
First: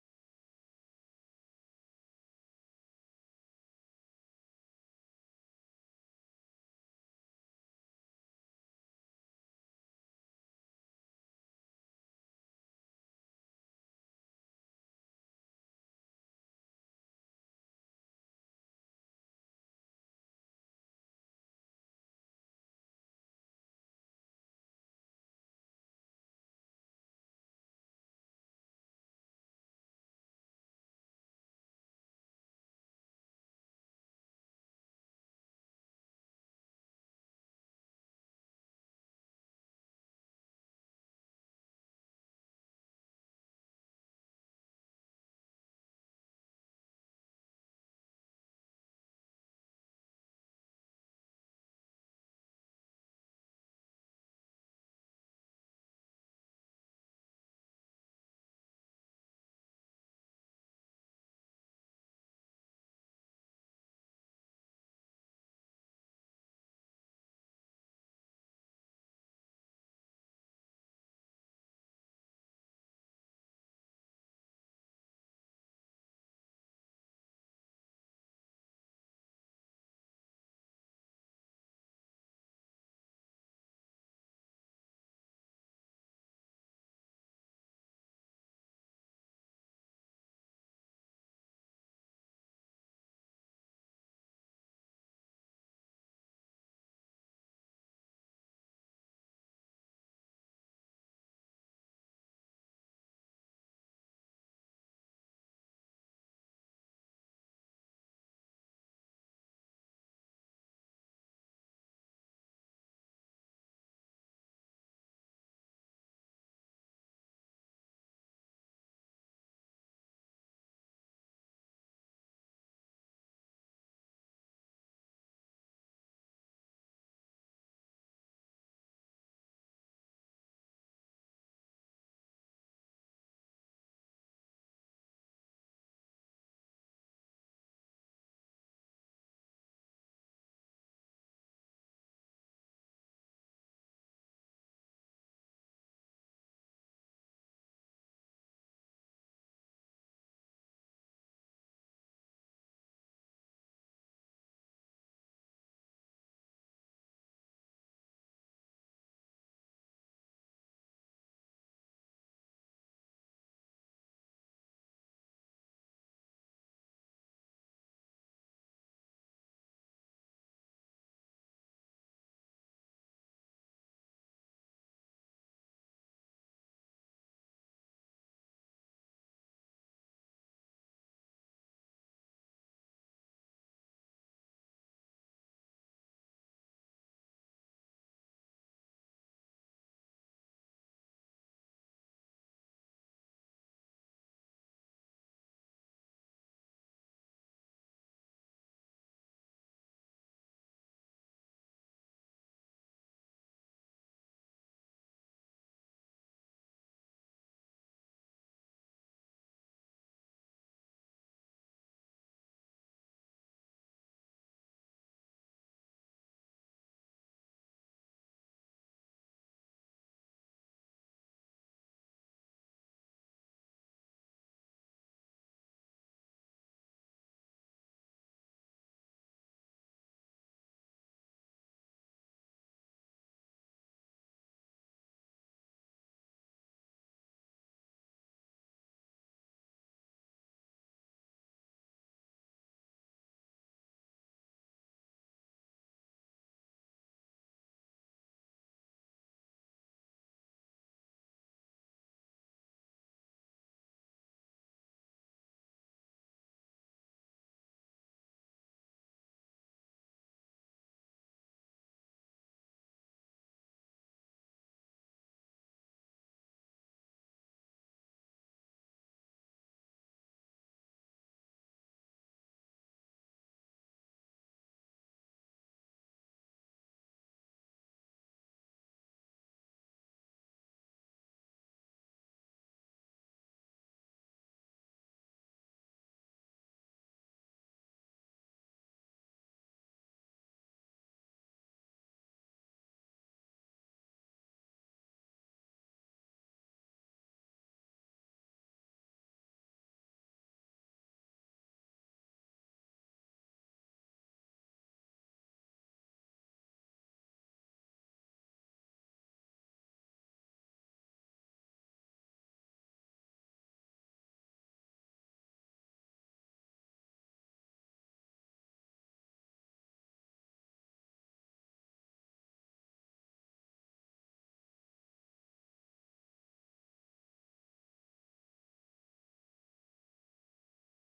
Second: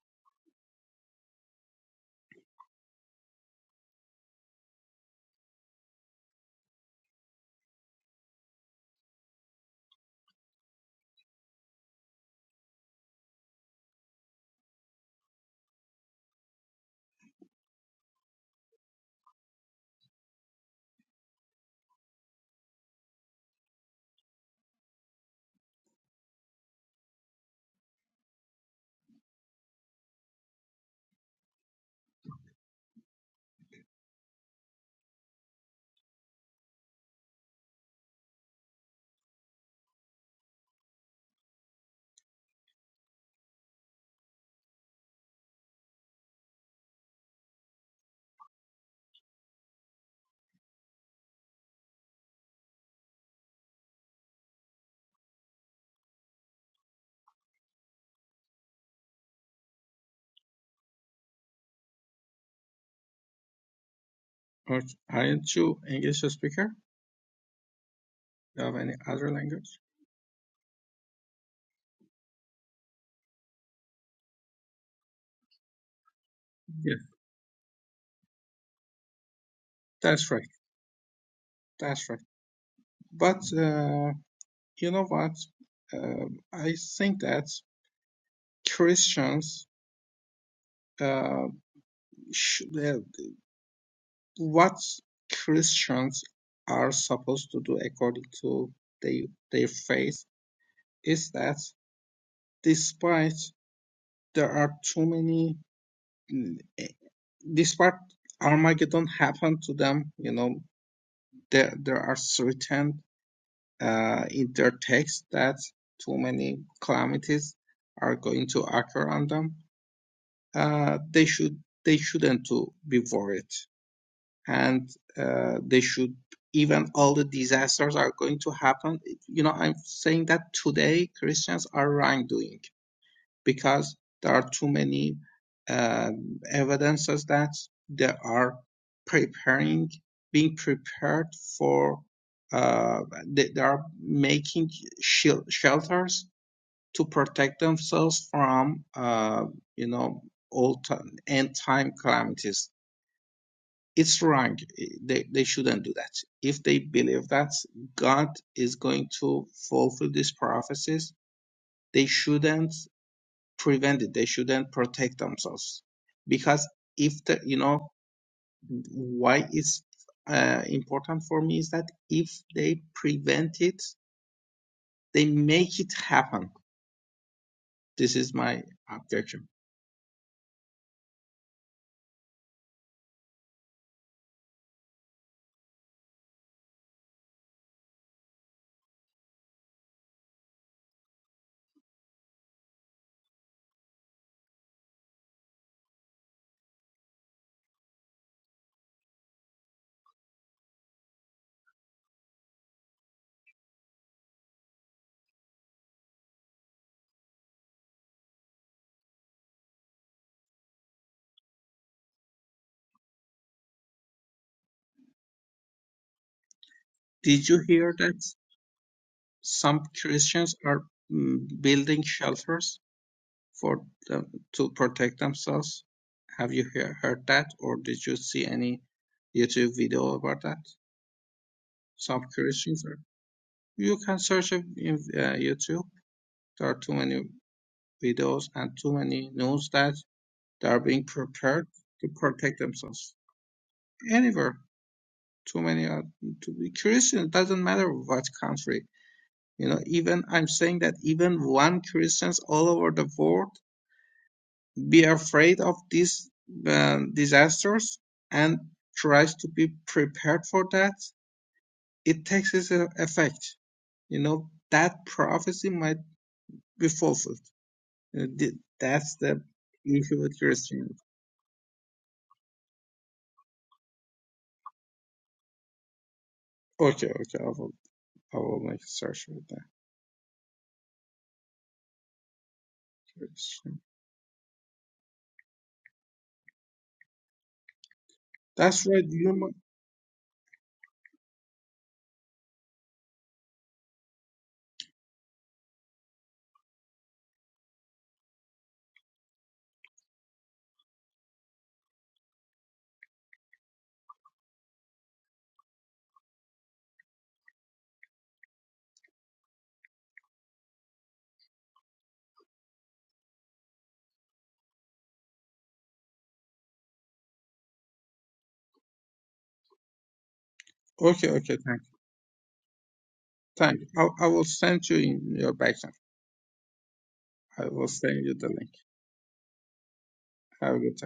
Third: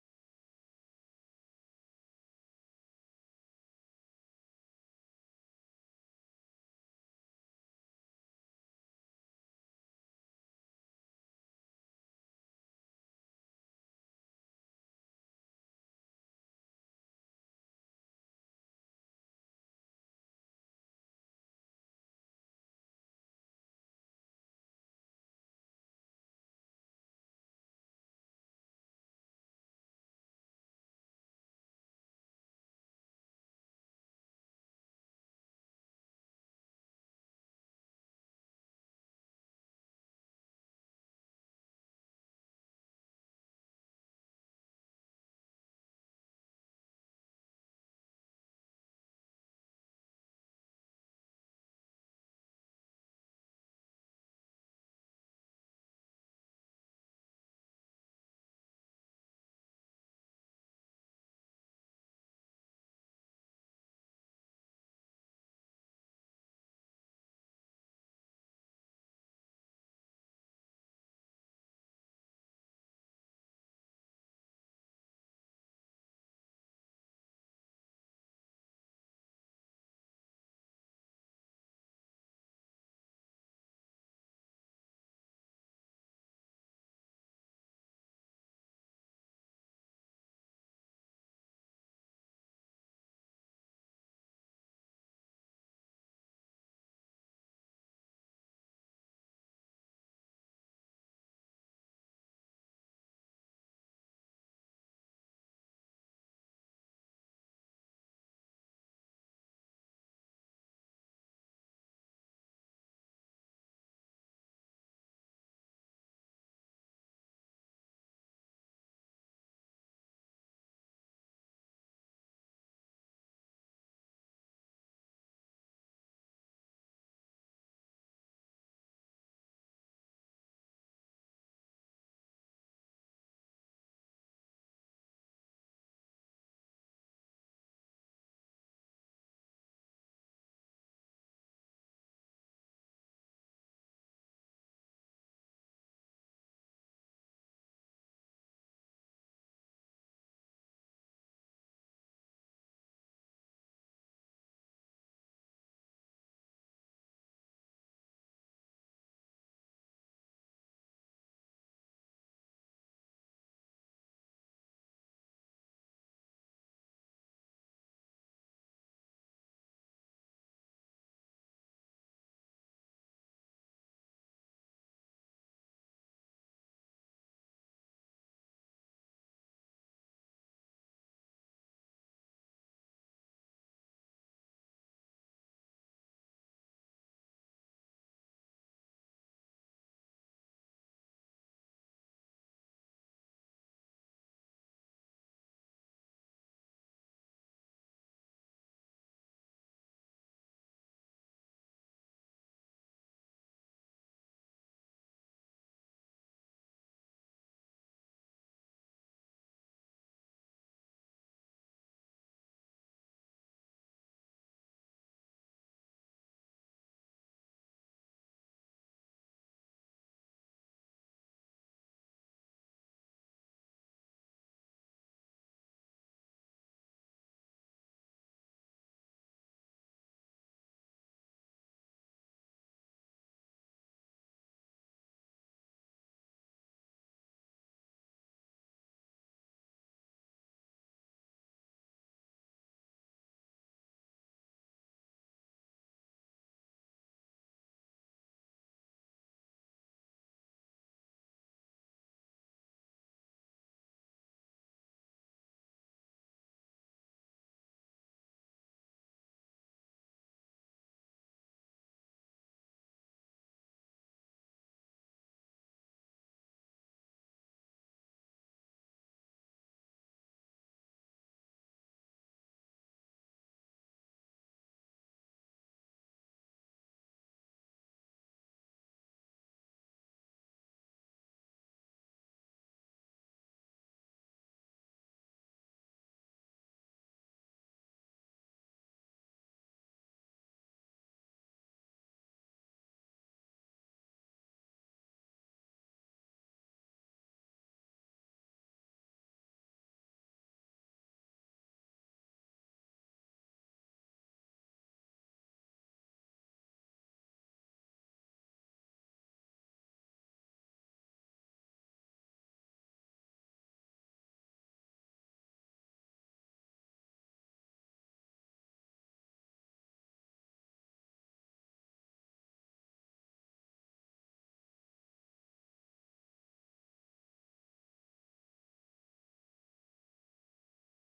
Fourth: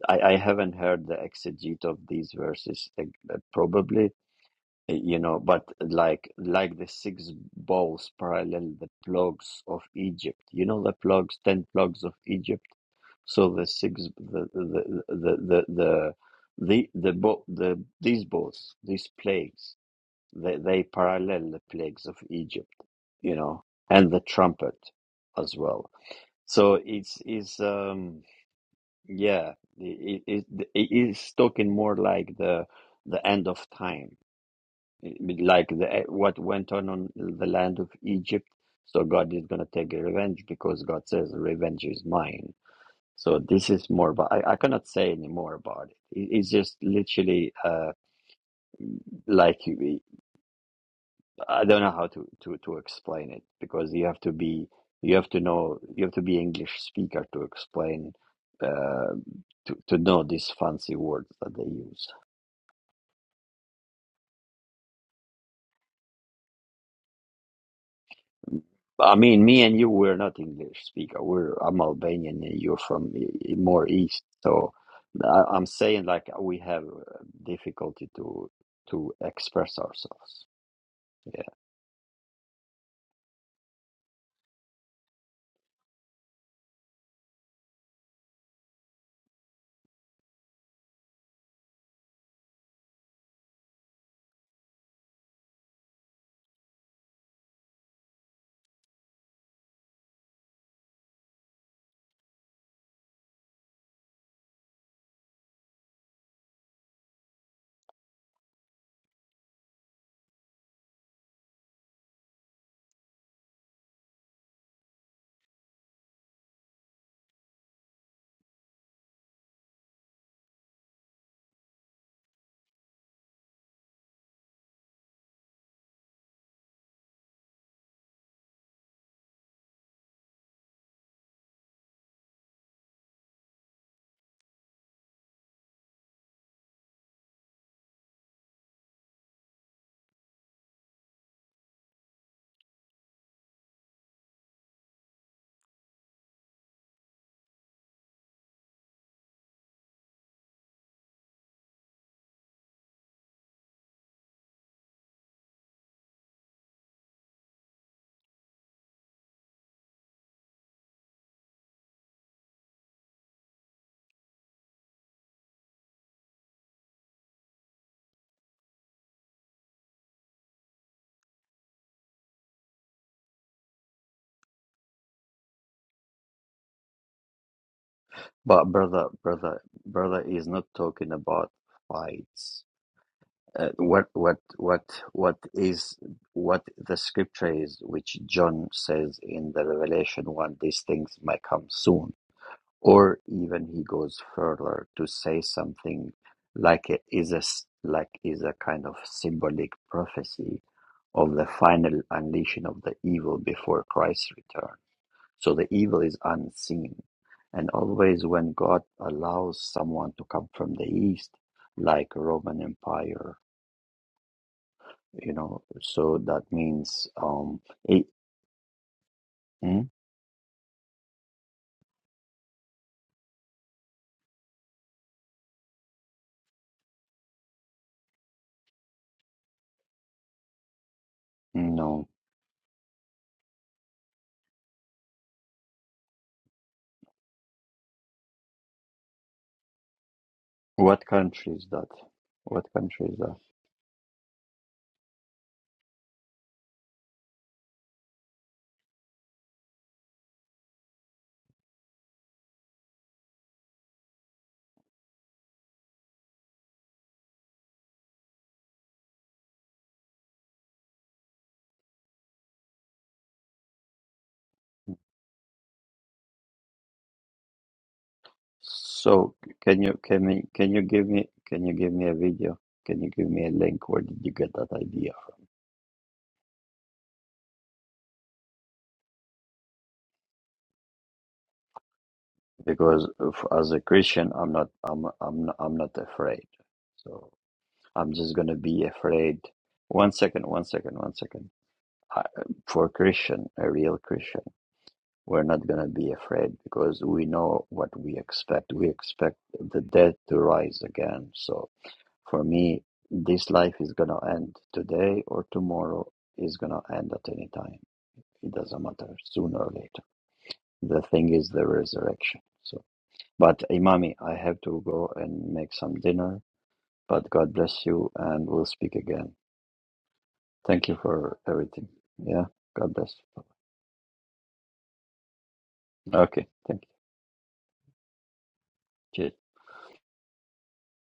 I, I haven't heard the exegete of these verses, uh, uh, probably, uh, you know, but like like the six bowls parallel the plagues of Egypt, you know, the plagues, ten plagues of Egypt. So the six the the the the the the the, the, bo- the these bowls, these plagues They, they parallel the plagues of Egypt, you know, and the trumpet as well. So it's, it's um, yeah, it, it, it's talking more like the, the end of time, like the, what went on on the land of Egypt. So God is going to take revenge because God says, revenge is mine. So this is more, but I, I cannot say any more about it. it. It's just literally uh, like I don't know how to, to, to explain it because you have to be you have to know you have to be English speaker to explain uh, to to know these fancy words that they use.
Okay. Aren't you English speaker? Do You have any
I
other
mean, me and
language?
you we're not English speaker. We're I'm Albanian and you're from e- e, more east. So I, I'm saying like we have
Yeah,
uh, difficulty to to express
that's right.
ourselves. Yeah,
That's right. But uh, you know what? Uh, I think that Christians, uh, sh- uh, what Christians are supposed to do according to they, their faith is that despite there are too many, mm, eh, despite Armageddon happened to them, you know, there, there are certain uh, intertext that too many calamities are going to occur on them, uh, they should they shouldn't to be worried, and uh, they should even all the disasters are going to happen. You know, I'm saying that today Christians are wrongdoing because there are too many um, evidences that they are preparing, being prepared for, uh, they, they are making shel- shelters to protect themselves from, uh, you know, all end time calamities. It's wrong. They, they shouldn't do that. If they believe that God is going to fulfill these prophecies, they shouldn't Prevent it. They shouldn't protect themselves because if the you know why it's uh, important for me is that if they prevent it, they make it happen. This is my
but brother,
objection.
brother, brother is not talking about fights uh, what what what what is what the scripture is which john says in the revelation one these things might come soon or even he goes further to say something like it is a s- like is a kind of symbolic prophecy of the final unleashing of the evil before christ's return so the evil is unseen and always when god allows someone to come from the east like roman empire you know. So that means
Did you
um
hear
it,
that some
mm,
Christians are mm, building shelters for them to protect themselves? Have you hear, heard that, or did you see any YouTube video about that?
no.
Some Christians are. You can search in uh, YouTube There are too many videos and too many news that they are being
What country
prepared
is that?
to protect
What country
themselves.
is that?
Anywhere, too many are to be Christian. It doesn't matter what country. You know, even I'm saying that even one Christians all over the world be afraid of these uh, disasters and tries to be prepared for that. It takes its uh, effect you know that prophecy might be fulfilled. You know, That's
So
the
can you
issue
can
with
me can you
Christianity.
give me can you give me a video? Can you give me a link? Where did you get that idea?
Okay, okay, I will, I will make a search for that.
Because if, as
Christian.
a Christian, I'm not I'm I'm not, I'm not afraid. So I'm just gonna be
That's right. You,
afraid.
mu-
One second, one second, one second. I, for a Christian, a real Christian. We're not going to be afraid because we know what we expect. We expect the dead to rise again. So for me, this life is going to end today or tomorrow is going to end at any time. It doesn't matter, sooner or later. The thing is the resurrection. So, but Imami, I have to go and make some dinner. But God bless you, and we'll speak again. Thank you
okay,
for
okay, thank
everything.
you,
Yeah, God bless. you.
thank you. I, I will send you in your back
Okay, thank you.
I will send you the link.
Cheers.
Have a good time.